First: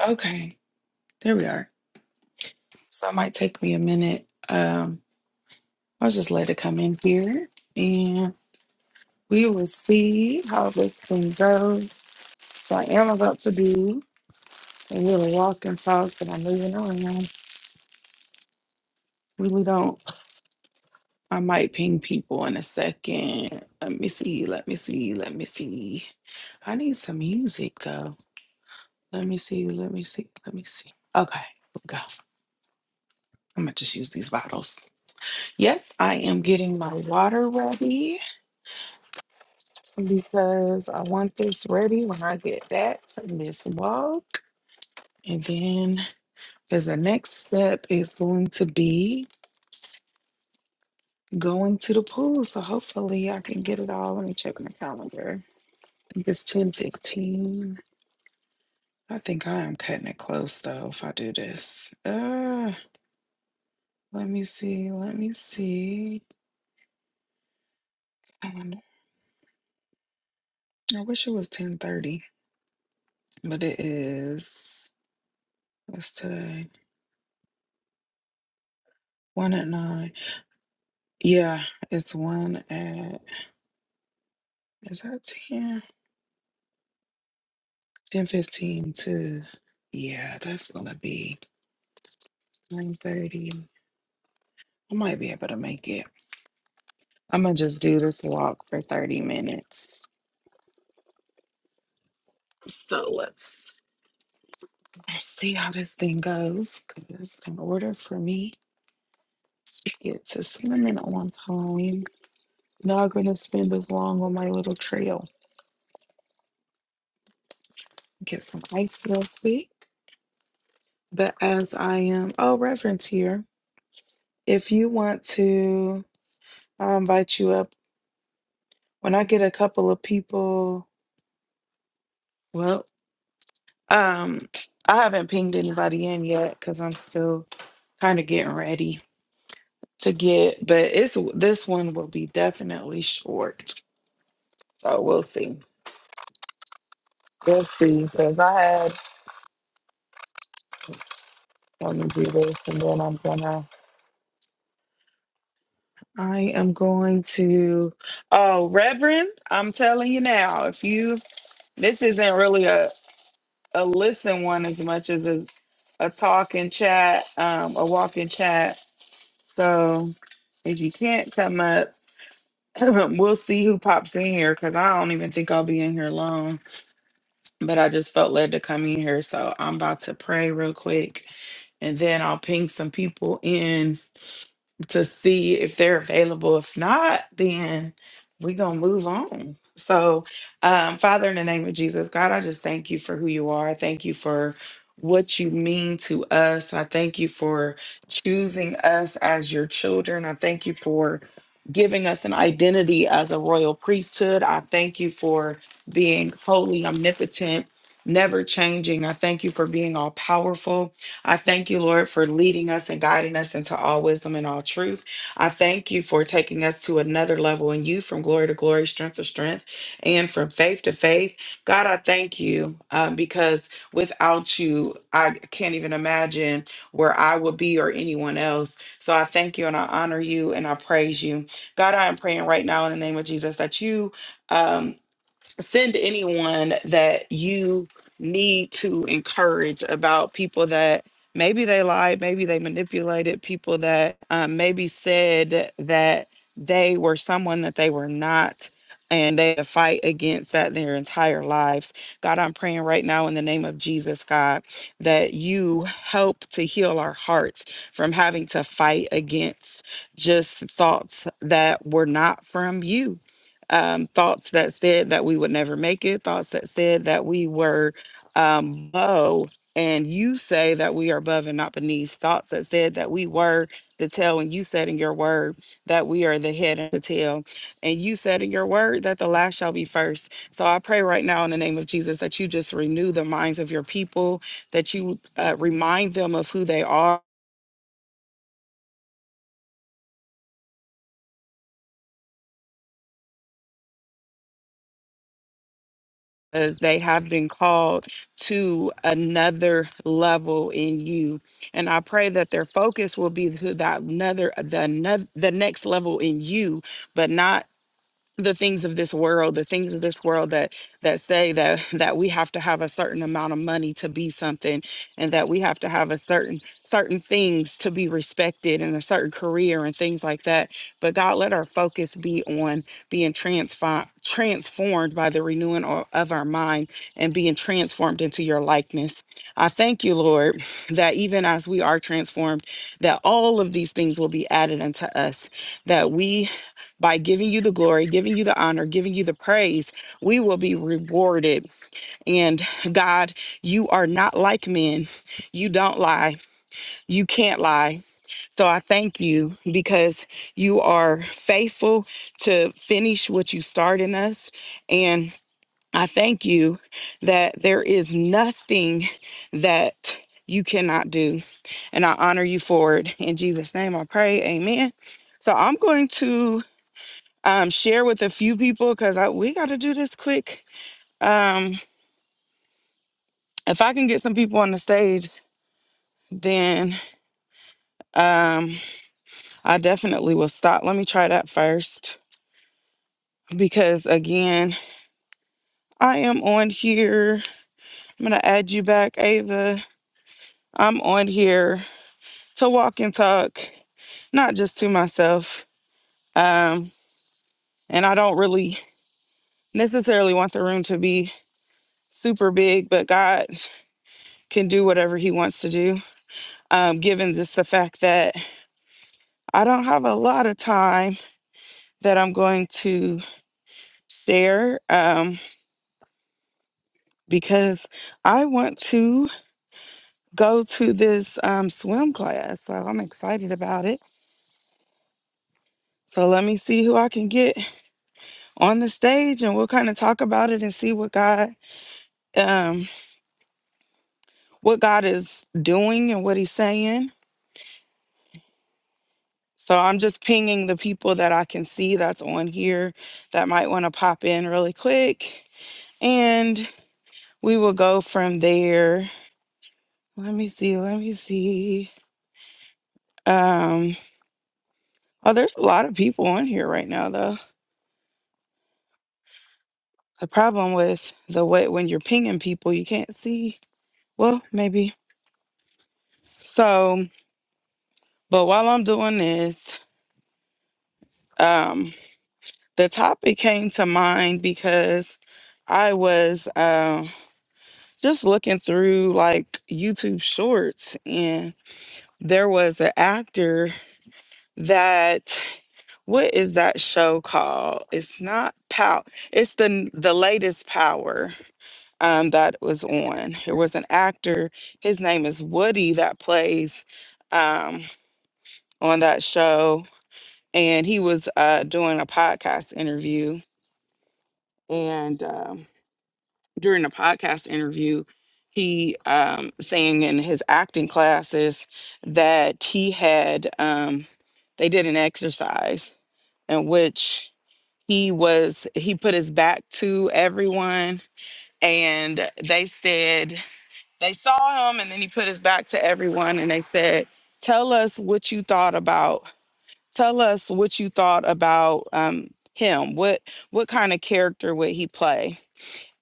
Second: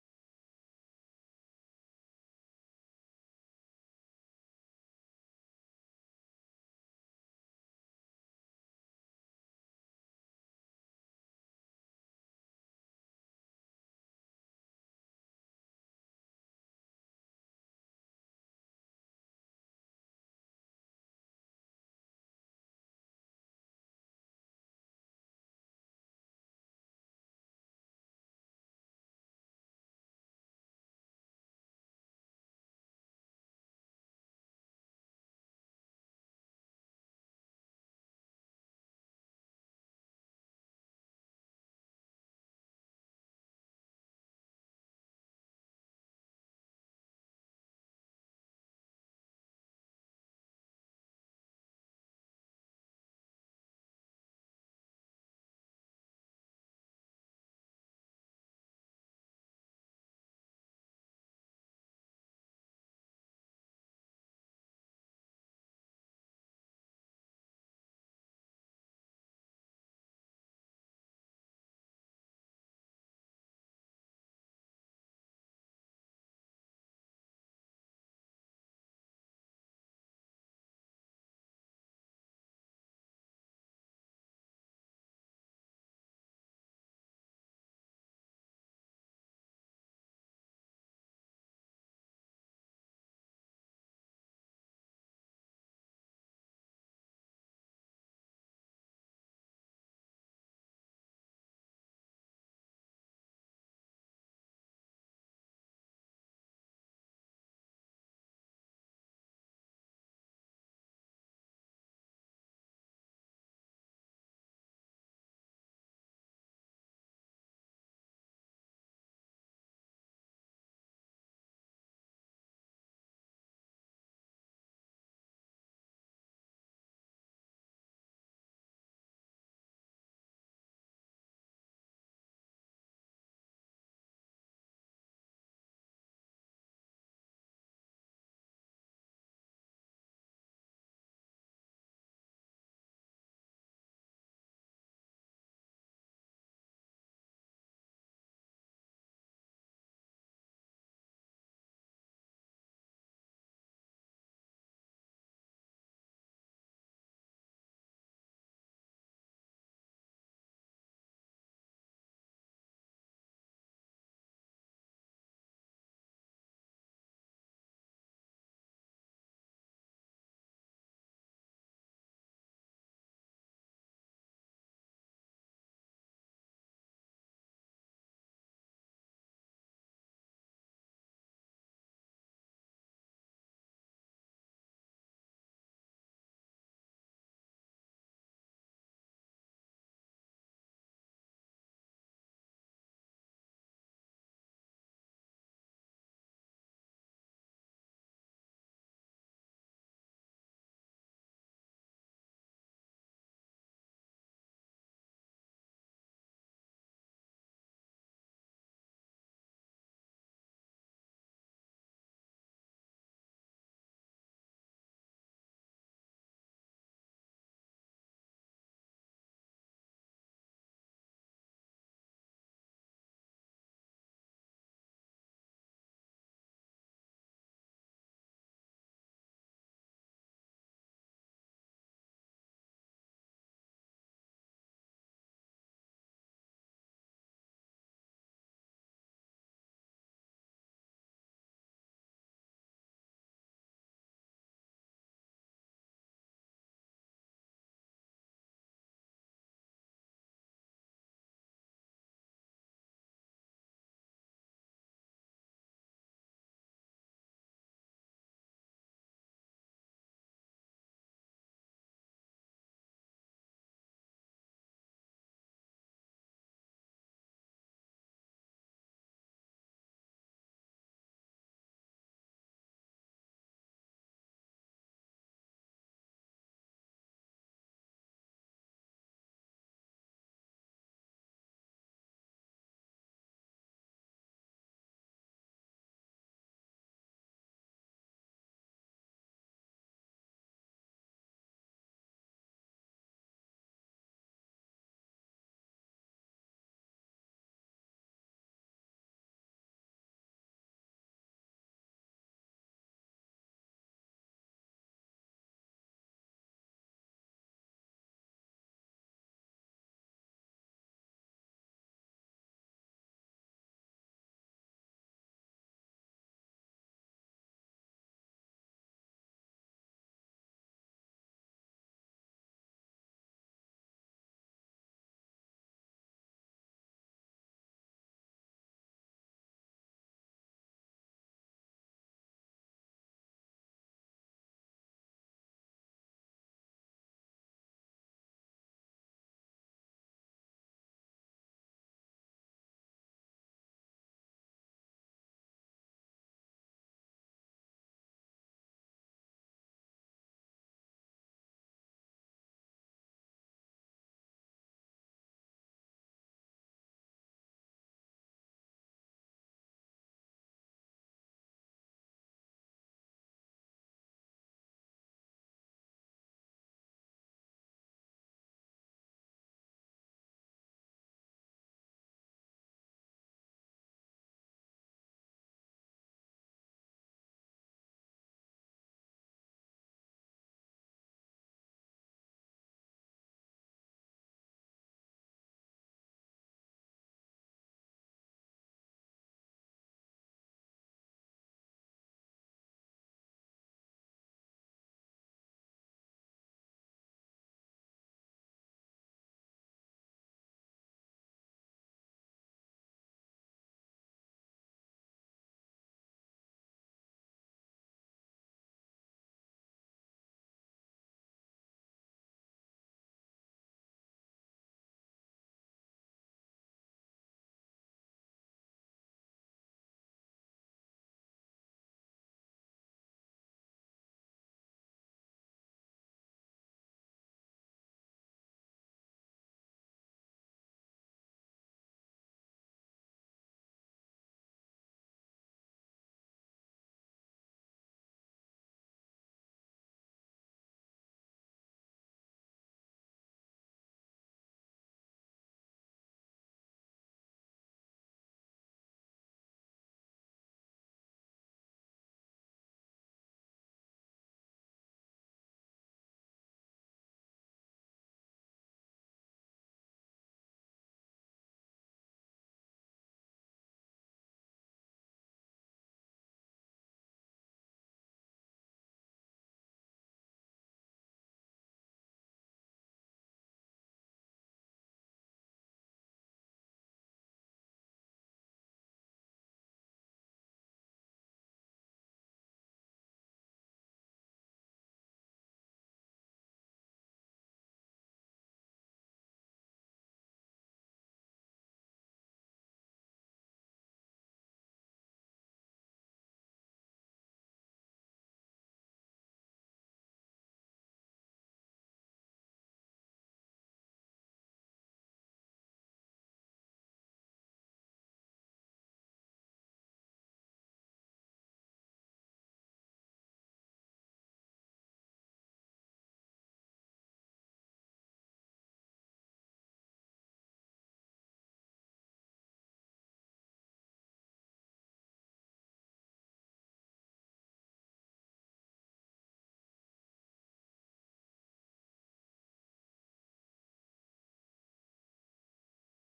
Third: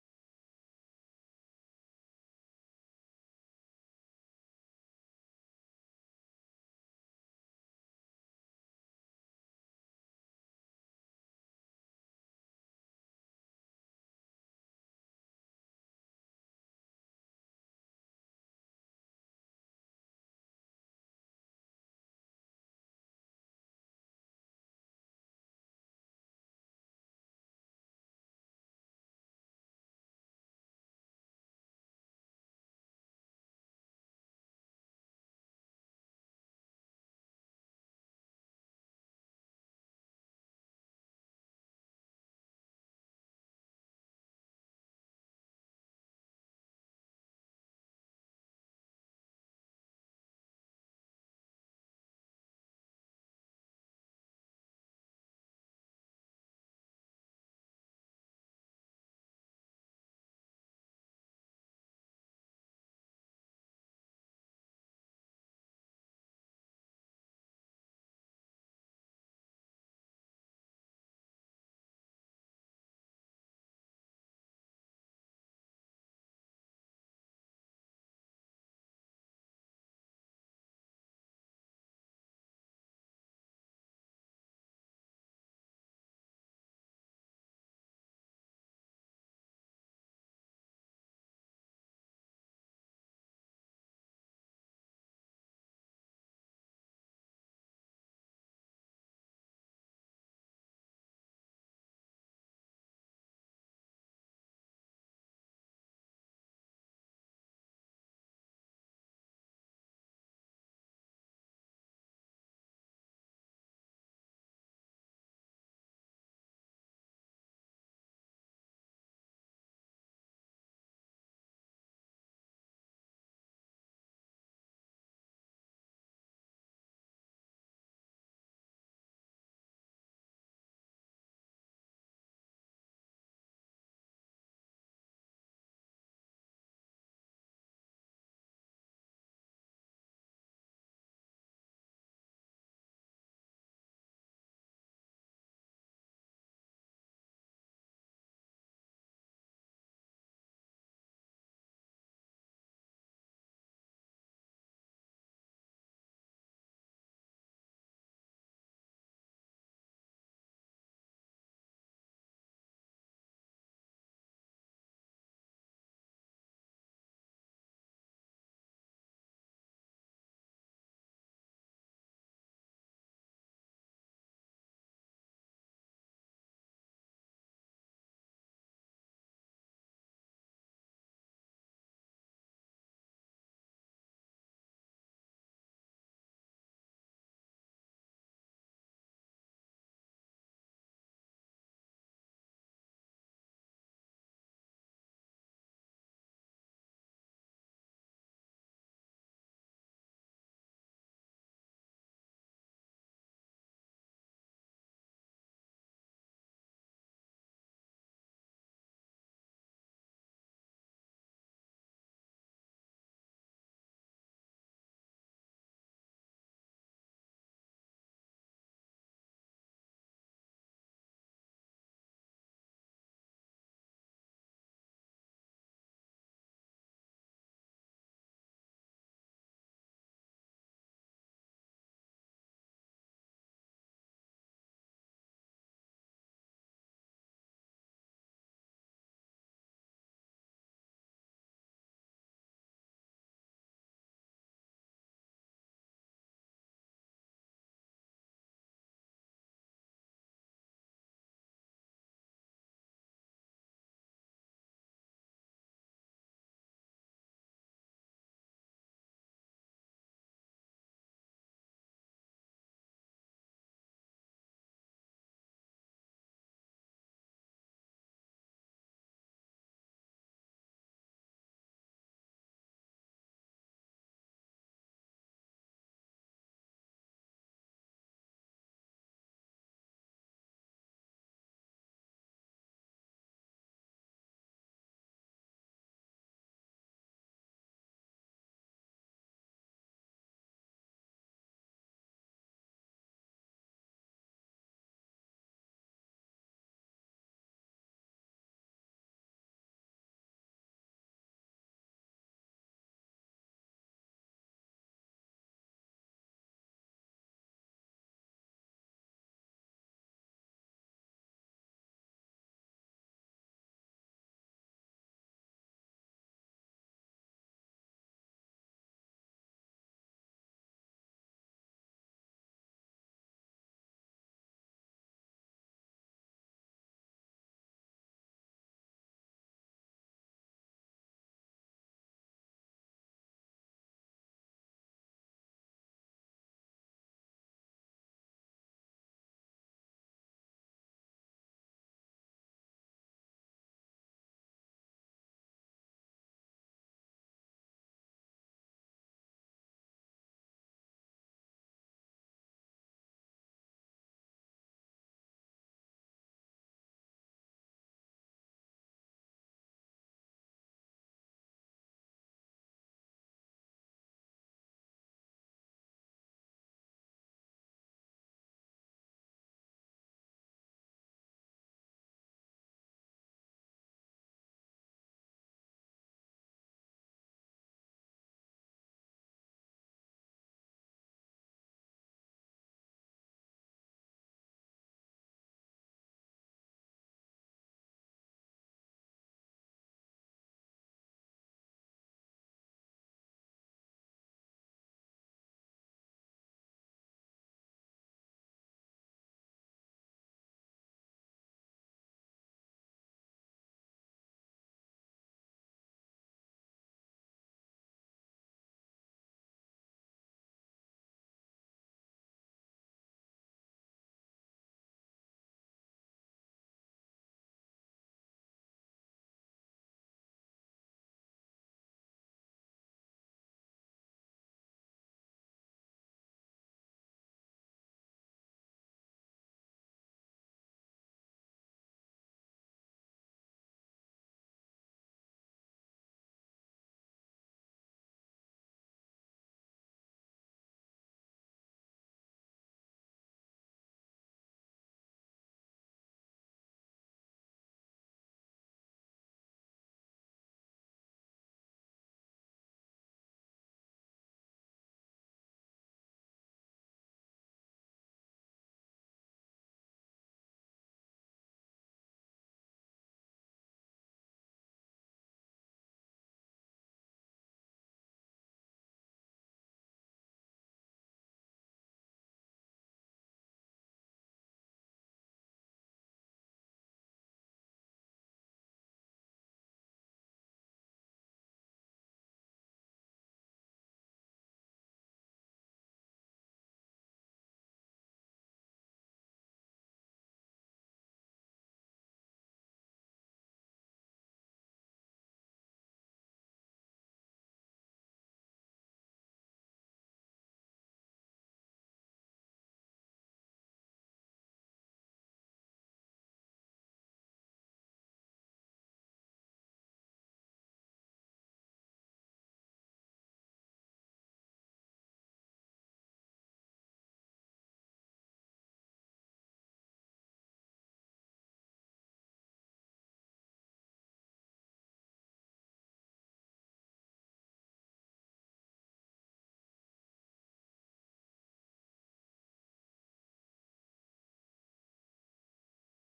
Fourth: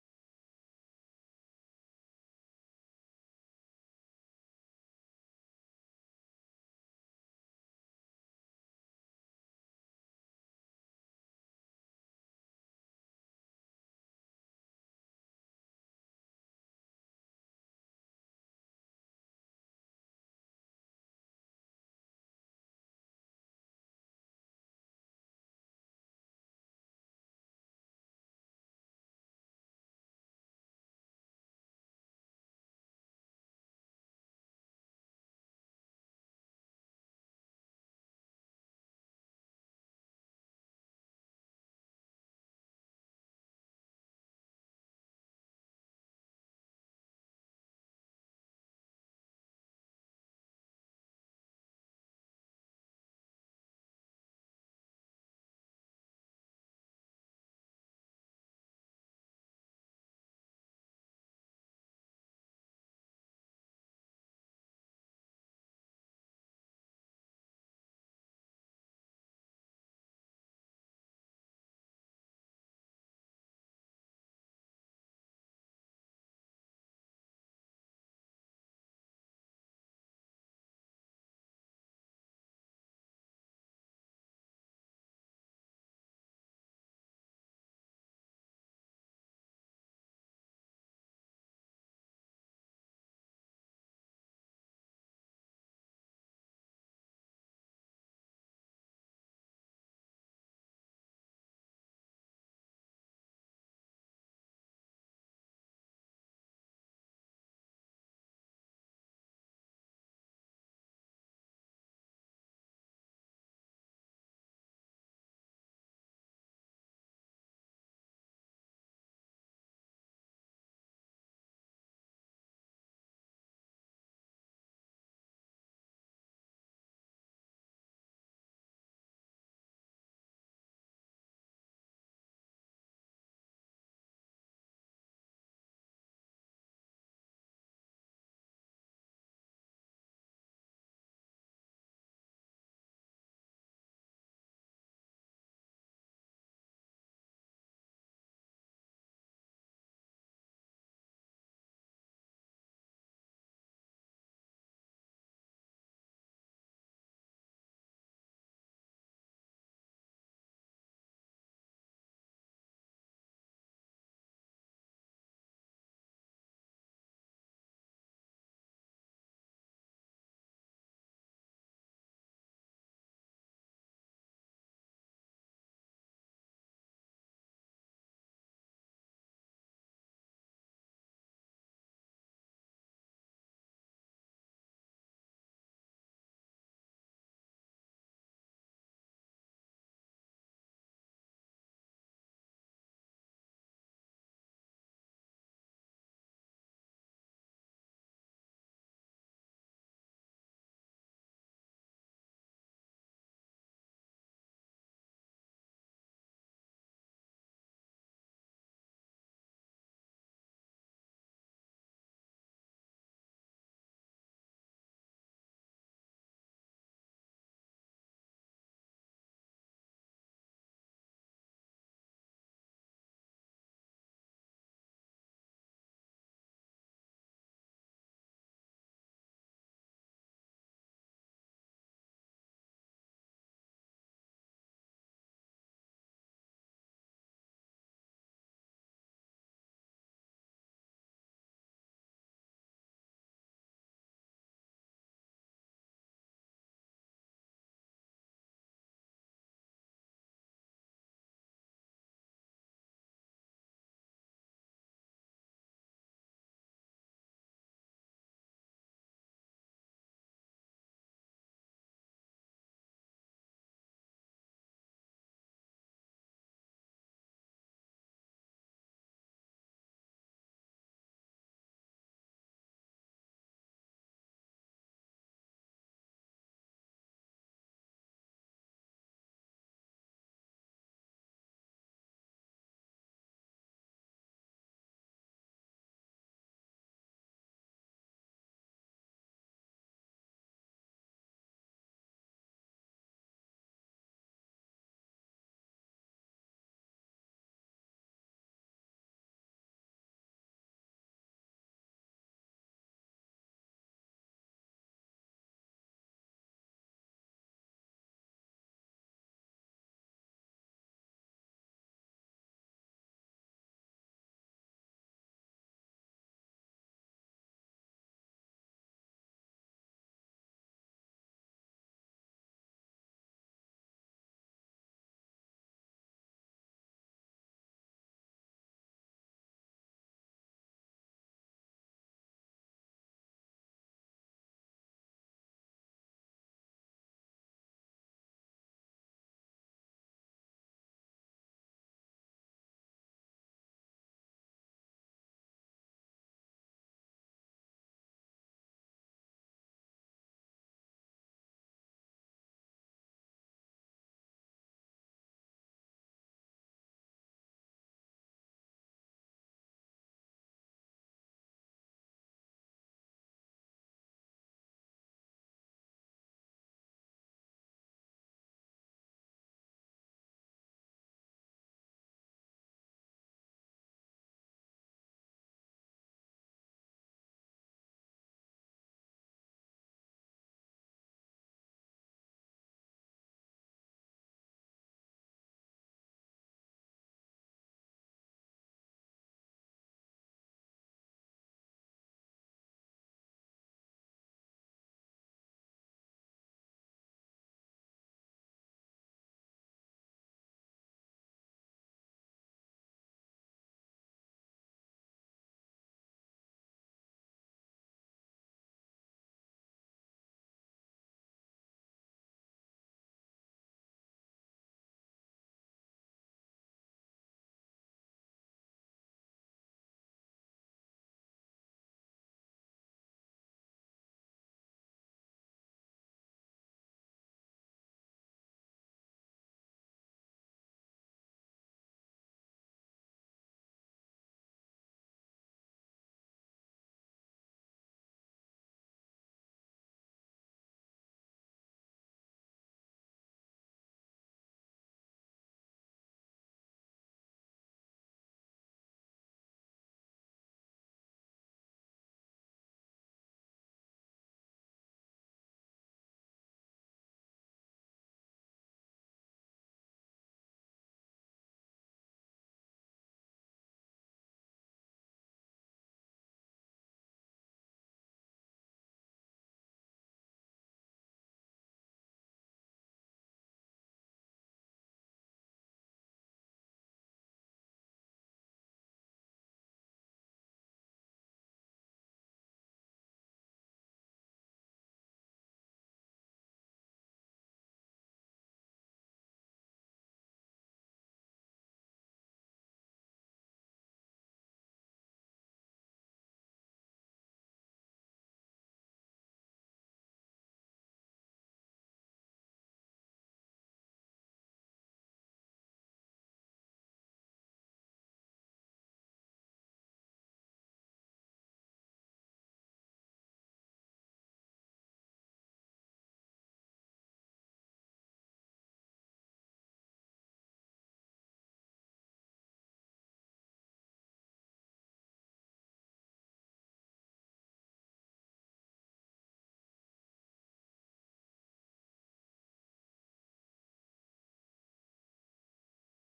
Okay, there we are. So it might take me a minute. Um, I'll just let it come in here and we will see how this thing goes. So I am about to do a little walk and talk, but I'm moving around. Really don't. I might ping people in a second. Let me see. Let me see. Let me see. I need some music though. Let me see. Let me see. Let me see. Okay, here we go. I'm gonna just use these bottles. Yes, I am getting my water ready. because I want this ready when I get that this walk. And then, because the next step is going to be going to the pool. So hopefully I can get it all. Let me check my calendar. I think it's 10 15. I think I am cutting it close though if I do this. Uh, let me see. Let me see. Calendar. I wish it was 10 30, but it is. What's today? One at nine. Yeah, it's one at Is that 10? 10 fifteen to, yeah, that's gonna be nine thirty. I might be able to make it. I'm gonna just do this walk for 30 minutes. So let's, let's see how this thing goes. Because in order for me to get to swimming on time, not gonna spend as long on my little trail. Get some ice real quick. But as I am, oh, Reverend's here. If you want to, I'll invite you up When I get a couple of people, well, um, I haven't pinged anybody in yet because I'm still kind of getting ready to get, but it's this one will be definitely short. So we'll see. We'll see. Because I had let me do this and then I'm gonna I am going to oh Reverend, I'm telling you now, if you this isn't really a, a listen one as much as a, a talk and chat, um, a walk and chat. So if you can't come up, we'll see who pops in here because I don't even think I'll be in here long. But I just felt led to come in here. So I'm about to pray real quick and then I'll ping some people in to see if they're available. If not, then we're going to move on. So, um, Father, in the name of Jesus, God, I just thank you for who you are. I Thank you for what you mean to us. I thank you for choosing us as your children. I thank you for giving us an identity as a royal priesthood. I thank you for being holy, omnipotent, never changing. I thank you for being all powerful. I thank you, Lord, for leading us and guiding us into all wisdom and all truth. I thank you for taking us to another level in you from glory to glory, strength to strength, and from faith to faith. God, I thank you um, because without you, I can't even imagine where I would be or anyone else. So I thank you and I honor you and I praise you. God, I am praying right now in the name of Jesus that you. Um, send anyone that you need to encourage about people that maybe they lied, maybe they manipulated people that um, maybe said that they were someone that they were not. And they had to fight against that their entire lives. God, I'm praying right now in the name of Jesus, God, that you help to heal our hearts from having to fight against just thoughts that were not from you um, thoughts that said that we would never make it, thoughts that said that we were um, low, and you say that we are above and not beneath, thoughts that said that we were the tail, and you said in your word that we are the head and the tail, and you said in your word that the last shall be first. So I pray right now in the name of Jesus that you just renew the minds of your people, that you uh, remind them of who they are because they have been called to another level in you and i pray that their focus will be to that another the another the next level in you but not the things of this world the things of this world that that say that that we have to have a certain amount of money to be something and that we have to have a certain certain things to be respected and a certain career and things like that but god let our focus be on being transformed transformed by the renewing o- of our mind and being transformed into your likeness i thank you lord that even as we are transformed that all of these things will be added unto us that we by giving you the glory, giving you the honor, giving you the praise, we will be rewarded. And God, you are not like men. You don't lie. You can't lie. So I thank you because you are faithful to finish what you start in us. And I thank you that there is nothing that you cannot do. And I honor you for it. In Jesus' name I pray. Amen. So I'm going to um, share with a few people because I we got to do this quick. Um, if I can get some people on the stage, then um, I definitely will stop. Let me try that first because, again, I am on here. I'm going to add you back, Ava. I'm on here to walk and talk, not just to myself. Um, and I don't really necessarily want the room to be super big, but God can do whatever He wants to do um, given just the fact that I don't have a lot of time that I'm going to share um, because I want to go to this um, swim class. So I'm excited about it. So let me see who I can get on the stage and we'll kind of talk about it and see what God um, what God is doing and what he's saying. So I'm just pinging the people that I can see that's on here that might want to pop in really quick and we will go from there Let me see. Let me see. Um, oh, there's a lot of people on here right now, though. The problem with the way when you're pinging people, you can't see. Well, maybe. So, but while I'm doing this, um, the topic came to mind because I was uh, just looking through like YouTube shorts and there was an actor that What is that show called? It's not Pow. It's the the latest Power um, that was on. There was an actor. His name is Woody that plays um, on that show, and he was uh, doing a podcast interview. And um, during the podcast interview, he um, saying in his acting classes that he had um, they did an exercise in which he was he put his back to everyone and they said they saw him and then he put his back to everyone and they said tell us what you thought about tell us what you thought about um, him what what kind of character would he play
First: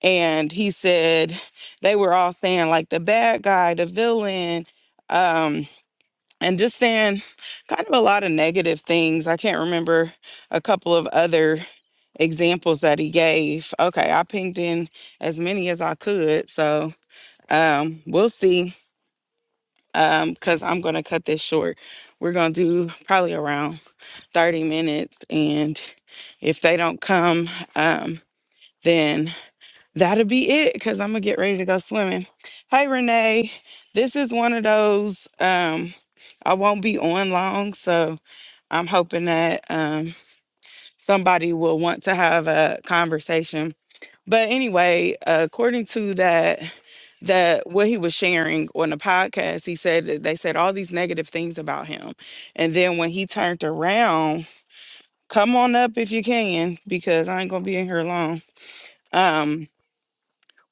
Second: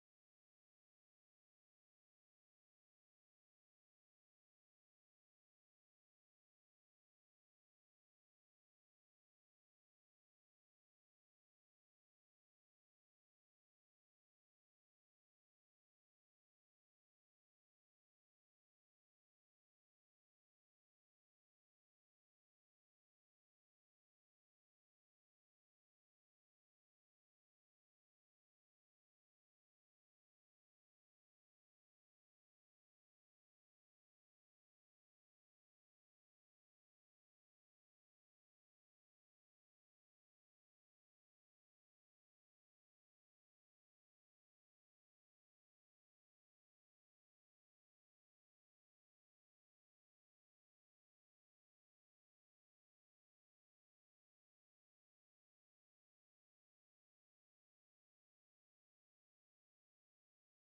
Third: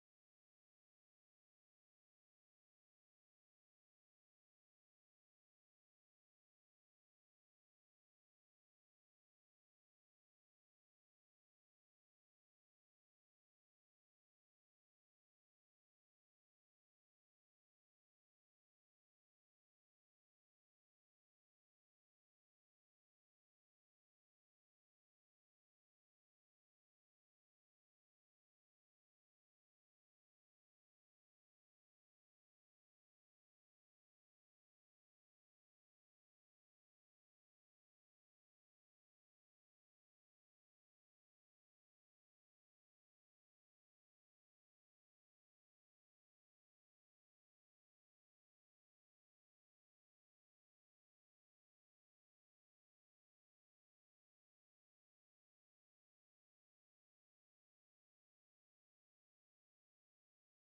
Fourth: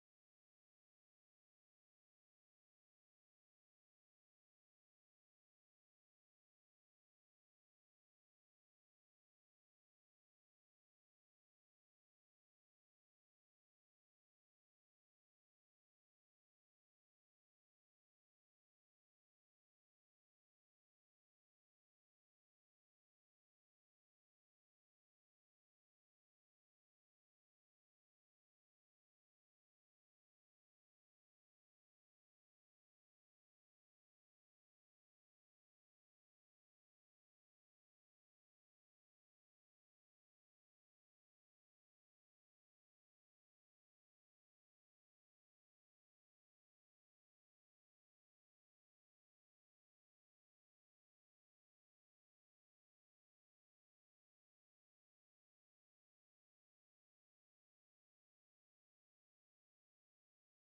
and he said they were all saying like the bad guy the villain um and just saying kind of a lot of negative things. I can't remember a couple of other examples that he gave. Okay, I pinged in as many as I could. So um, we'll see because I'm going to cut this short. We're going to do probably around 30 minutes. And if they don't come, um, then that'll be it because I'm going to get ready to go swimming. Hey, Renee, this is one of those. Um, I won't be on long. So I'm hoping that um, somebody will want to have a conversation. But anyway, according to that, that what he was sharing on the podcast, he said that they said all these negative things about him, and then when he turned around, come on up if you can, because I ain't gonna be in here long. Um,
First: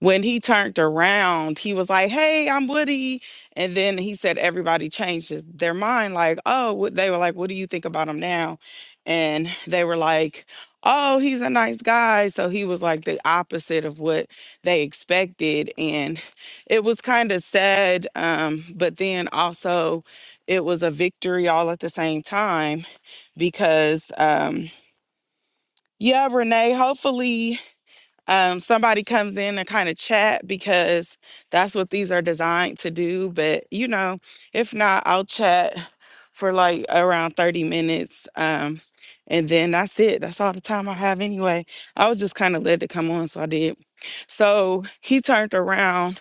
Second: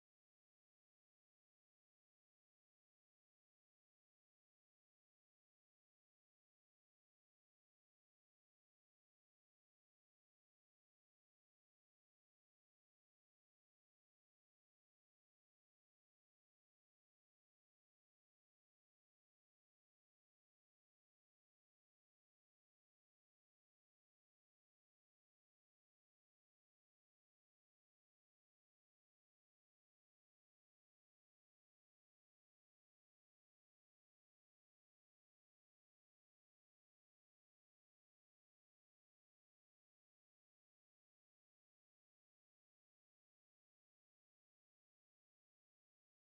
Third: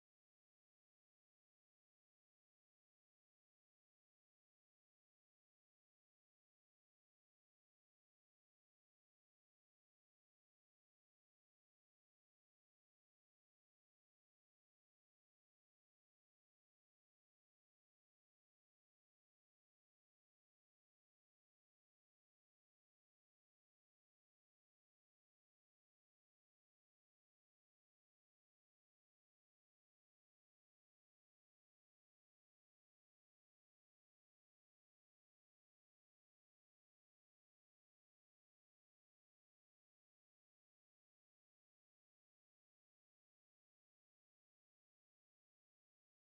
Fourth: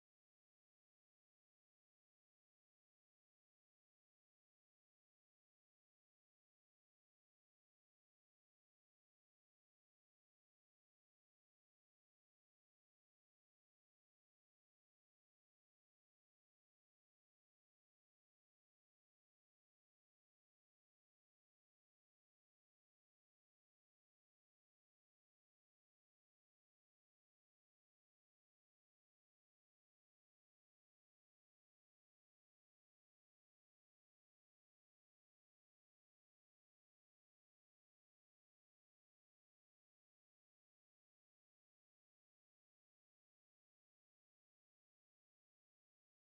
when he turned around, he was like, "Hey, I'm Woody," and then he said everybody changed his, their mind. Like, oh, what, they were like, "What do you think about him now?" And they were like, "Oh, he's a nice guy." So he was like the opposite of what they expected, and it was kind of sad. Um, but then also, it was a victory all at the same time because. Um, yeah, Renee. Hopefully, um, somebody comes in and kind of chat because that's what these are designed to do. But you know, if not, I'll chat for like around 30 minutes. Um, and then that's it. That's all the time I have anyway. I was just kind of led to come on, so I did. So he turned around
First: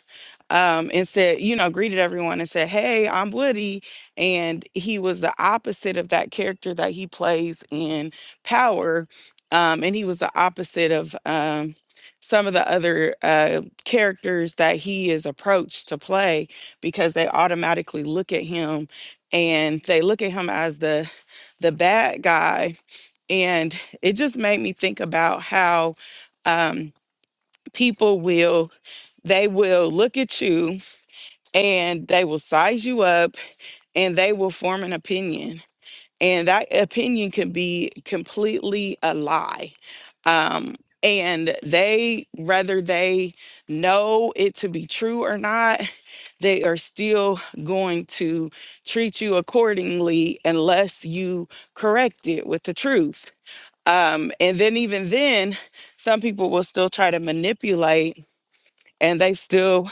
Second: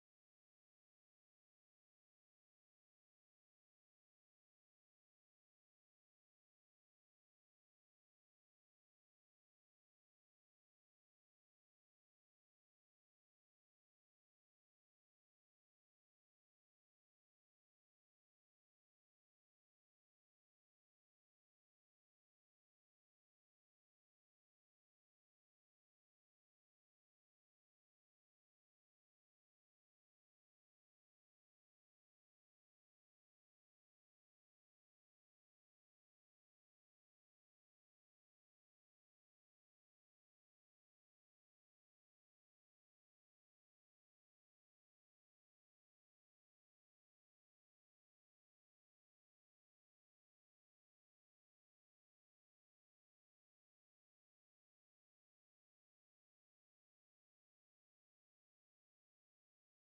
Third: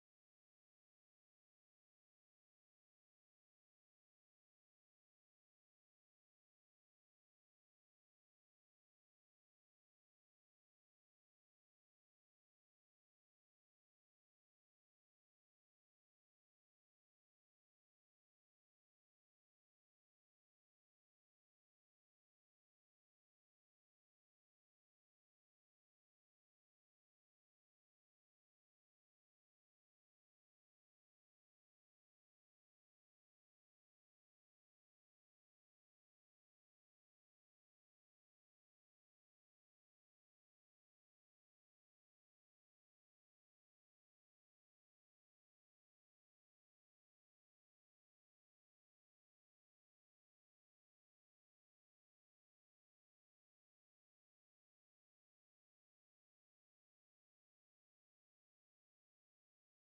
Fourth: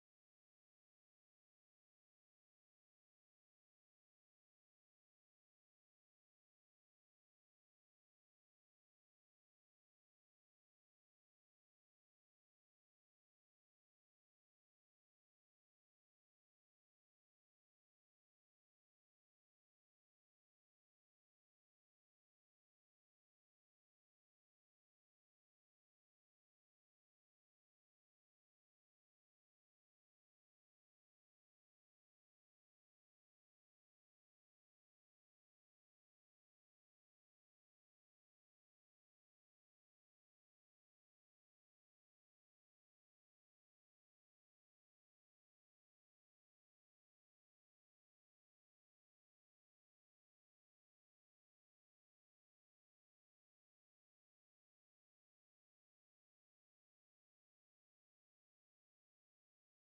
um, and said, you know, greeted everyone and said, Hey, I'm Woody. And he was the opposite of that character that he plays in Power. Um, and he was the opposite of um, some of the other uh, characters that he is approached to play because they automatically look at him and they look at him as the the bad guy. And it just made me think about how um, people will, they will look at you and they will size you up and they will form an opinion and that opinion can be completely a lie um and they whether they know it to be true or not they are still going to treat you accordingly unless you correct it with the truth um and then even then some people will still try to manipulate and they still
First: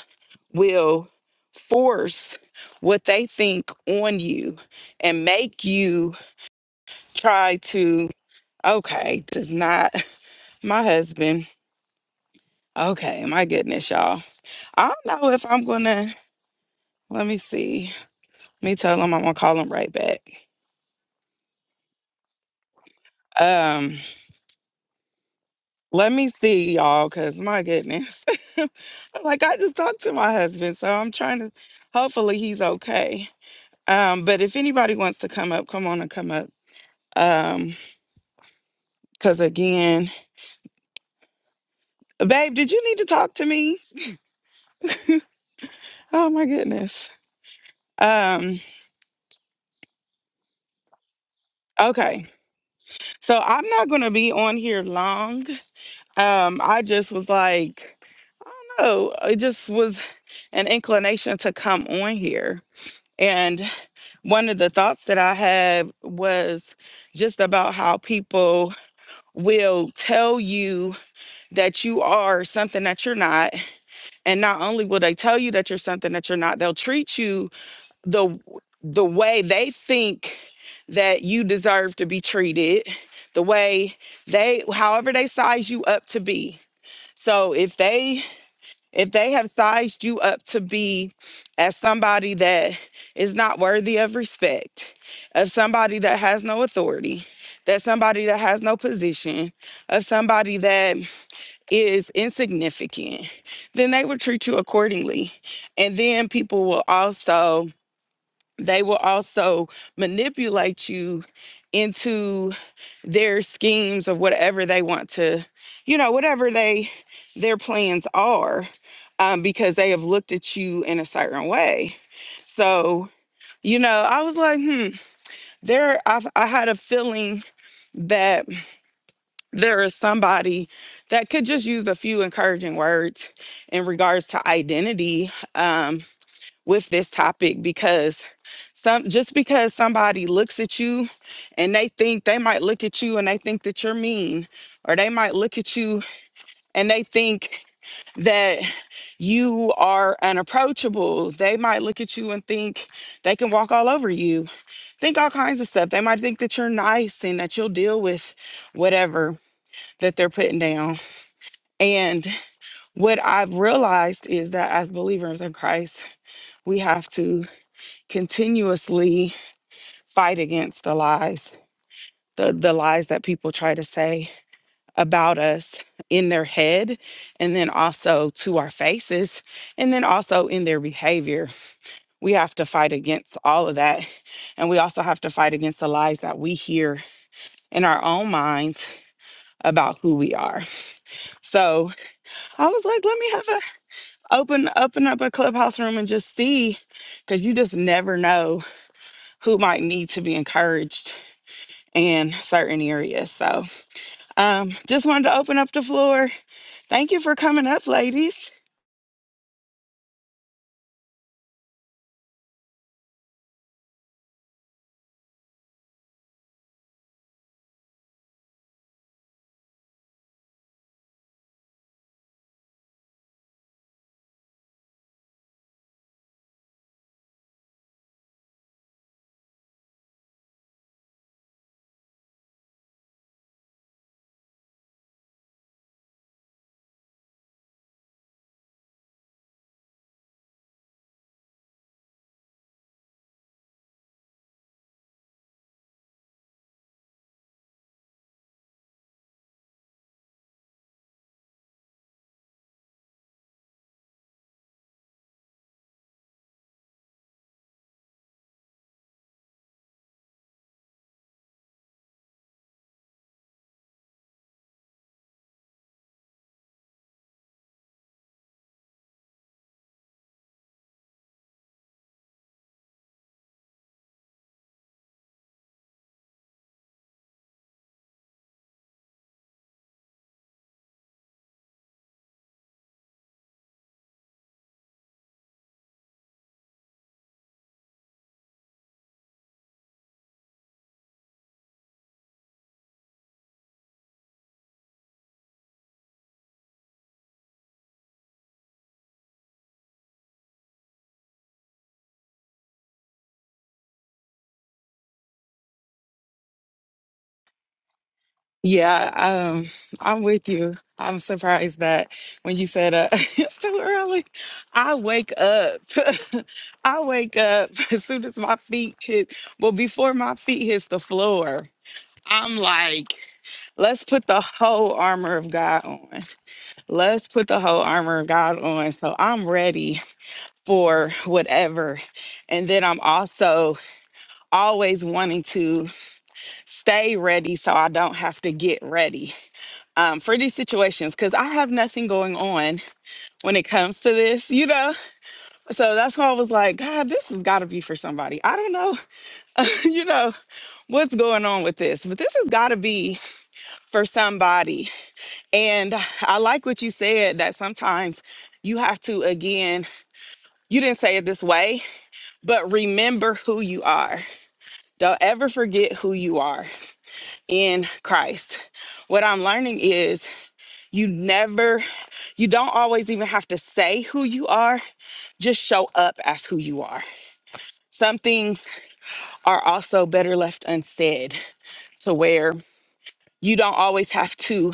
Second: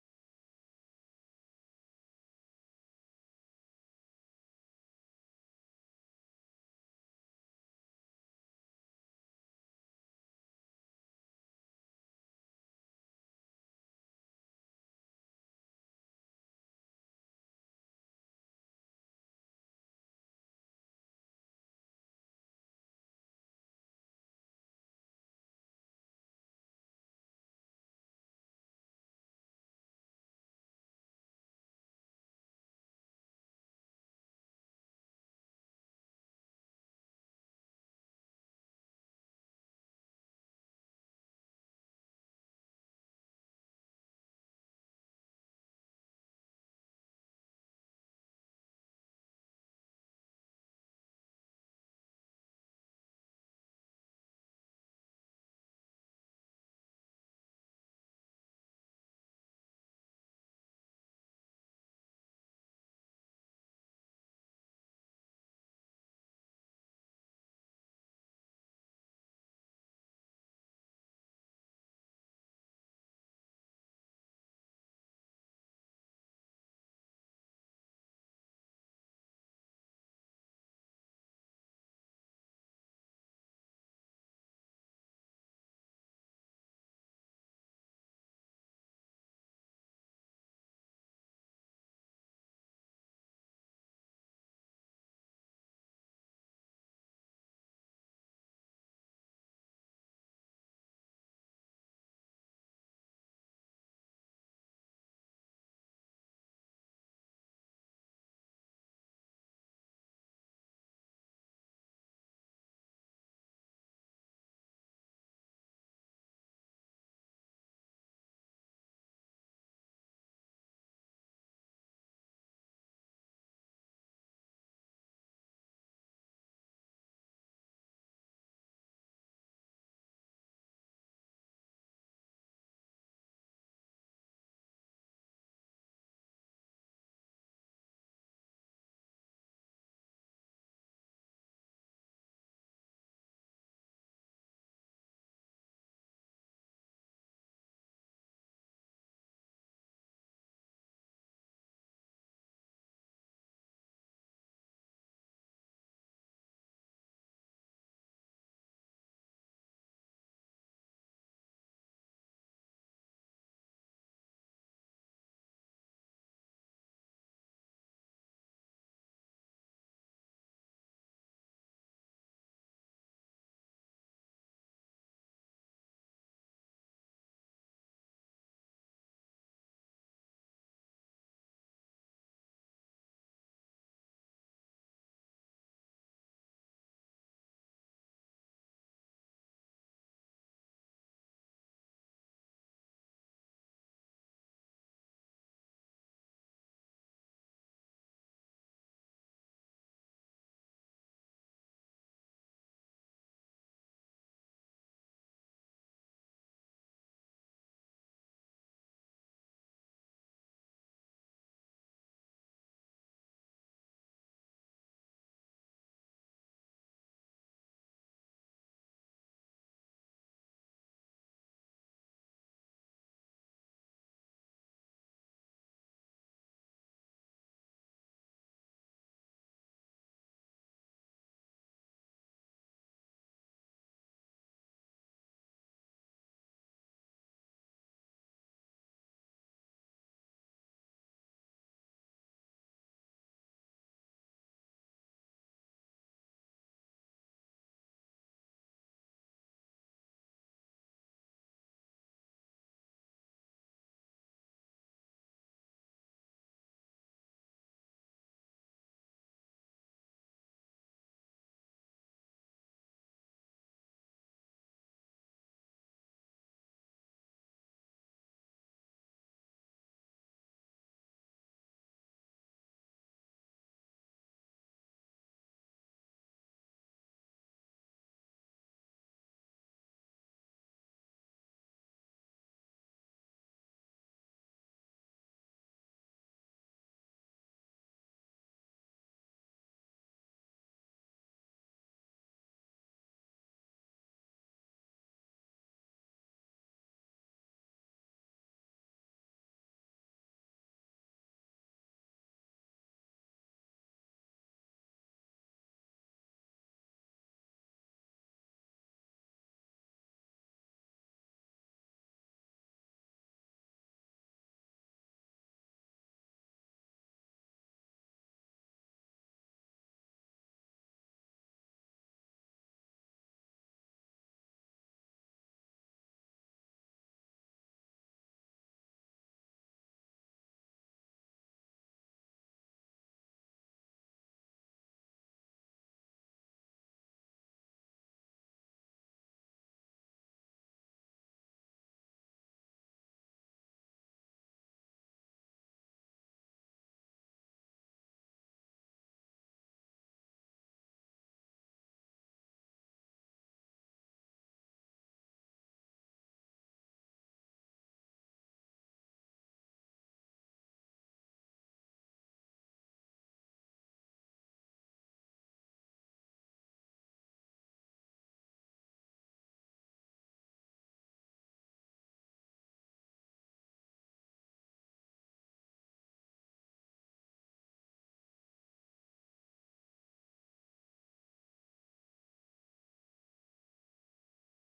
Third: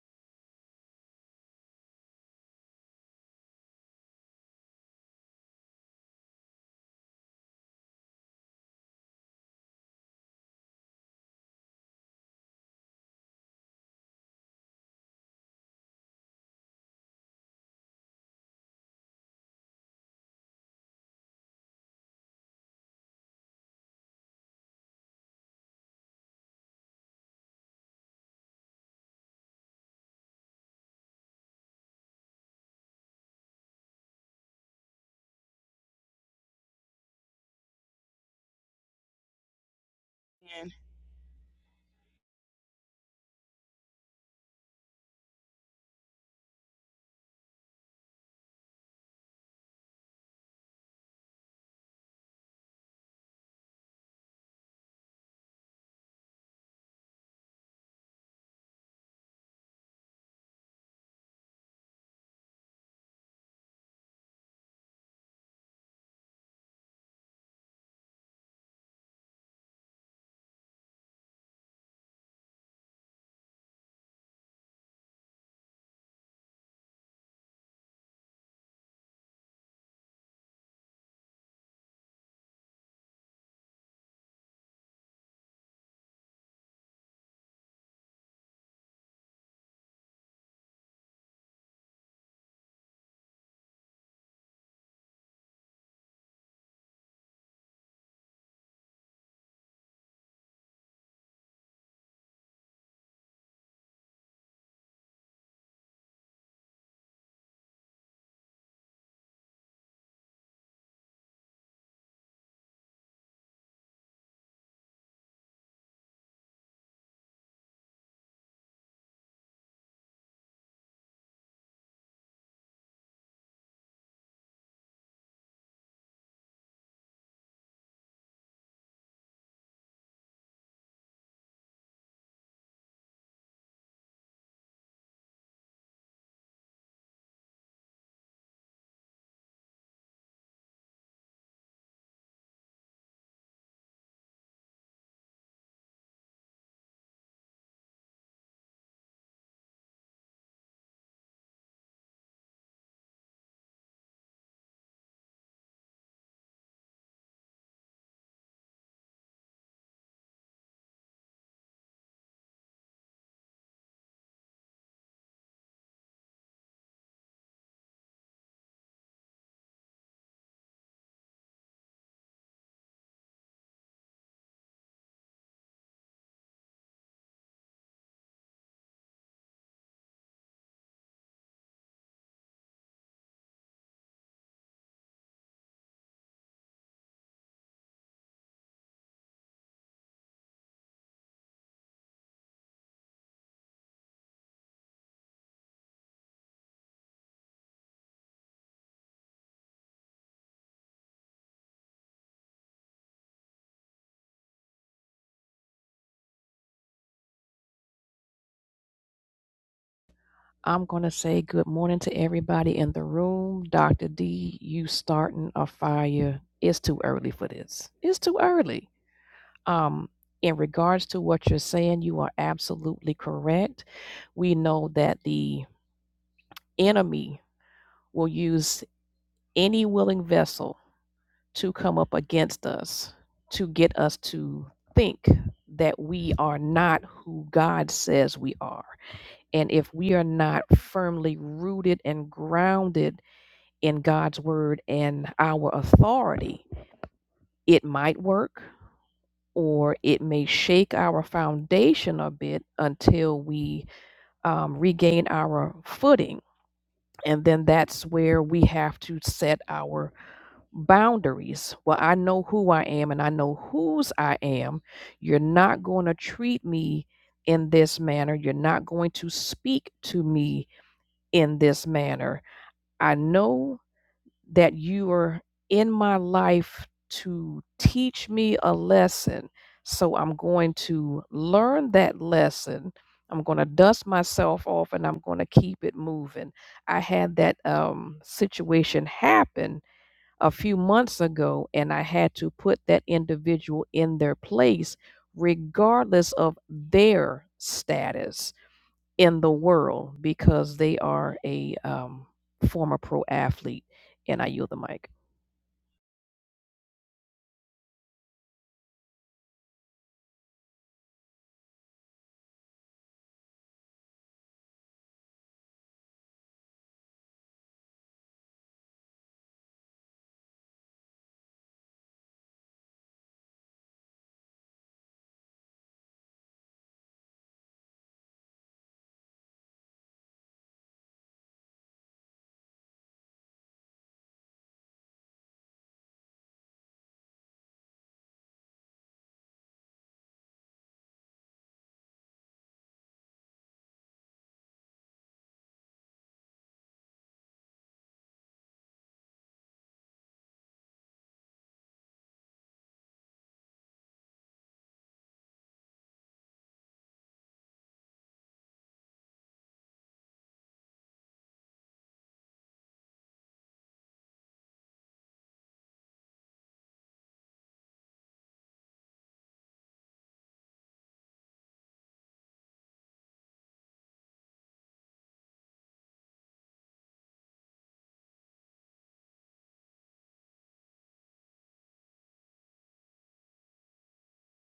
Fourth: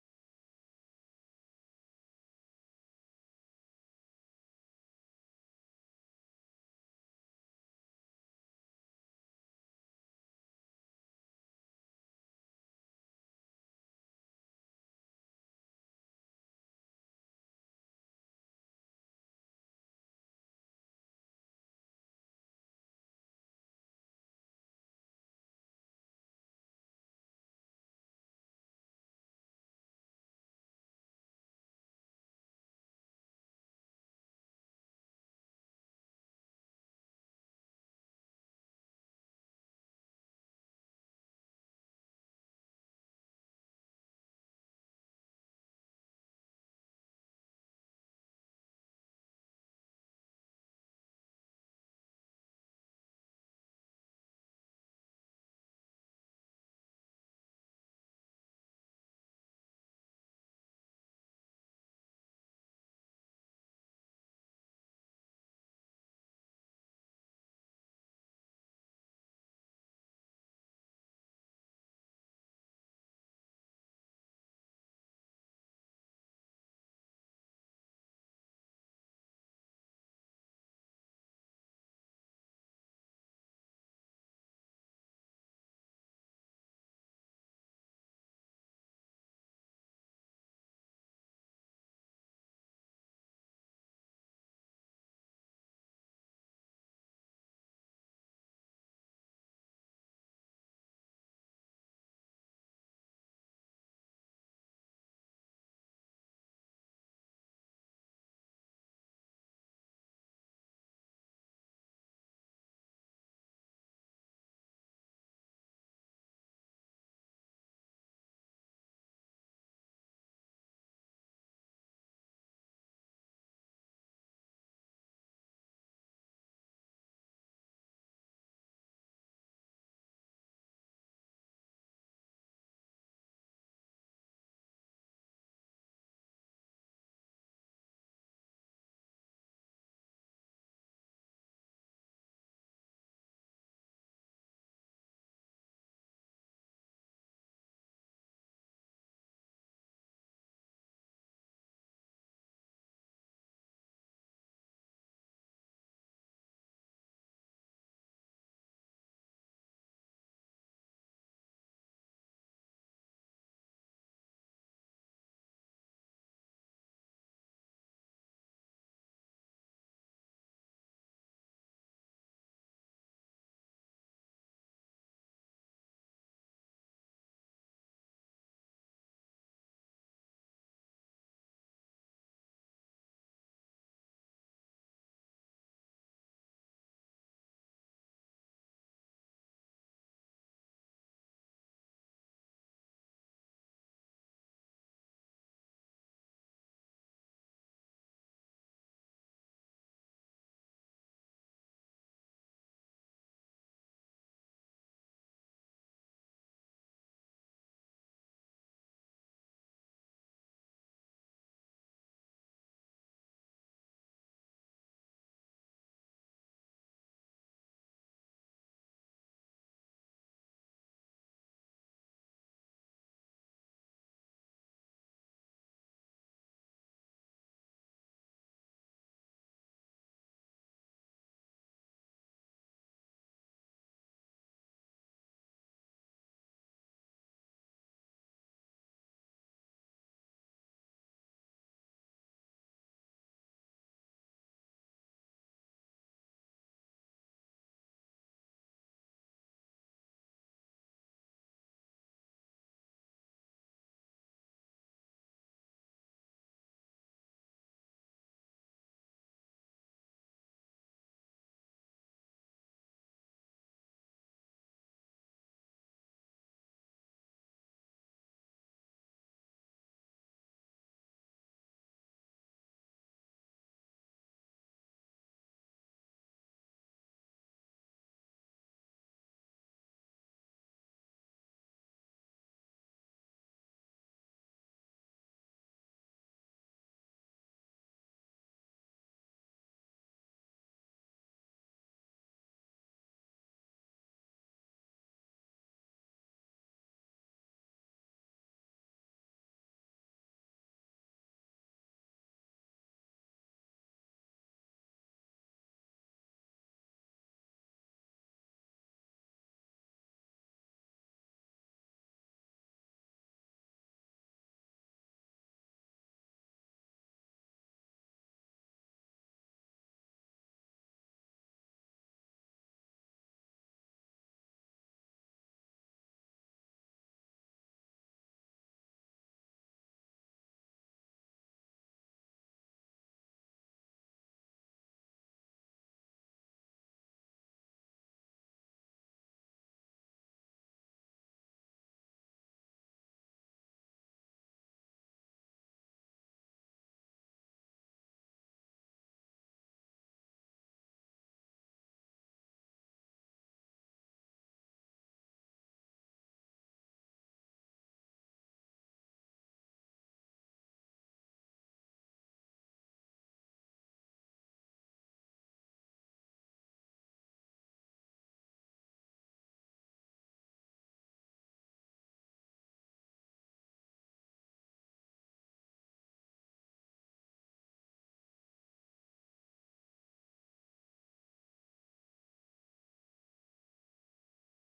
will force what they think on you and make you try to okay does not my husband okay my goodness y'all i don't know if i'm gonna let me see let me tell him i'm gonna call him right back um let me see y'all because my goodness like i just talked to my husband so i'm trying to hopefully he's okay um but if anybody wants to come up come on and come up um because again Babe, did you need to talk to me? Oh my goodness. Um, okay. So I'm not gonna be on here long. Um, I just was like, no, it just was an inclination to come on here. And one of the thoughts that I had was just about how people will tell you that you are something that you're not. And not only will they tell you that you're something that you're not, they'll treat you the the way they think that you deserve to be treated the way they however they size you up to be so if they if they have sized you up to be as somebody that is not worthy of respect as somebody that has no authority that somebody that has no position of somebody that is insignificant then they will treat you accordingly and then people will also they will also manipulate you into their schemes of whatever they want to you know whatever they their plans are um, because they have looked at you in a certain way so you know i was like hmm there I've, i had a feeling that there is somebody that could just use a few encouraging words in regards to identity um, with this topic because some just because somebody looks at you and they think they might look at you and they think that you're mean or they might look at you and they think that you are unapproachable they might look at you and think they can walk all over you think all kinds of stuff they might think that you're nice and that you'll deal with whatever that they're putting down and what i've realized is that as believers in christ we have to continuously fight against the lies, the, the lies that people try to say about us in their head, and then also to our faces, and then also in their behavior. We have to fight against all of that. And we also have to fight against the lies that we hear in our own minds about who we are. So I was like, let me have a open open up a clubhouse room and just see, because you just never know who might need to be encouraged in certain areas. So Um, just wanted to open up the floor. Thank you for coming up, ladies. I'm going to say good morning to everybody in the room. Dr. D, you starting a fire. It's too early for this. It's too early. Um, in regards to what you're saying, you are absolutely correct. We know that the enemy will use any willing vessel to come up against us to get us to think that we are not who God says we are. And if we are not firmly rooted and grounded, in God's word and our authority, it might work or it may shake our foundation a bit until we um, regain our footing. And then that's where we have to set our boundaries. Well, I know who I am and I know whose I am. You're not going to treat me in this manner. You're not going to speak to me in this manner. I know that you are in my life to teach me a lesson. So I'm going to learn that lesson. I'm going to dust myself off and I'm going to keep it moving. I had that um, situation happen a few months ago, and I had to put that individual in their place, regardless of their status in the world because they are a um, former pro athlete. And I yield the mic. Yeah, um, I'm with you. I'm surprised that when you said uh, it's too early, I wake up. I wake up as soon as my feet hit, well, before my feet hits the floor. I'm like, let's put the whole armor of God on. Let's put the whole armor of God on. So I'm ready for whatever. And then I'm also always wanting to. stay ready so I don't have to get ready um, for these situations because I have nothing going on when it comes to this, you know? So that's why I was like, God, this has got to be for somebody. I don't know, you know, what's going on with this, but this has got to be for somebody. And I like what you said that sometimes you have to, again, you didn't say it this way, but remember who you are. Don't ever forget who you are in Christ. What I'm learning is You never, you don't always even have to say who you are, just show up as who you are. Some things are also better left unsaid to where you don't always have to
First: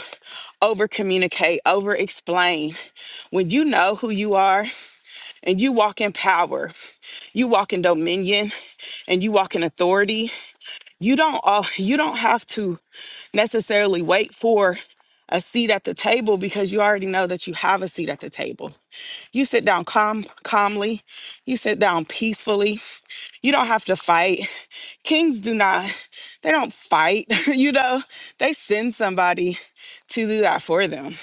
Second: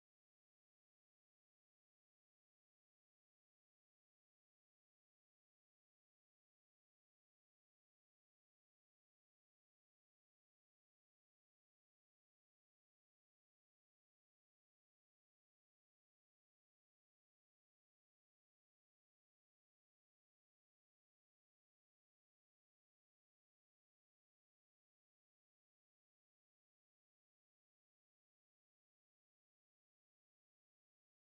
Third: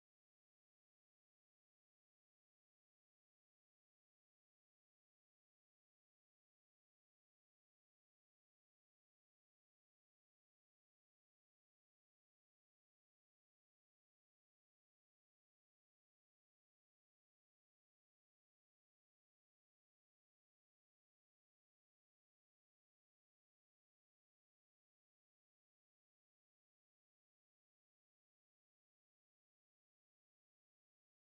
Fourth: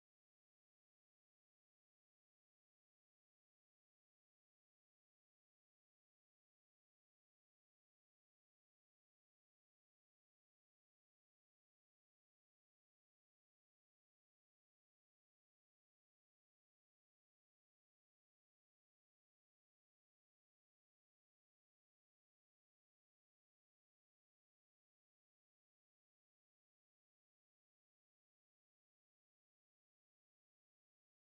over communicate, over explain. When you know who you are and you walk in power, you walk in dominion and you walk in authority, you don't all you don't have to necessarily wait for a seat at the table because you already know that you have a seat at the table. You sit down calm, calmly. You sit down peacefully. You don't have to fight. Kings do not, they don't fight. you know, they send somebody to do that for them.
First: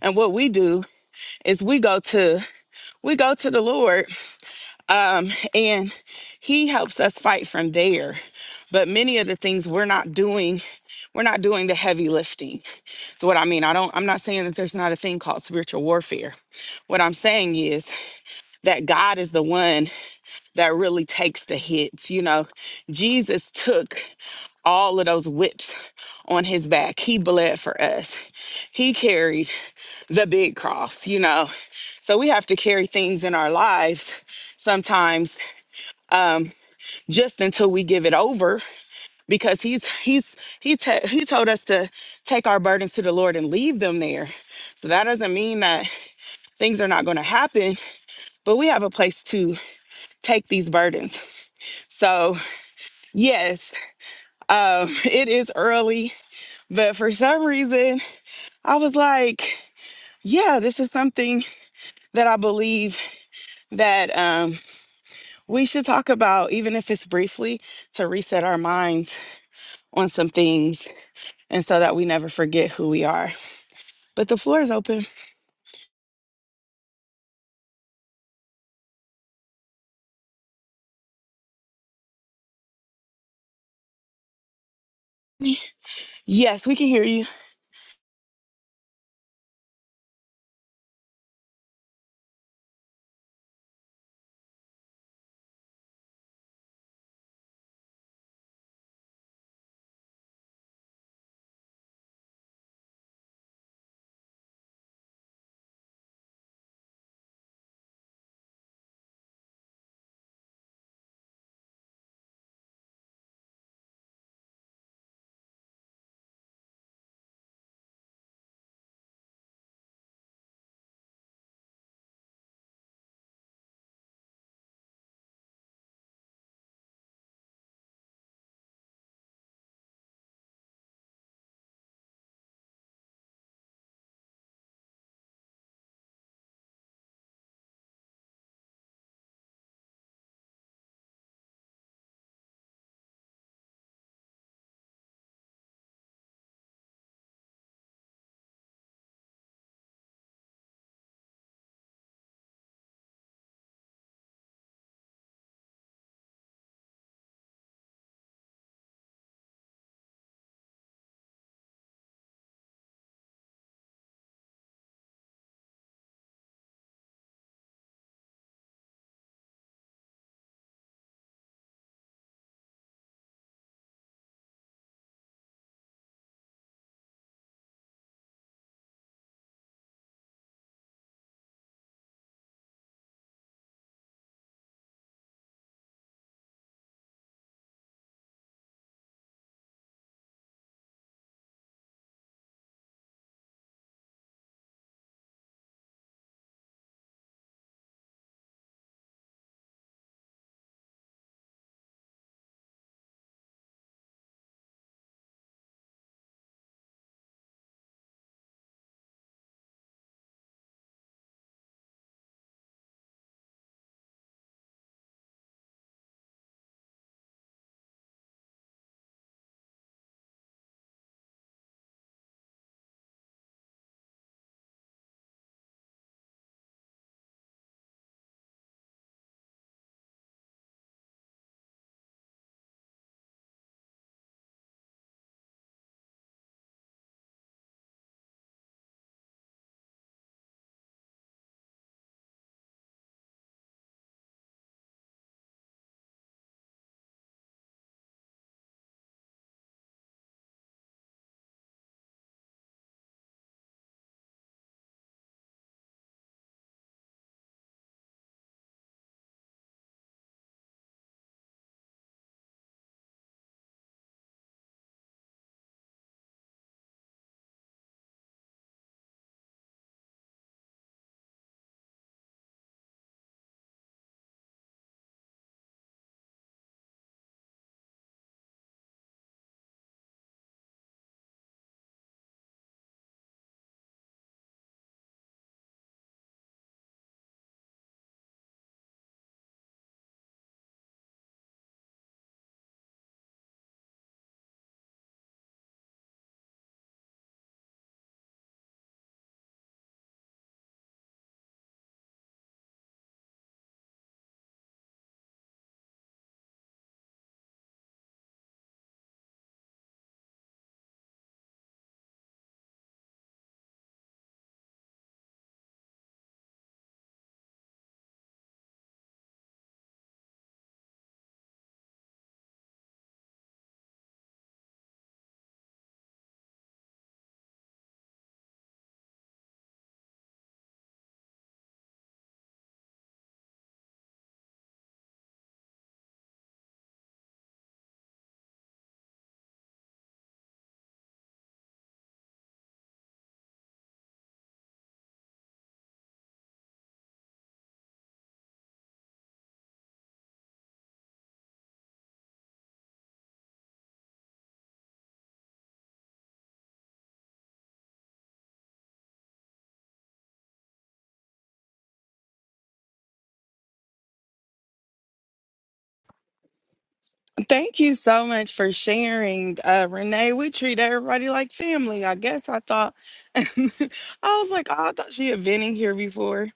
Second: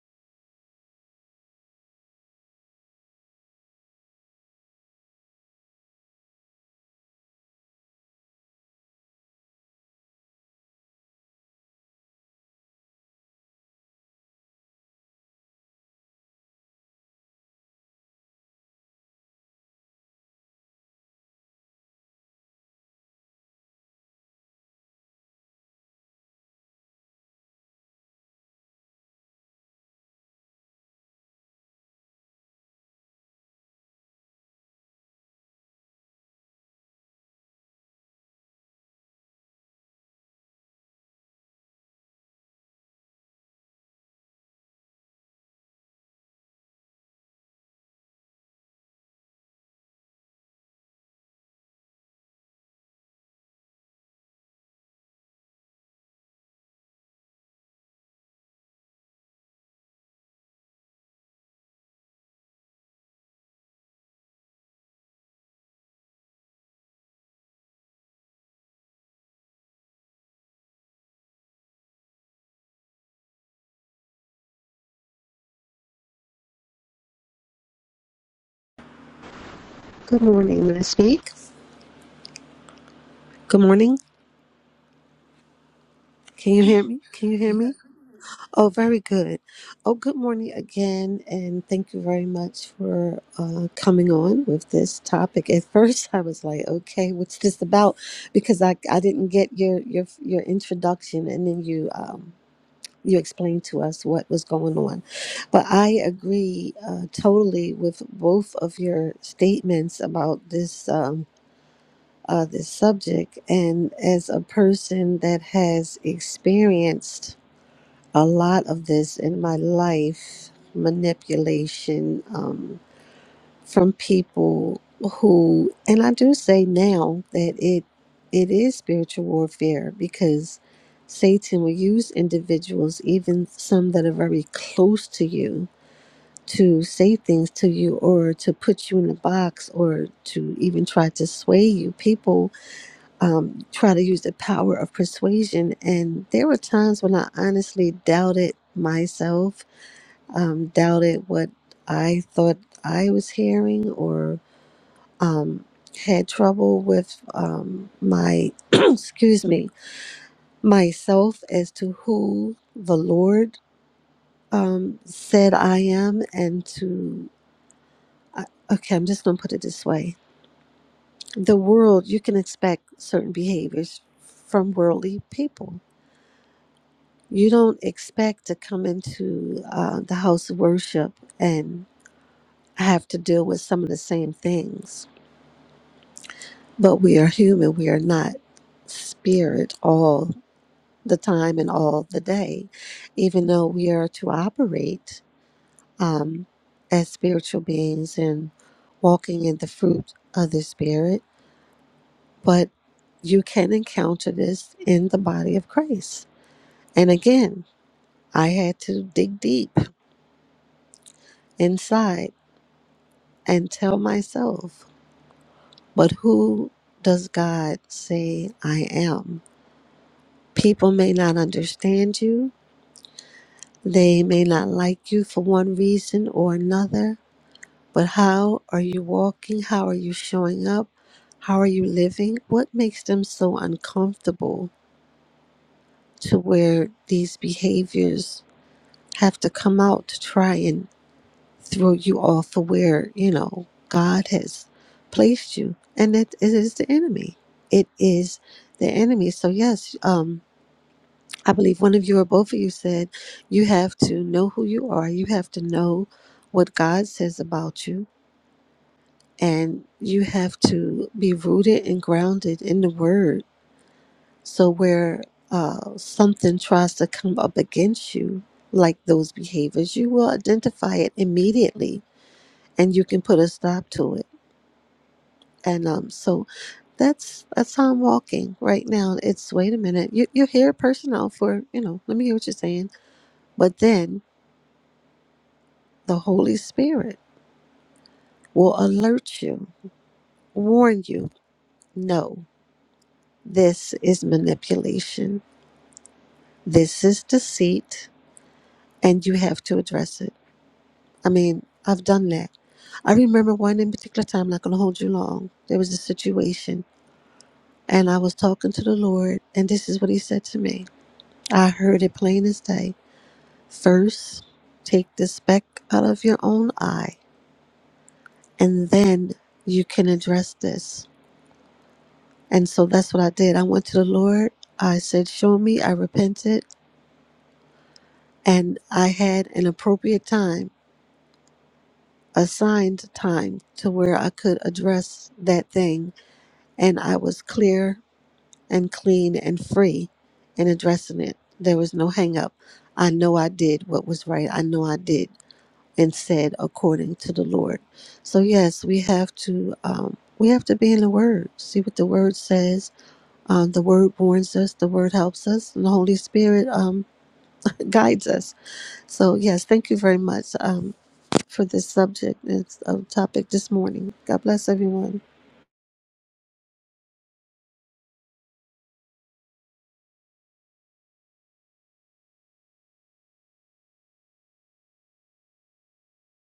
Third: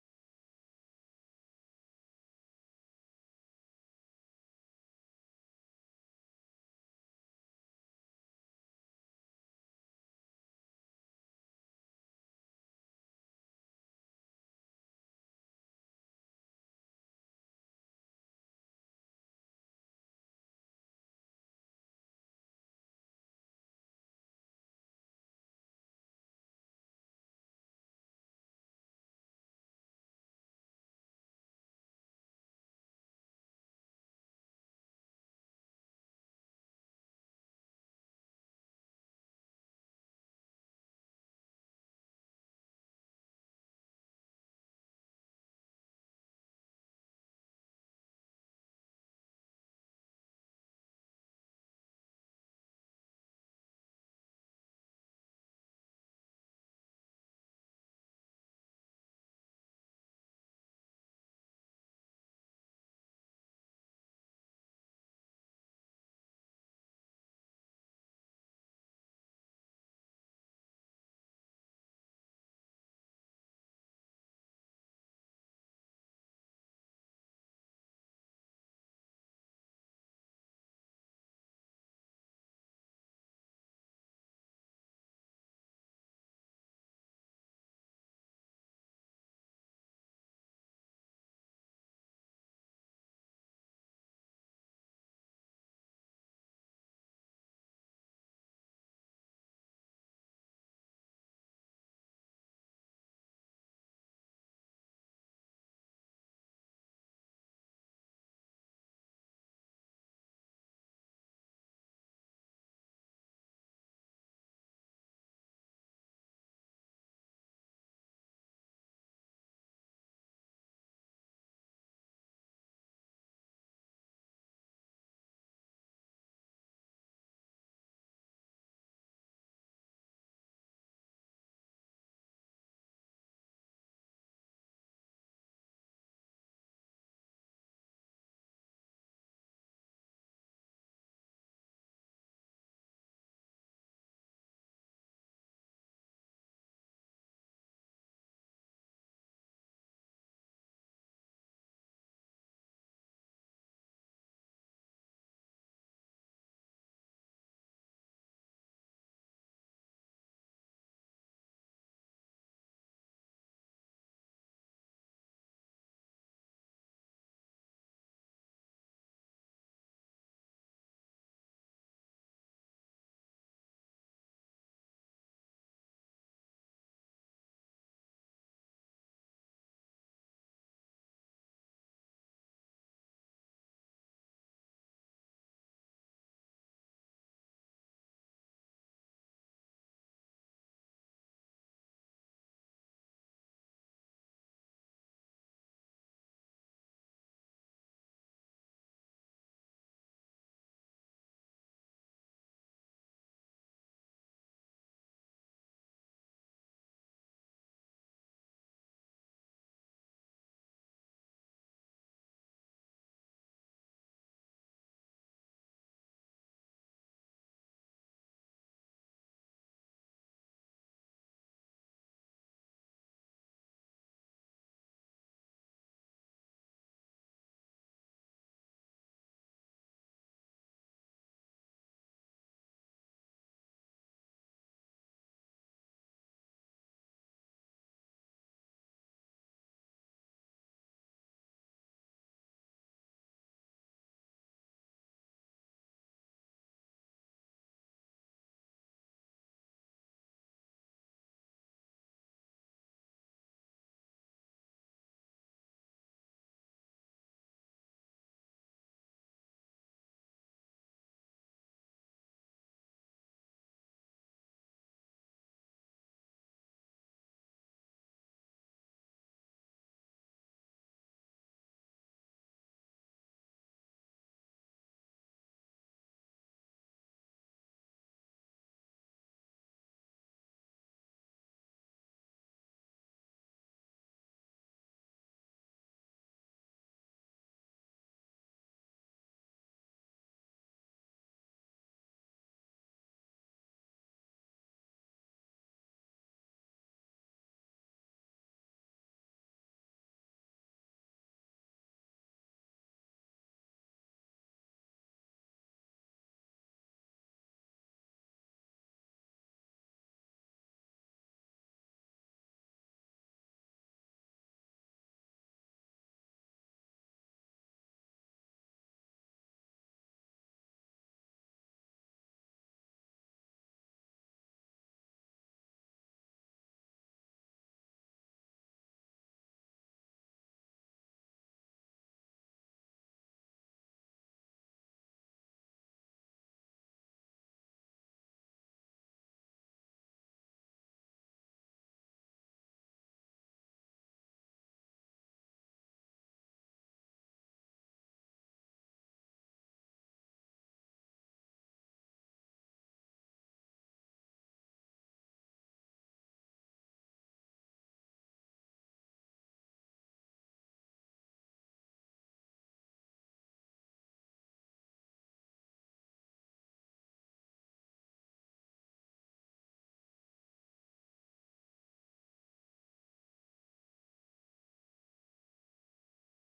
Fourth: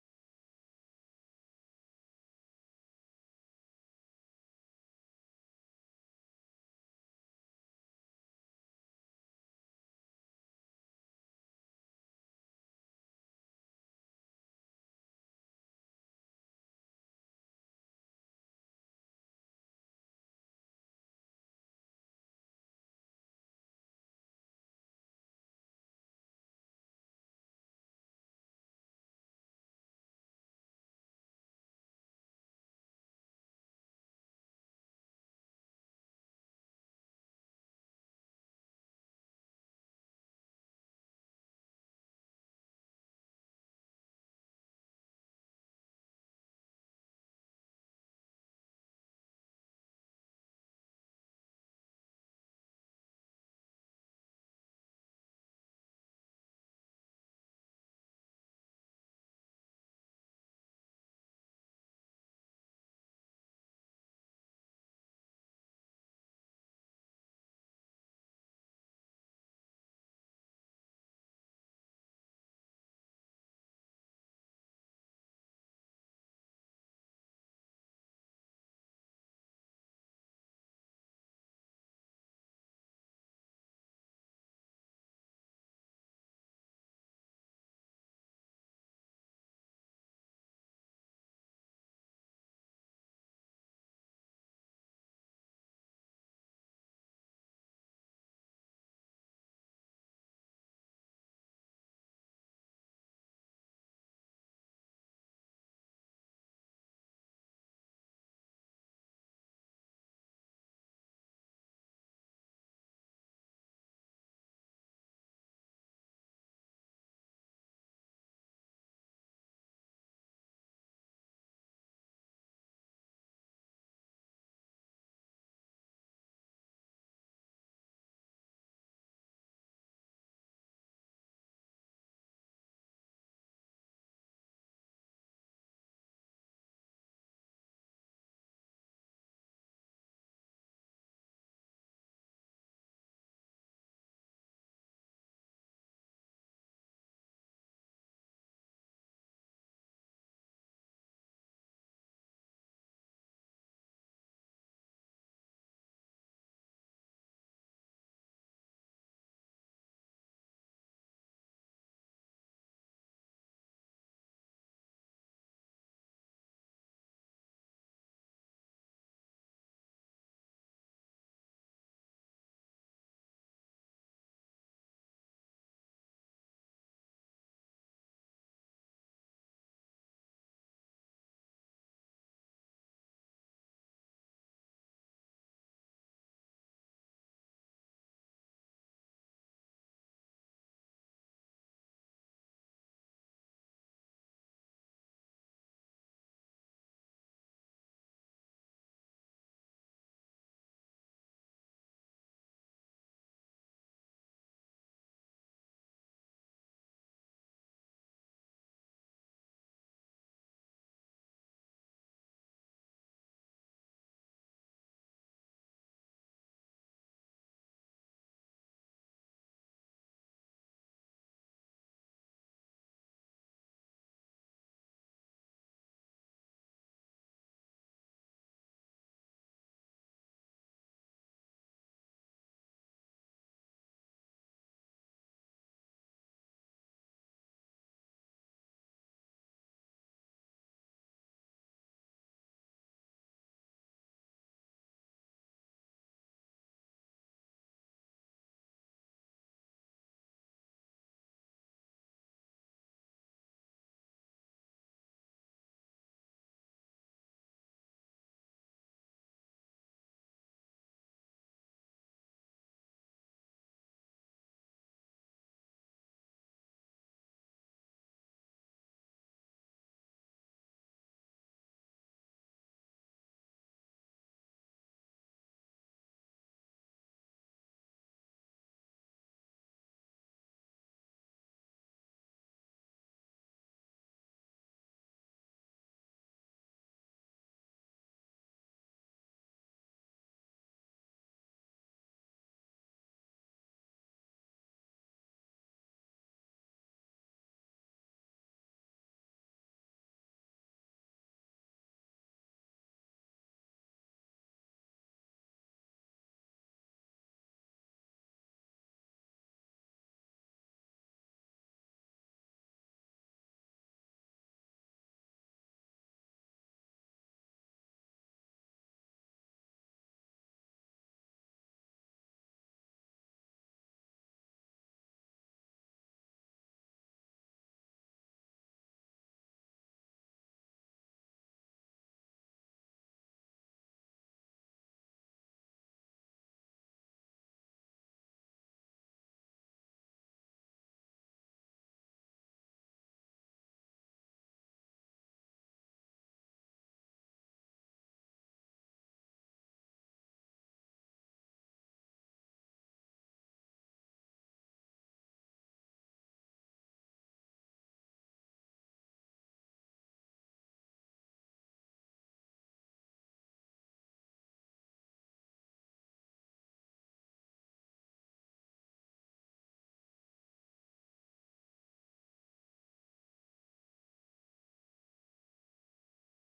And what we do is we go to, we go to the Lord and he helps us fight from there. But many of the things we're not doing, we're not doing the heavy lifting. So what I mean, I don't I'm not saying that there's not a thing called spiritual warfare. What I'm saying is that God is the one. that really takes the hits. You know, Jesus took all of those whips on his back. He bled for us. He carried the big cross, you know. So we have to carry things in our lives sometimes just until we give it over because he's he's he te- he told us to take our burdens to the Lord and leave them there. So that doesn't mean that things are not going to happen, but we have a place to take these burdens. So, yes, Um, it is early, but for some reason, I was like, yeah, this is something that I believe that um, we should talk about, even if it's briefly, to reset our minds on some things and so that we never forget who we are. But the floor is open. Good morning, Miss Speak. Good morning. Can you Yes, we hear can me? hear you. Can you hear me? Oh, very good. Oh, good morning again, and thank you very much for uh, coming on with this topic. At first, I was like, "Okay, what's this about?" Because I, I didn't get your your your introduction, and then you um, you explained to us what was going on. But I agree uh, totally with both of your statements about this. Um, uh, this subject. And as a person that has experienced a lot of this in my life, manipulation um, from people who, and I do say now that it it is spiritual warfare because Satan will use individuals, even some that are very close to you, to say things to you or to put you in a box or to even try to sway you. People um, try to use the power of persuasion. And there were times when I honestly doubted myself, um, doubted what I thought I was hearing, or um, had trouble with um, my, excuse me, myself as to who the Lord um, said I am, and to, I- okay, I'm just going to put it this way the world, you can expect certain behaviors from worldly people you don't expect to come into uh, the house of worship and have to deal with some of the same things. But we are human, we are not spirit all the time and all the day, even though we are to operate um, as spiritual beings and walking in the fruit of the spirit. But you can encounter this in the body of Christ. And again, I had to dig deep inside and tell myself, but who does God say I am? People may not understand you, they may not like you for one reason or another, but how are you walking? How are you showing up? How are you living? What makes them so uncomfortable to where these behaviors have to come out to try and throw you off of where, you know, God has placed you. And it, it is the enemy. It is the enemy. So, yes, um, I believe one of you or both of you said you have to know who you are, you have to know what God says about you, and you have to be rooted and grounded in the word. So, where uh, something tries to come up against you, like those behaviors, you will identify it immediately and you can put a stop to it And um, so that's that's how I'm walking right now. It's wait a minute, you you hear personnel for you know. Let me hear what you're saying, but then the Holy Spirit will alert you, warn you. No, this is manipulation. This is deceit, and you have to address it. I mean, I've done that. I remember one in particular time. Not gonna hold you long. There was a situation, and I was talking to the Lord, and this is what He said to me. I heard it plain as day. First, take the speck out of your own eye, and then you can address this. And so that's what I did. I went to the Lord. I said, Show me. I repented. And I had an appropriate time, assigned time to where I could address that thing. And I was clear and clean and free in addressing it. There was no hang up. I know I did what was right. I know I did. and said according to the Lord. So yes, we have to um, we have to be in the Word, see what the Word says. Um, the Word warns us, the Word helps us, and the Holy Spirit um, guides us. So yes, thank you very much um, for this subject and uh, topic this morning. God bless everyone. Thank you so much for sharing, uh, Renee. We treat everybody like family. I guess I thought, I was like, oh, I thought she had been in here before.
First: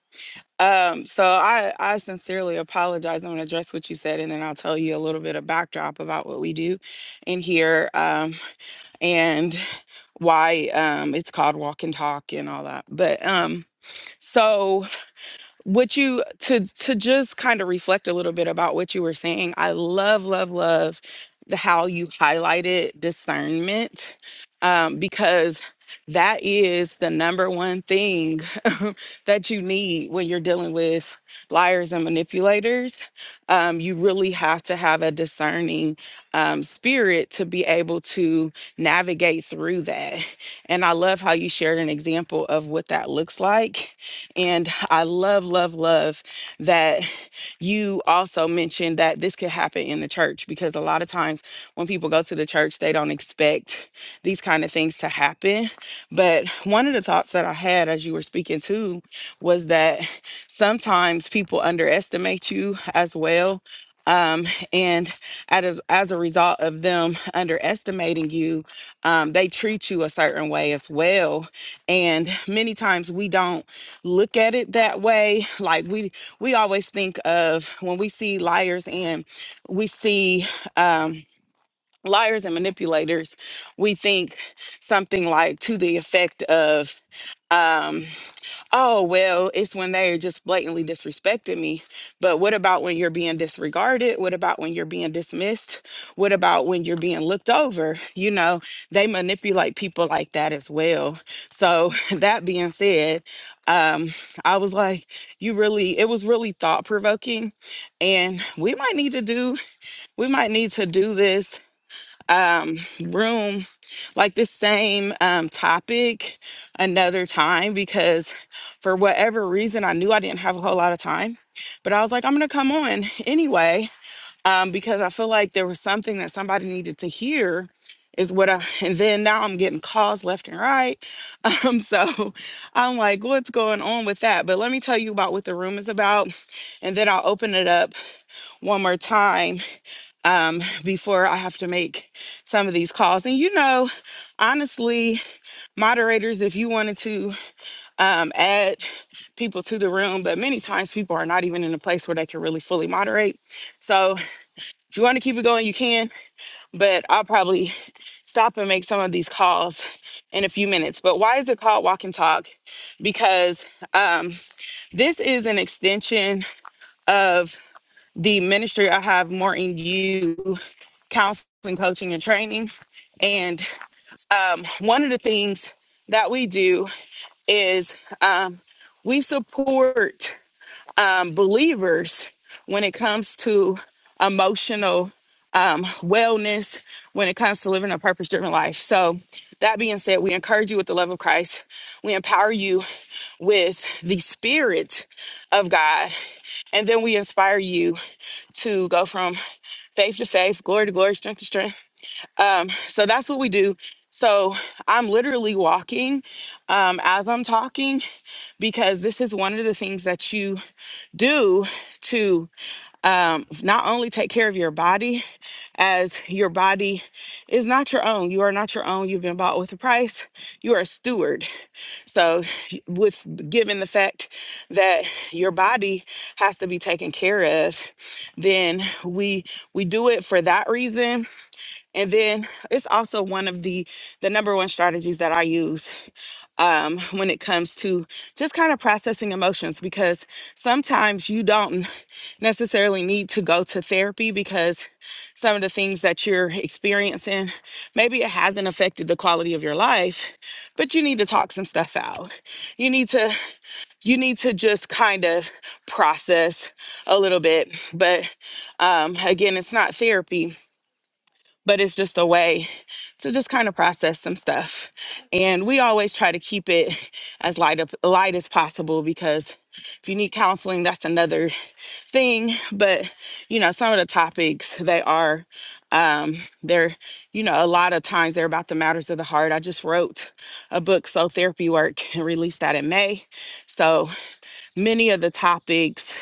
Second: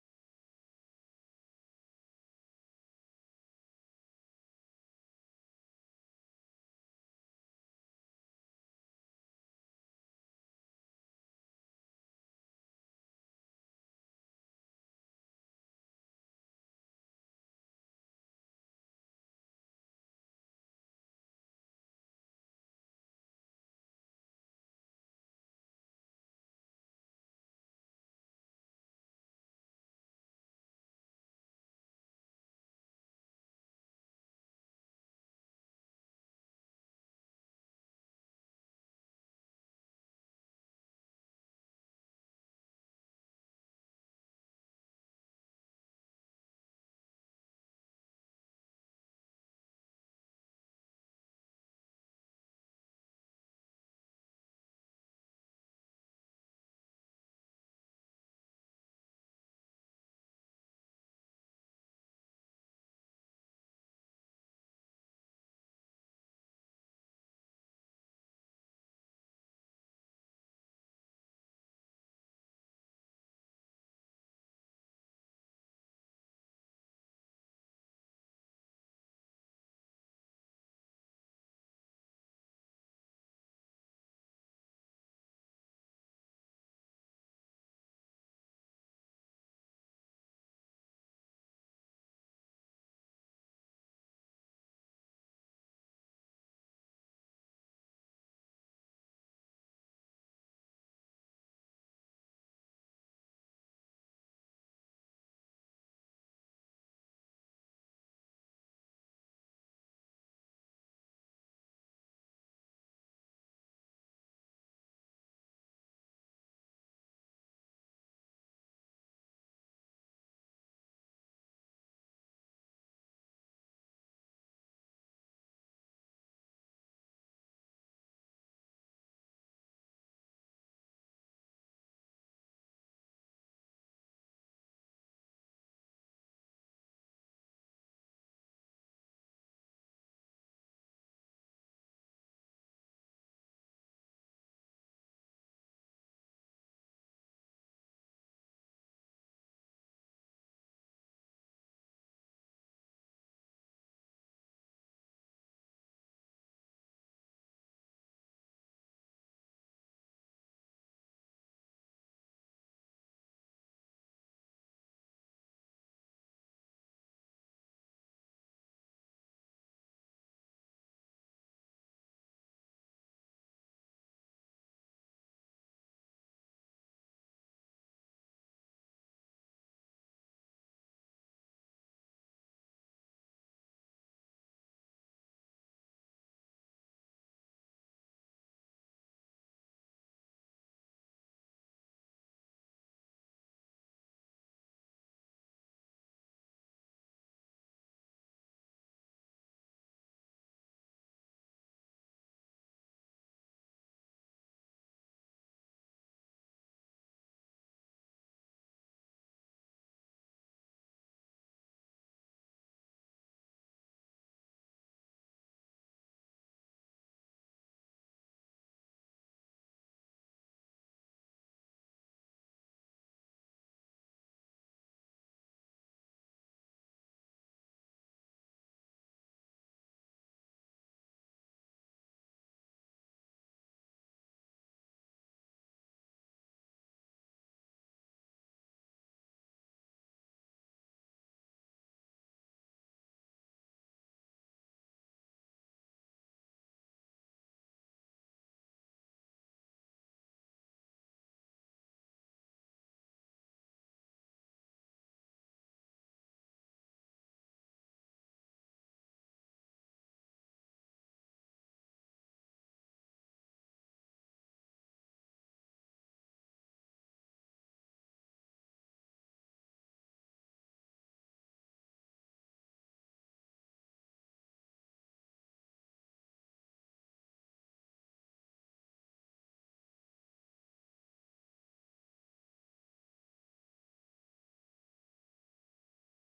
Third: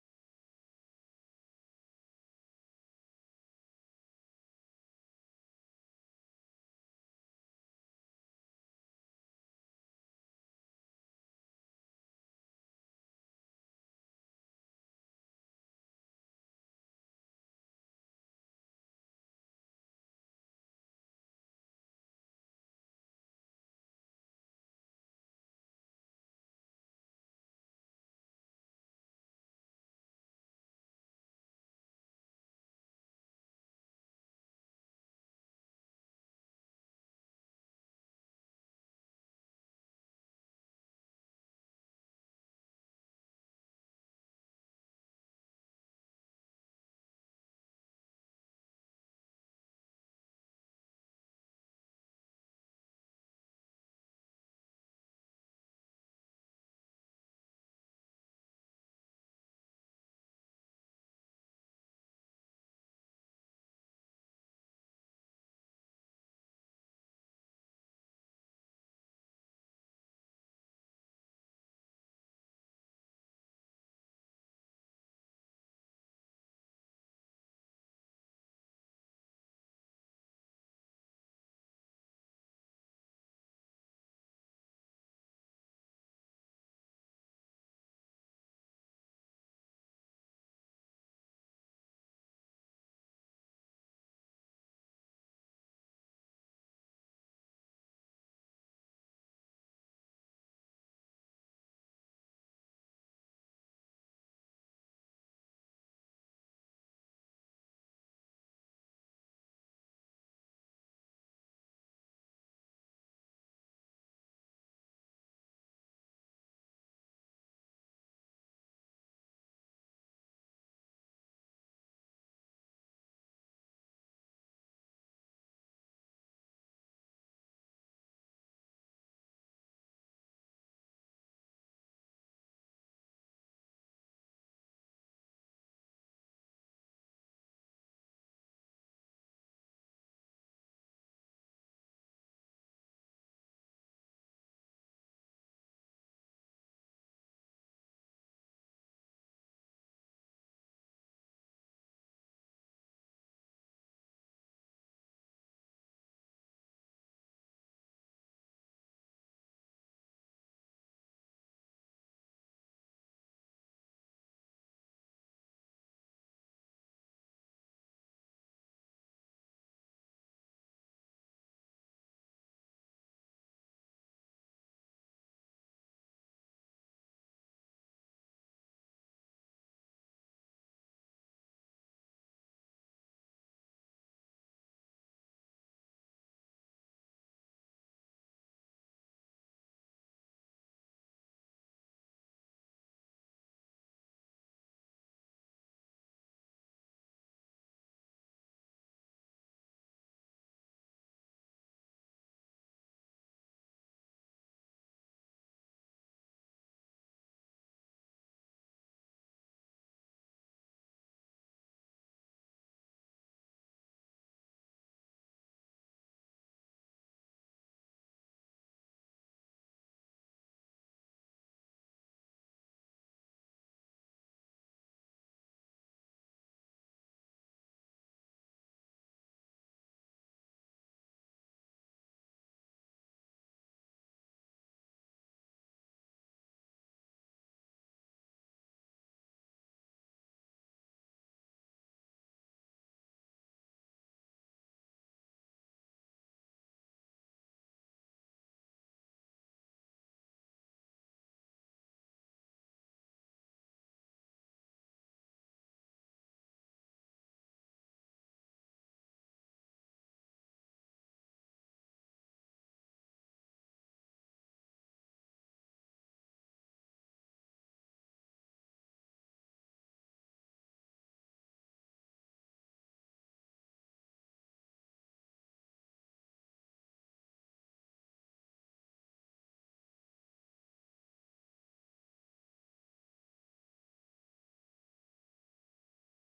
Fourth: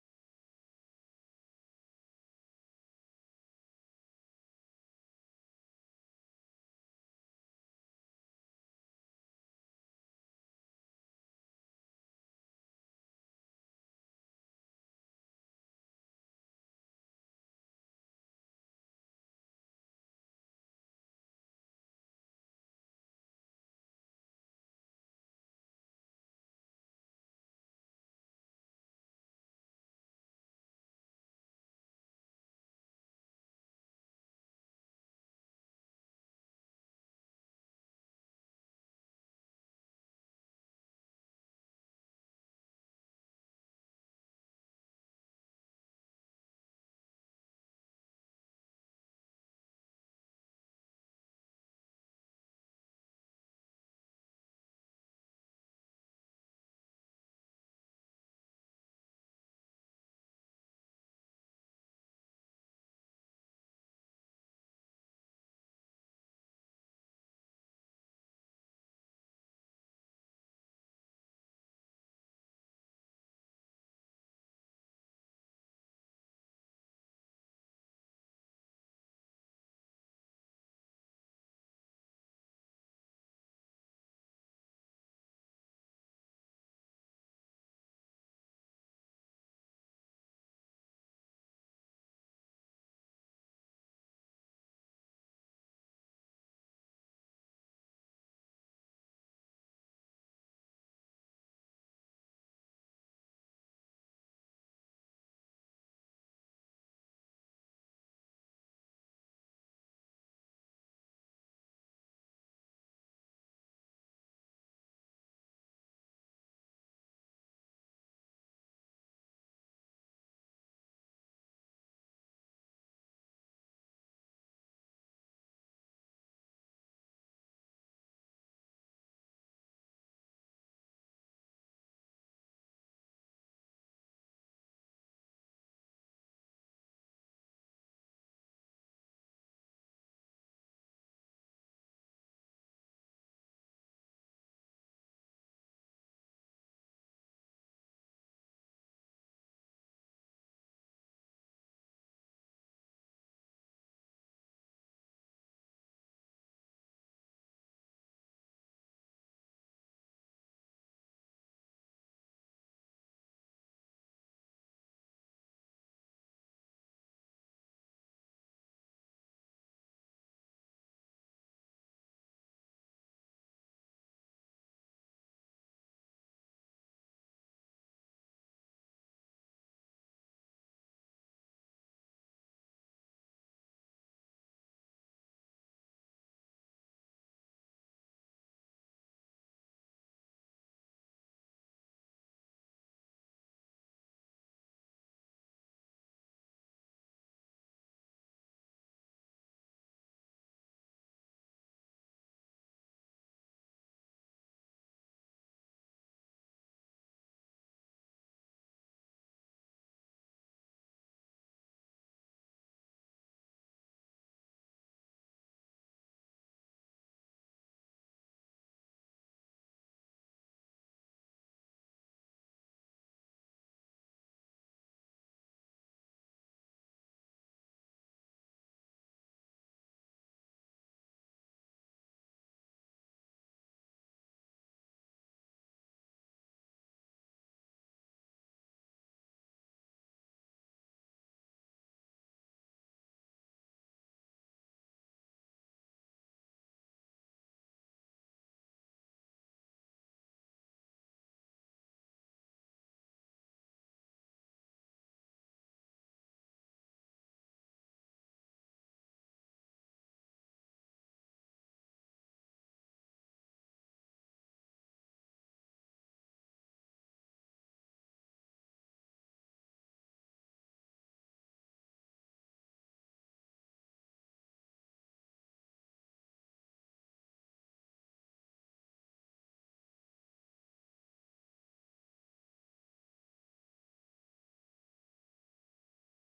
Um, so I, I sincerely apologize. I'm gonna address what you said and then I'll tell you a little bit of backdrop about what we do in here um, and why um, it's called walk and talk and all that. But um, so what you to to just kind of reflect a little bit about what you were saying i love love love the how you highlighted discernment um, because that is the number one thing that you need when you're dealing with liars and manipulators um, you really have to have a discerning um, spirit to be able to navigate through that and i love how you shared an example of what that looks like and I love, love, love that you also mentioned that this could happen in the church because a lot of times when people go to the church, they don't expect these kind of things to happen. But one of the thoughts that I had as you were speaking to was that sometimes people underestimate you as well. Um, and as, as a result of them underestimating you, um, they treat you a certain way as well. And many times we don't look at it that way like we we always think of when we see liars and we see um liars and manipulators we think something like to the effect of um Oh, well, it's when they just blatantly disrespected me. But what about when you're being disregarded? What about when you're being dismissed? What about when you're being looked over? You know, they manipulate people like that as well. So, that being said, um, I was like, you really, it was really thought provoking. And we might need to do, we might need to do this um, room, like this same um, topic another time because for whatever reason, I knew I didn't have a whole lot of time. But I was like, I'm going to come on anyway um, because I feel like there was something that somebody needed to hear. Is what I, and then now I'm getting calls left and right. Um, so I'm like, what's going on with that? But let me tell you about what the room is about, and then I'll open it up one more time um, before I have to make some of these calls. And you know, honestly, moderators, if you wanted to um, add people to the room, but many times people are not even in a place where they can really fully moderate. So if you want to keep it going, you can, but I'll probably stop and make some of these calls in a few minutes. But why is it called Walk and Talk? Because um, this is an extension of the ministry I have, Morton You counseling, coaching, and training. And um, one of the things that we do is um, we support um, believers when it comes to emotional um, wellness, when it comes to living a purpose driven life. So, that being said, we encourage you with the love of Christ, we empower you with the Spirit of God, and then we inspire you to go from faith to faith, glory to glory, strength to strength um, so that's what we do. So I'm literally walking um, as I'm talking because this is one of the things that you do to um, not only take care of your body, as your body is not your own. You are not your own. You've been bought with a price. You are a steward. So, y- with given the fact that your body has to be taken care of, then we we do it for that reason and then it's also one of the the number one strategies that I use um, when it comes to just kind of processing emotions because sometimes you don't necessarily need to go to therapy because some of the things that you're experiencing maybe it hasn't affected the quality of your life, but you need to talk some stuff out. You need to you need to just kind of process a little bit. But um, again, it's not therapy but it's just a way to just kind of process some stuff. And we always try to keep it as light up, light as possible because if you need counseling, that's another thing. But you know, some of the topics they are um they're you know a lot of times they're about the matters of the heart i just wrote a book so therapy work and released that in may so many of the topics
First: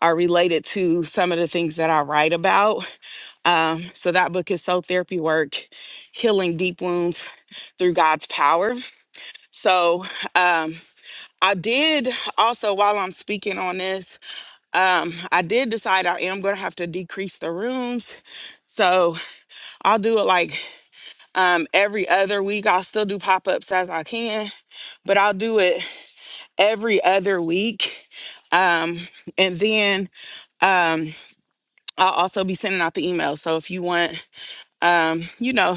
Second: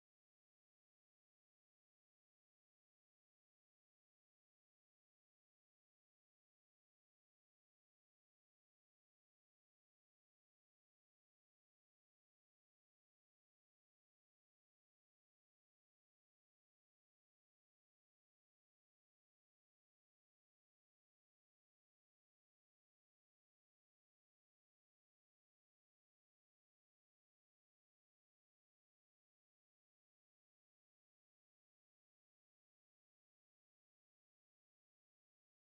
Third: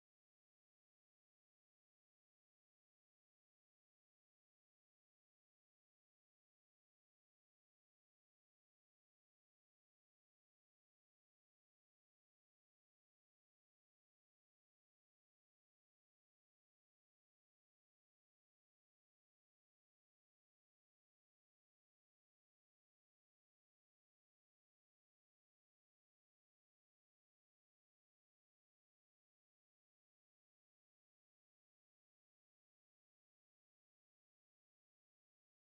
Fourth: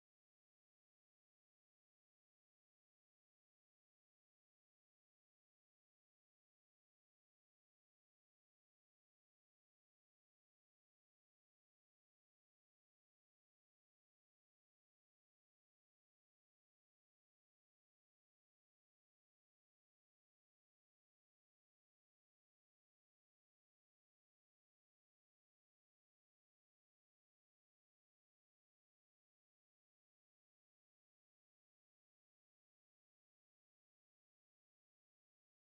are related to some of the things that i write about um, so that book is Soul Therapy Work, Healing Deep Wounds Through God's Power. So um, I did also, while I'm speaking on this, um, I did decide I am going to have to decrease the rooms. So I'll do it like um, every other week. I'll still do pop ups as I can, but I'll do it every other week. Um, and then um, I'll also be sending out the email. So if you want, um, you know,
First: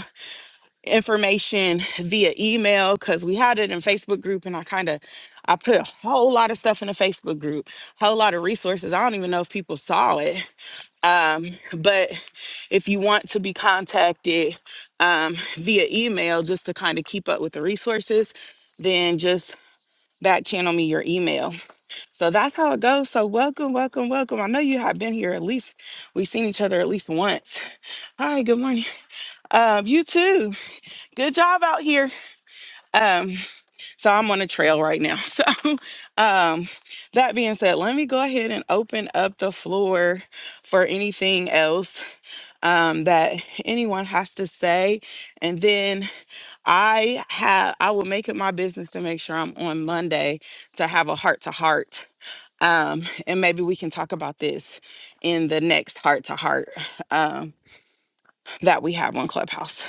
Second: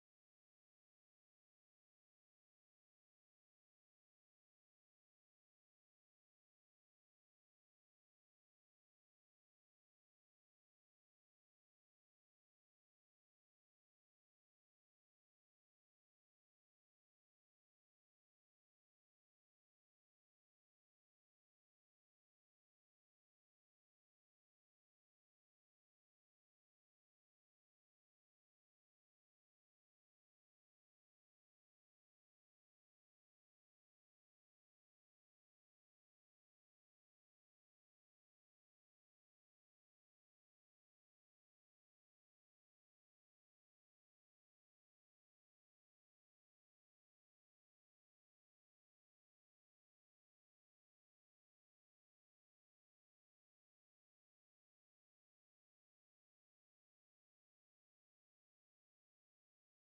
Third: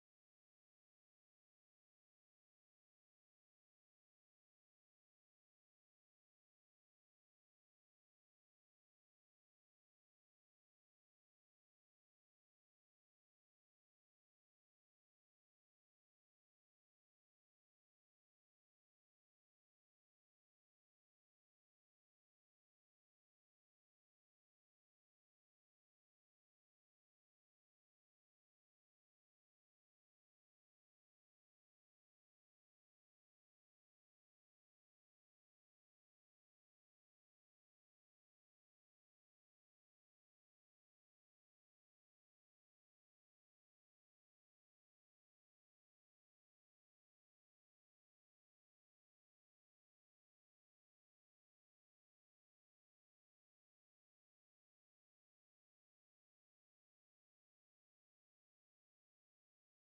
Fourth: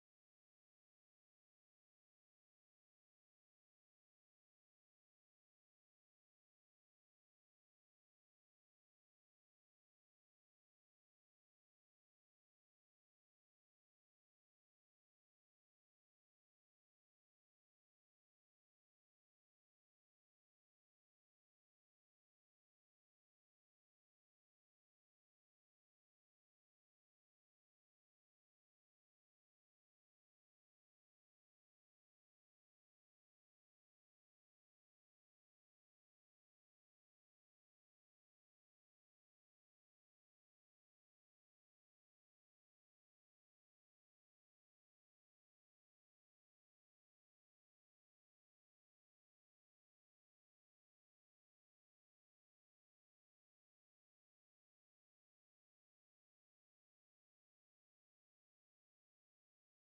information via email because we had it in Facebook group and I kind of I put a whole lot of stuff in the Facebook group, whole lot of resources. I don't even know if people saw it. Um, but if you want to be contacted um, via email just to kind of keep up with the resources, then just back channel me your email. So that's how it goes. So welcome, welcome, welcome. I know you have been here at least we've seen each other at least once. All right, good morning. Um, you too. Good job out here. Um, so I'm on a trail right now. So um that being said, let me go ahead and open up the floor for anything else um that anyone has to say. And then I have I will make it my business to make sure I'm on Monday to have a heart to heart. Um, and maybe we can talk about this in the next heart to heart um that we have on Clubhouse.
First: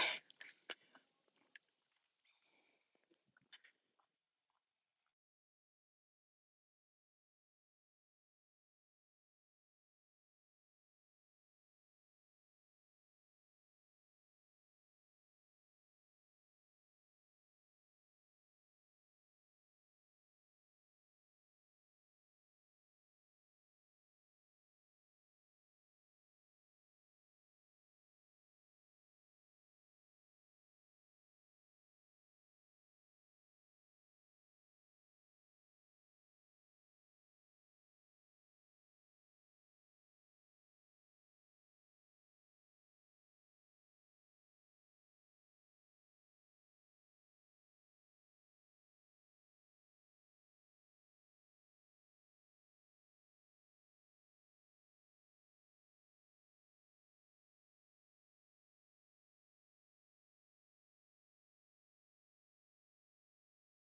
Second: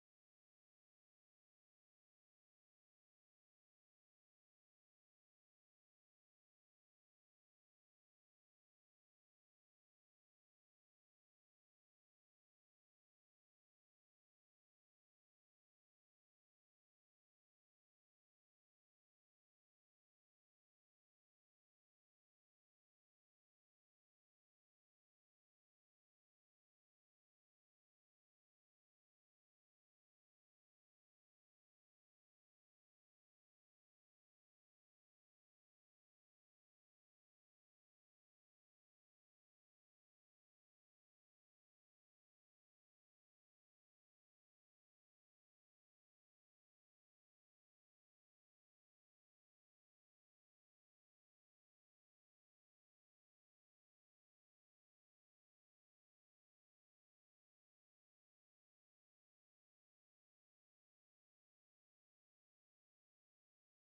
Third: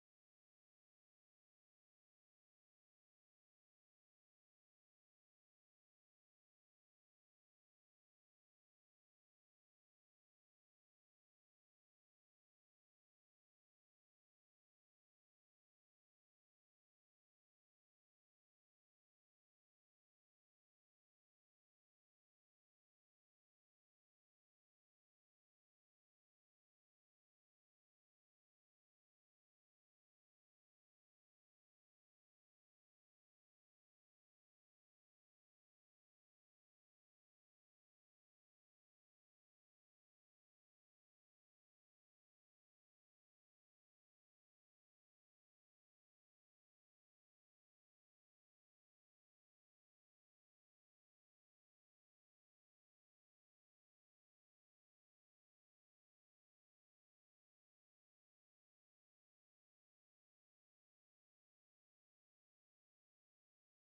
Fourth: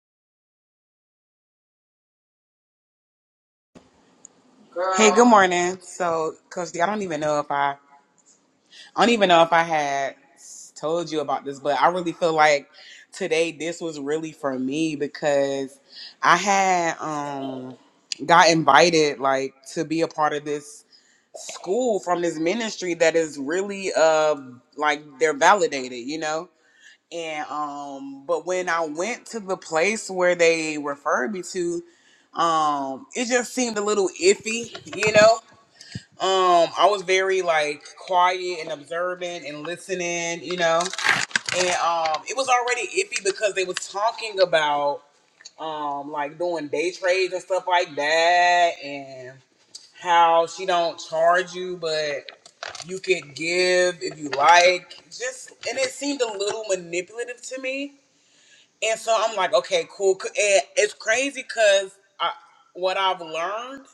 Hey, good morning. So, Coach D, I don't even know if I, I don't even know if I had told you about this, but I really feel like today this was really for me because I had um got invited like to be a part of this school from this ministry that is really uh like they're validated, you know. And um, but when I went to the place where they referred me to, um, it just seemed a little iffy, you know um, I was very like quiet and observant and listening, you know. And um, it was already iffy because they was talking about um like doing day trades and stuff like that, and how she don't charge you, but you could give if you like. Just and it seemed a little manipulative to me. And so I'm like, okay, cool. C- And it's crazy because I what I've learned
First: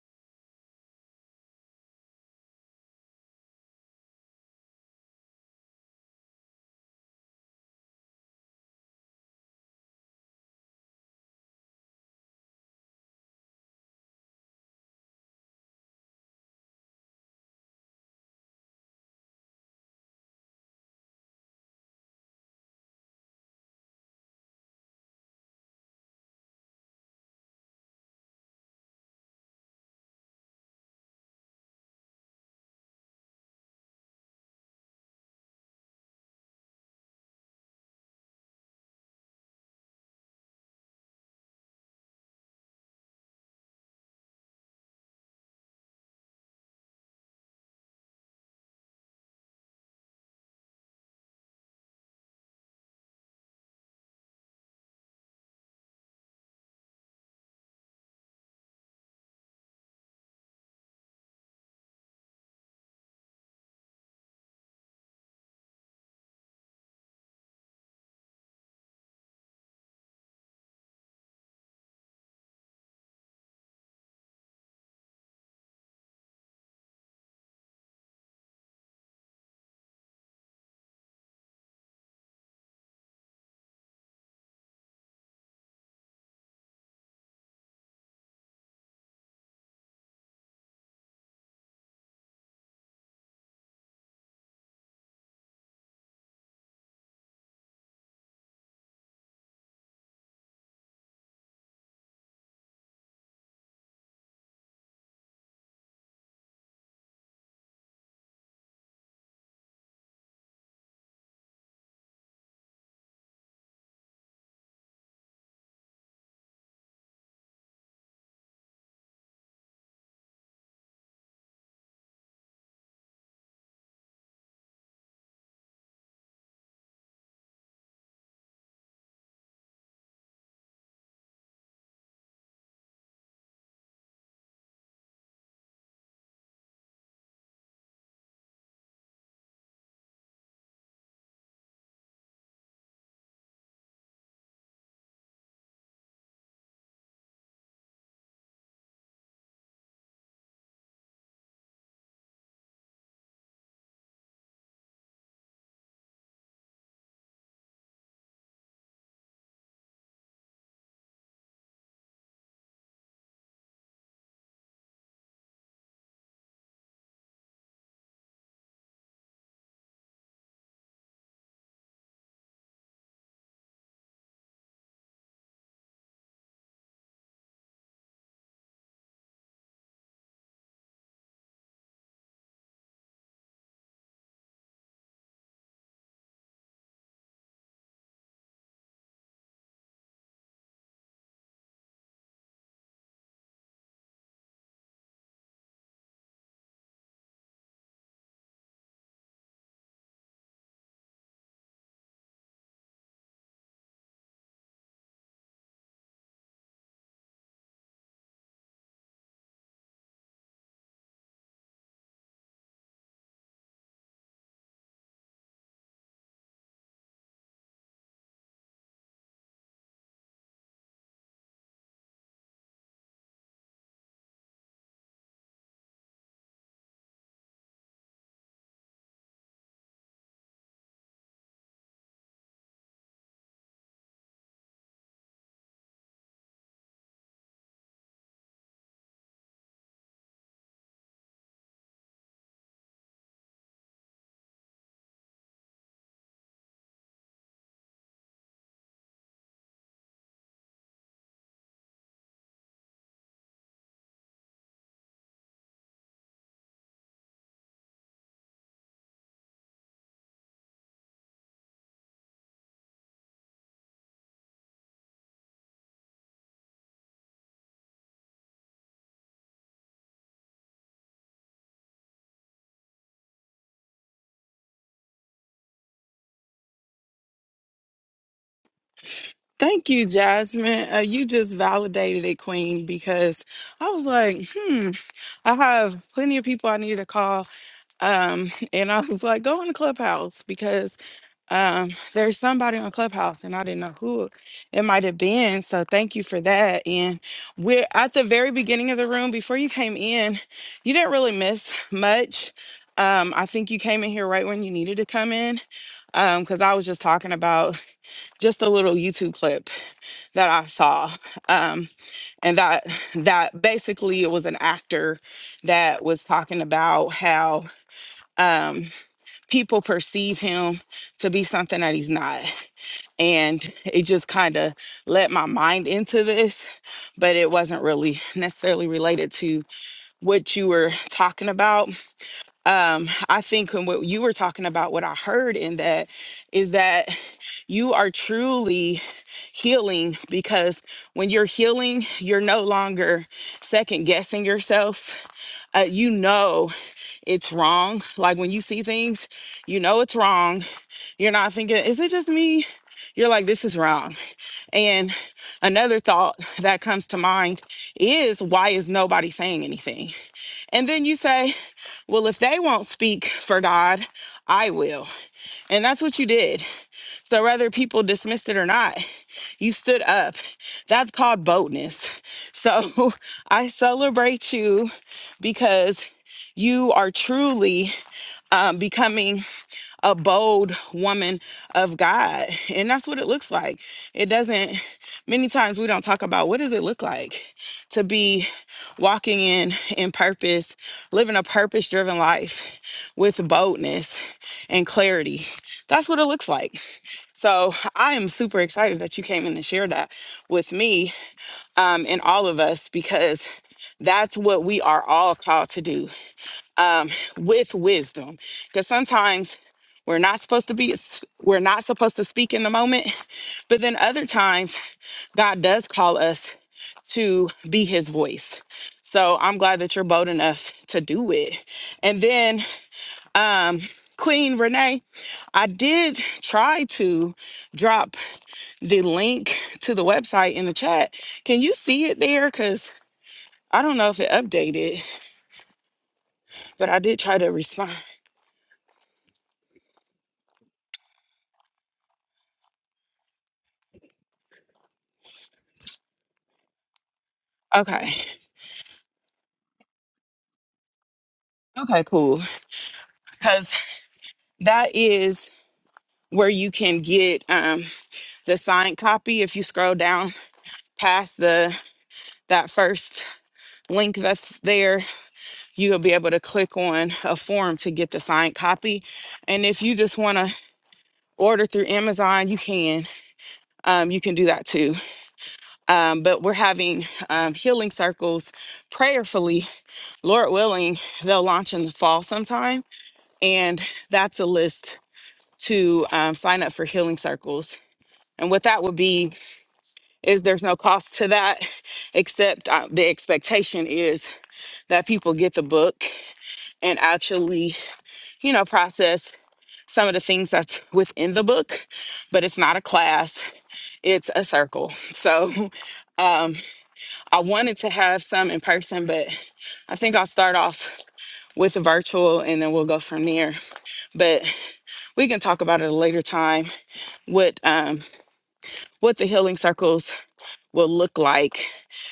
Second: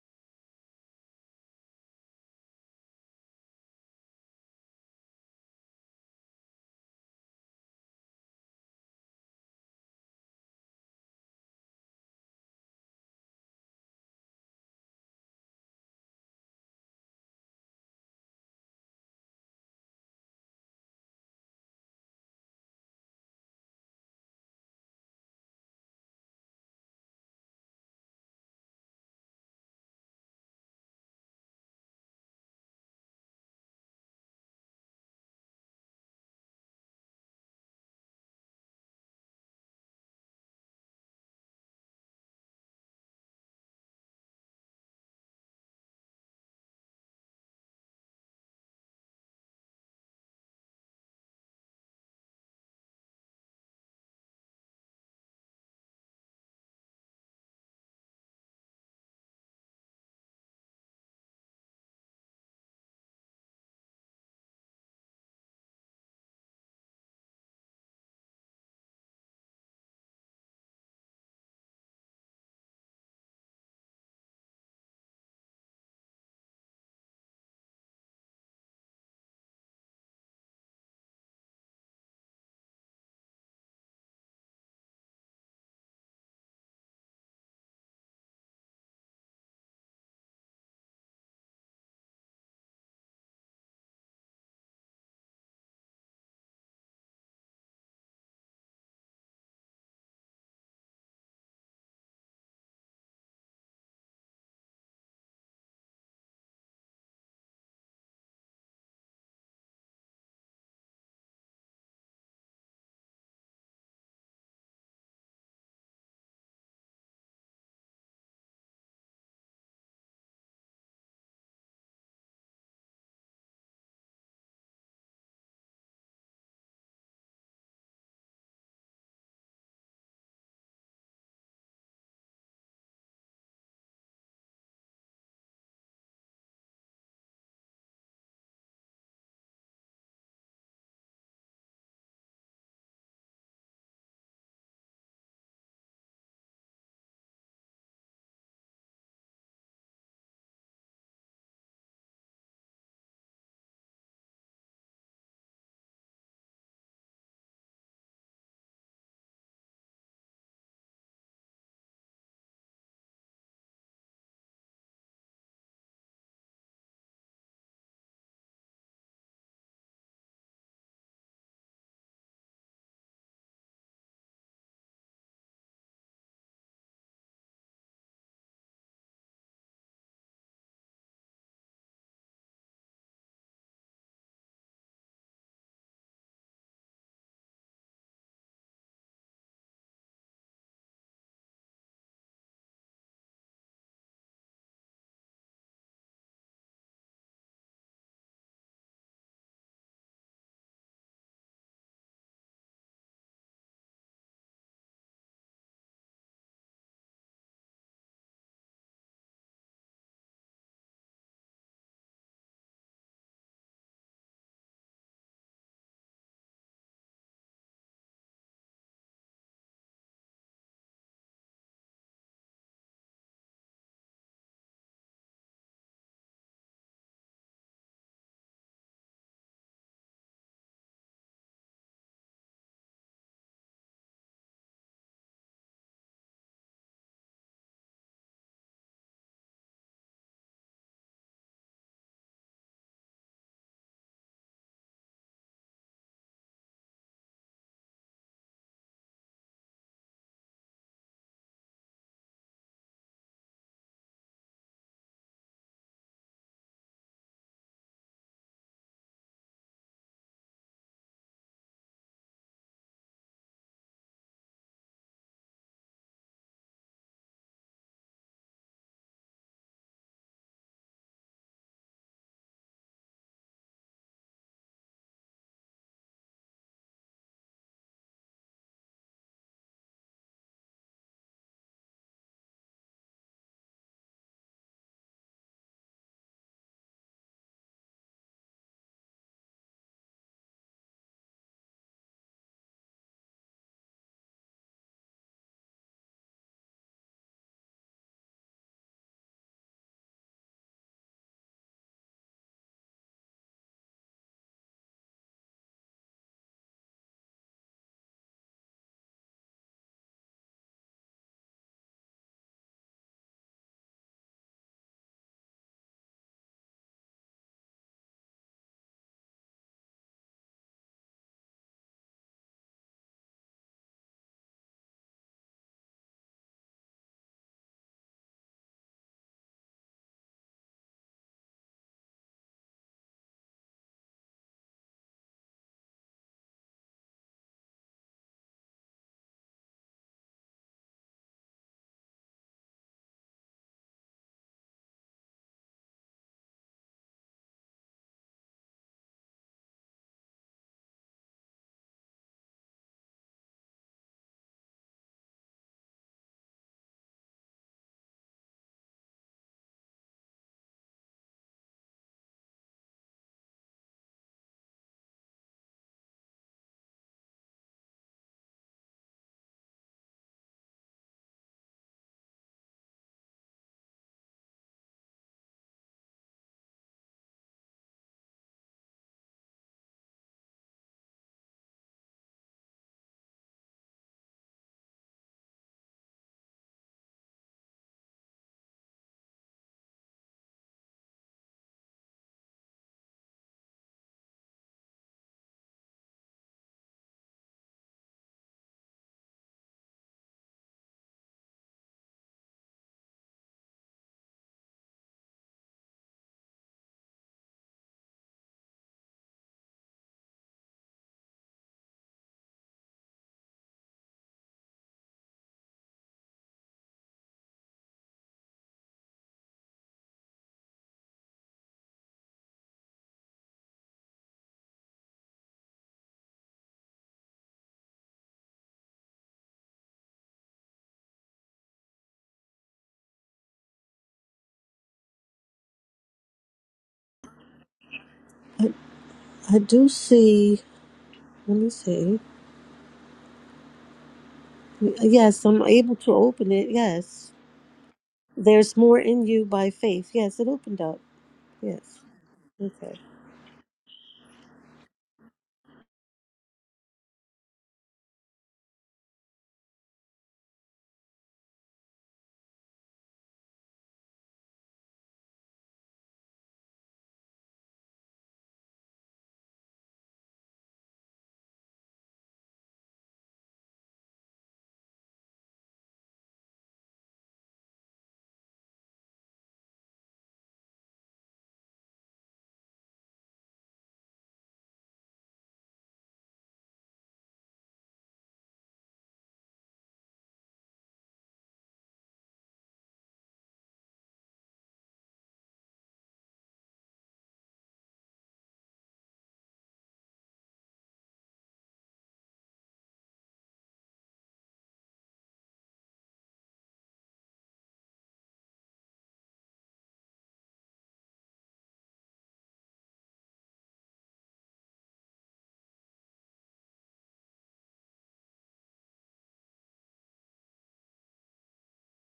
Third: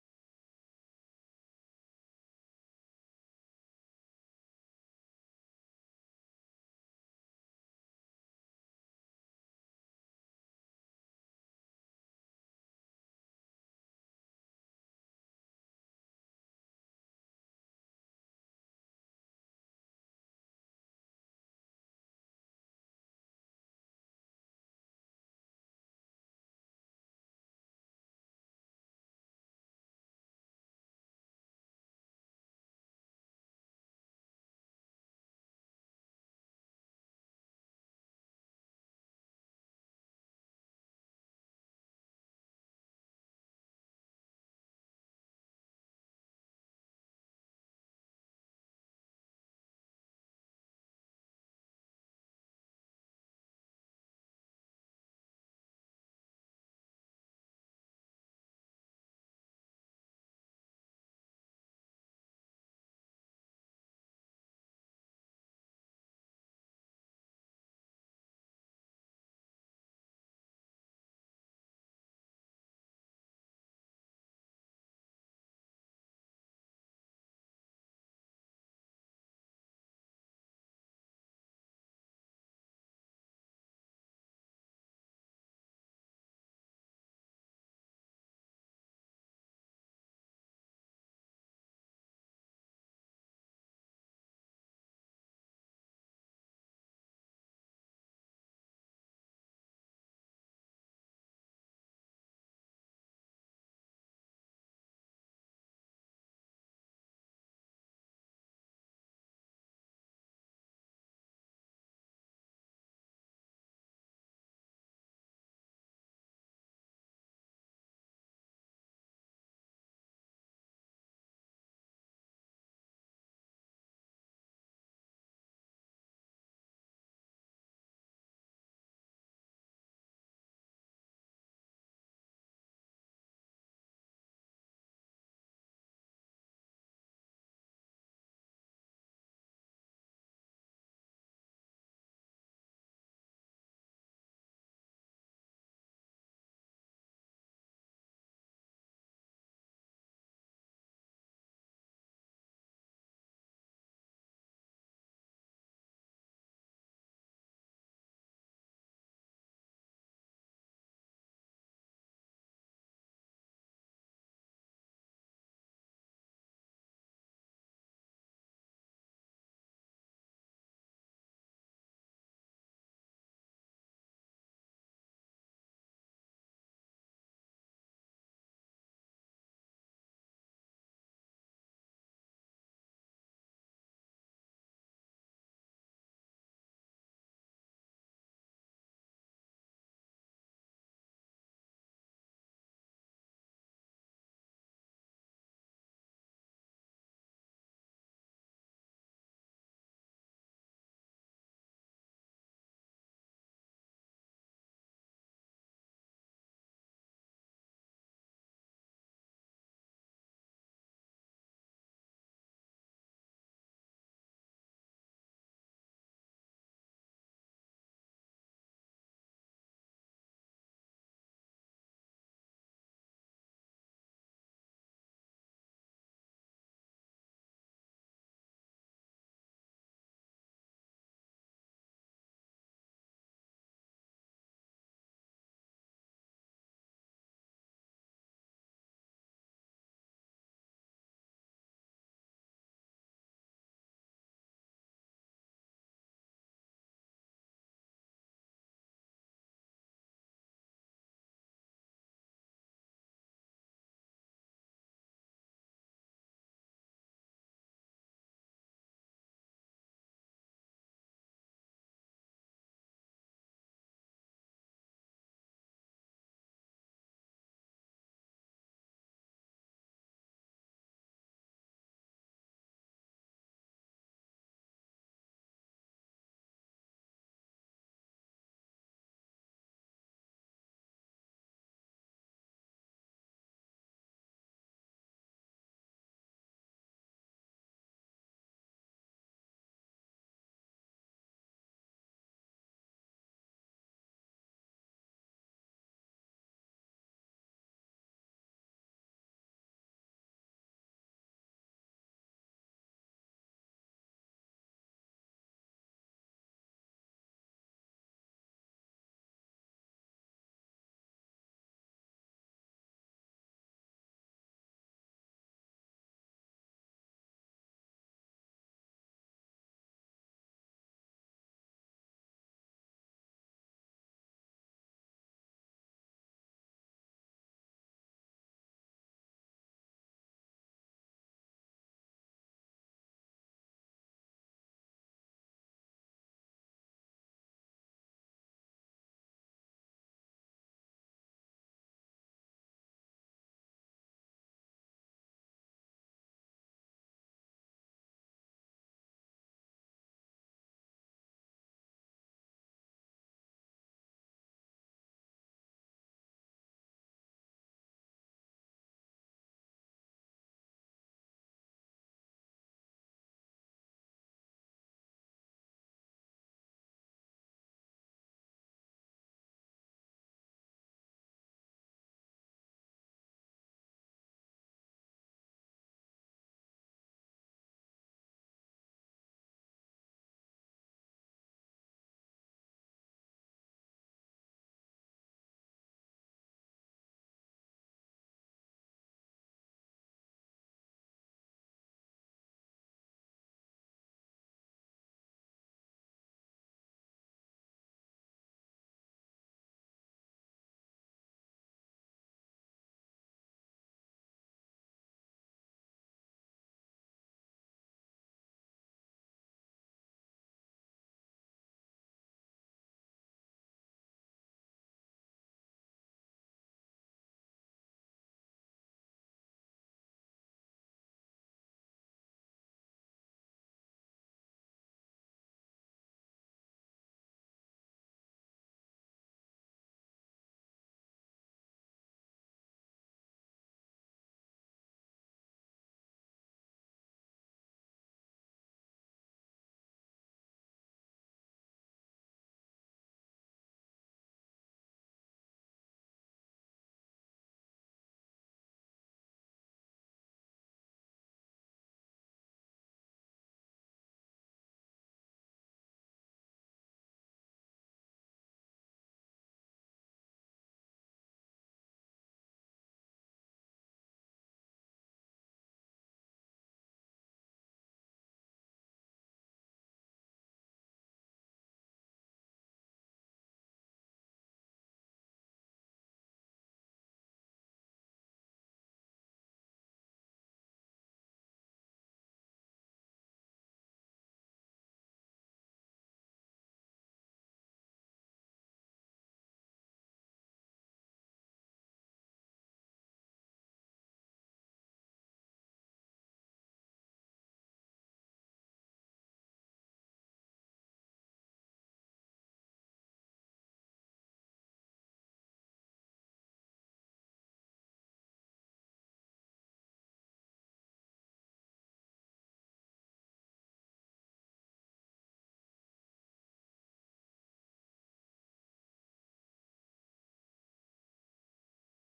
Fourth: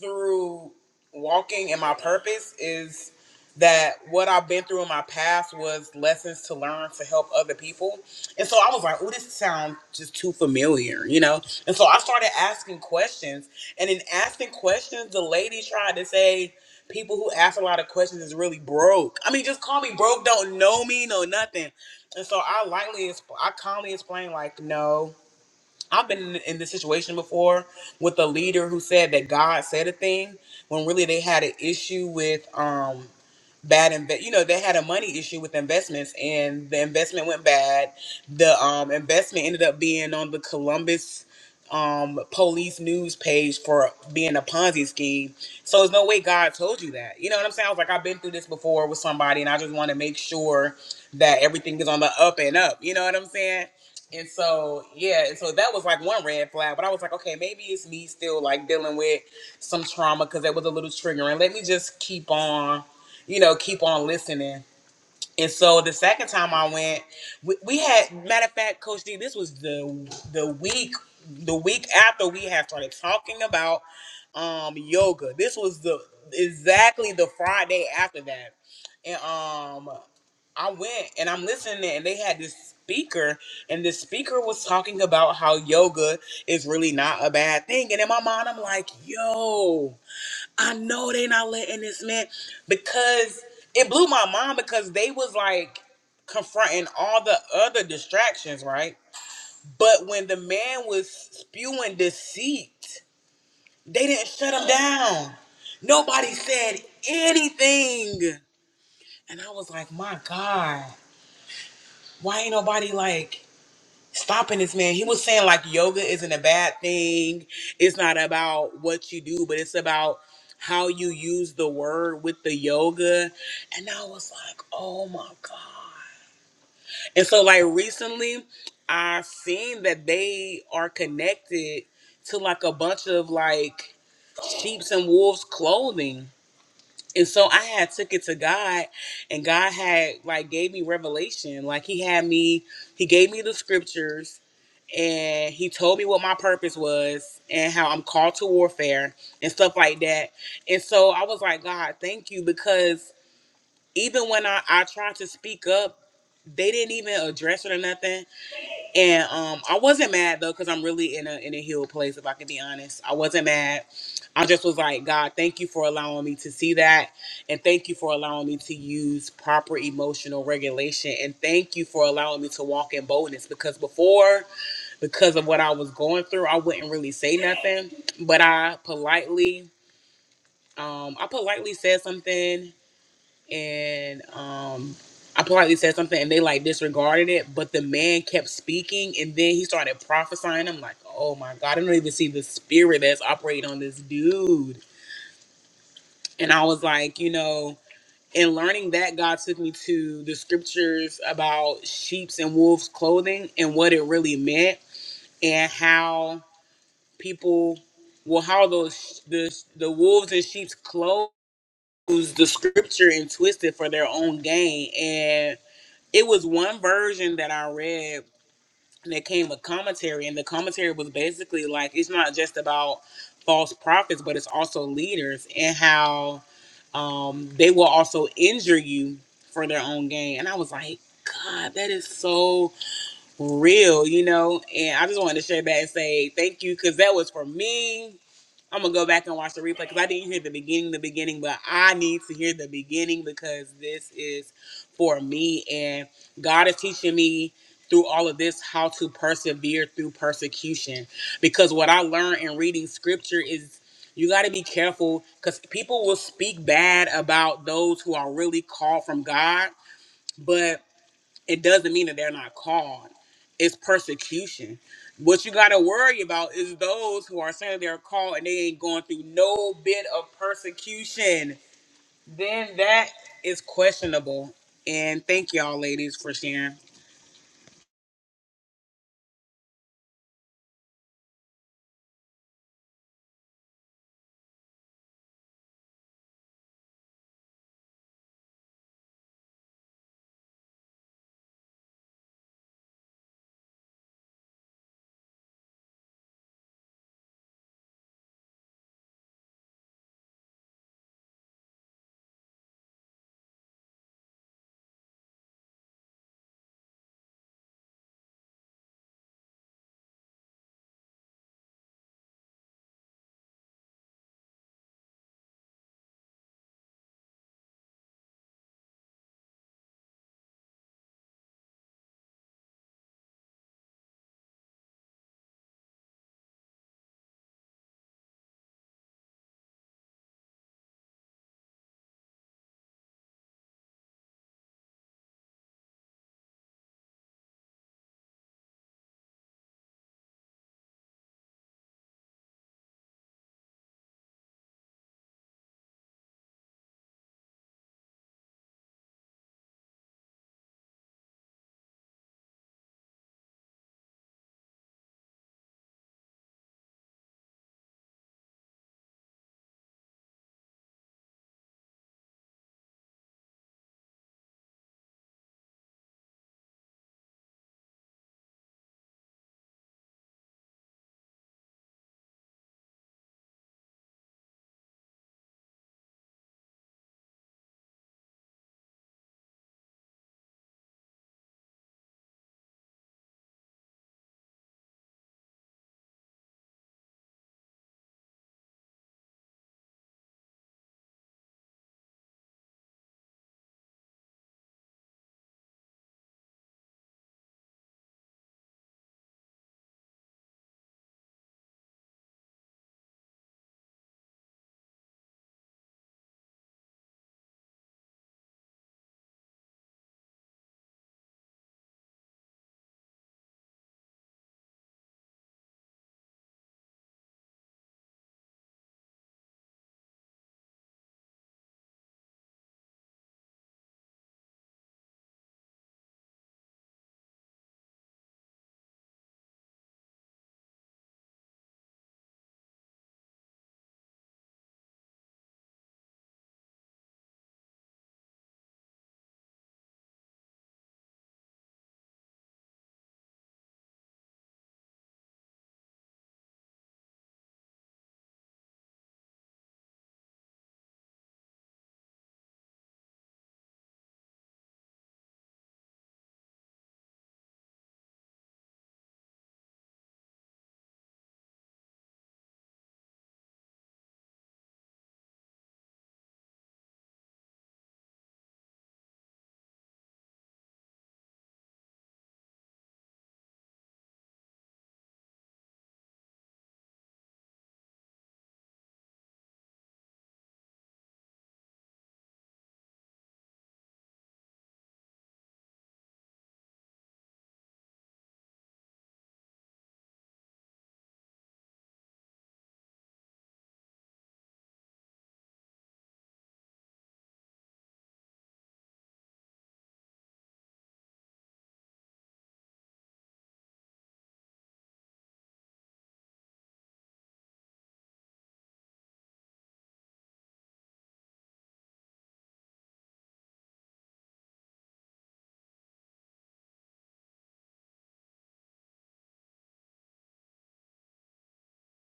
through walking and my purpose is that what I've been through in my past was lessons to learn to help other people. And so I was like, oh, this sounds just too familiar, you know? And so I started asking questions. And in asking questions, the lady tried to say, people who ask a lot of questions is really broke. I mean, just call me broke, don't know me, know nothing. And so I lightly, exp- I calmly explained, like, no. I've been in in this situation before with a leader who said that God said a thing when really they had an issue with um bad invest. You know, they had a money issue with investments, and the investment went bad. The um, investment ended up being on the Columbus um, police news page for being a Ponzi scheme. So there's no way God told you that. You know what I'm saying? I was like, I've been through this before with somebody, and I just want to make sure that everything is on the up and up. You know what I'm saying? And so, yeah, and so that was like one red flag. But I was like, okay, maybe it's me still like dealing with some trauma because that was a little triggering. Let me just keep on you know, keep on listening. And so the second time I went, we, we had matter of fact, Coach D, this was the the week the week after we had started talking about um yoga. This was the exactly the Friday after that. And um I went and I'm listening and they had this speaker and the speaker was talking about how yoga is really not a bad thing. And in my mind I'm like, yo, I know they not letting this man because it blew my mind because they was like confronting all the other distractions, right? But when the man was spewing deceit, they didn't shut him down. Nobody said anything. And I was like, my God, why ain't nobody like stopping this man. He was saying like yoga isn't a bad thing. It's not about what you do, but it's about how you use the word with the yoga. And I was like, oh my God. And so like recently I've seen that they are connected to like a bunch of like sheep's and wolves clothing. And so I had took it to God and God had like gave me revelation. Like he had me, he gave me the scriptures and he told me what my purpose was and how I'm called to warfare and stuff like that. And so I was like, God, thank you because even when I, I tried to speak up, they didn't even address it or nothing. And um, I wasn't mad though, cause I'm really in a in a healed place. If I can be honest, I wasn't mad. I just was like, God, thank you for allowing me to see that, and thank you for allowing me to use proper emotional regulation, and thank you for allowing me to walk in boldness. Because before, because of what I was going through, I wouldn't really say nothing, but I politely, um, I politely said something and um I politely said something and they like disregarded it, but the man kept speaking and then he started prophesying. I'm like, oh my God, I don't even see the spirit that's operating on this dude. And I was like, you know, in learning that, God took me to the scriptures about sheep's and wolves' clothing and what it really meant and how people, well, how those, the, the wolves and sheep's clothes, the scripture and twist it for their own gain. And it was one version that I read and it came with commentary, and the commentary was basically like it's not just about false prophets, but it's also leaders and how um, they will also injure you for their own gain. And I was like, God, that is so real, you know. And I just wanted to share that and say thank you because that was for me. I'm gonna go back and watch the replay because I didn't hear the beginning, the beginning, but I need to hear the beginning because this is for me, and God is teaching me through all of this how to persevere through persecution. Because what I learned in reading scripture is you got to be careful because people will speak bad about those who are really called from God, but it doesn't mean that they're not called. It's persecution. What you gotta worry about is those who are saying they're called and they ain't going through no bit of persecution. Then that is questionable. And thank y'all, ladies, for sharing. Thank you, Jasmine. Uh, you just validated it, Queen, because I was like, hmm, I have plenty of people I need to call. Um, and I was like, go on the clubhouse because Um, there's somebody on Clubhouse, and I didn't know who it might have been. So thank you for that. And we're at the very beginning of the room before you came in. You didn't really miss much. Um, I think you came in here right when you needed to come in, um, because I was just talking about just a little YouTube clip that I saw. Um, and that that basically it was an actor that was talking about how um people perceive him to be something that he's not and it just kind of let my mind into this but it wasn't really necessarily related to what you were talking about um, I think and what you were talking about, what I heard in that is that you are truly healing because when you're healing, you're no longer second guessing yourself. Uh, you know it's wrong. Like when you see things, you know it's wrong. You're not thinking, is it just me? You're like, this is wrong. And another thought that comes to mind is why is nobody saying anything? And then you say, well, if they won't speak for God, I will. And that's what you did. So whether people dismissed it or not, you stood up. That's called boldness. So I celebrate you because you are truly um, becoming a bold woman of God. And that's what it looks like. It doesn't, many times we don't talk about what does it look like to be walking in in purpose, living a purpose driven life with boldness and clarity. That's what it looks like. So I am super excited that you came in and shared that with me um, and all of us because that's what we are all called to do with wisdom because sometimes we're not supposed to be we're not supposed to speak in the moment but then other times god does call us to be his voice so i'm glad that you're bold enough to do it and then um queen renee i did try to drop the link to the website in the chat can you see it there because i don't know if it updated but i did try to respond I do see. Let me see. Yes, I'm able to open it. Yes, okay there's more in you by faith. Yes, it opened up. Yes. okay cool Okay. Because. that is where you can get um, the signed copy if you scroll down past the that first link that's there you'll be able to click on a form to get the signed copy and if you just want to order through amazon you can um, you can do that too um, but we're having um, healing circles prayerfully lord willing they'll launch in the fall sometime and that's a list to um, sign up for healing circles and what that would be is there's no cost to that except uh, the expectation is that people get the book and actually you know process some of the things that's within the book but it's not a class it's a circle so i wanted to have some in person but i think i'll start off with the virtual and then we'll go from there but we can talk about it at a later time what um what the healing circles will look like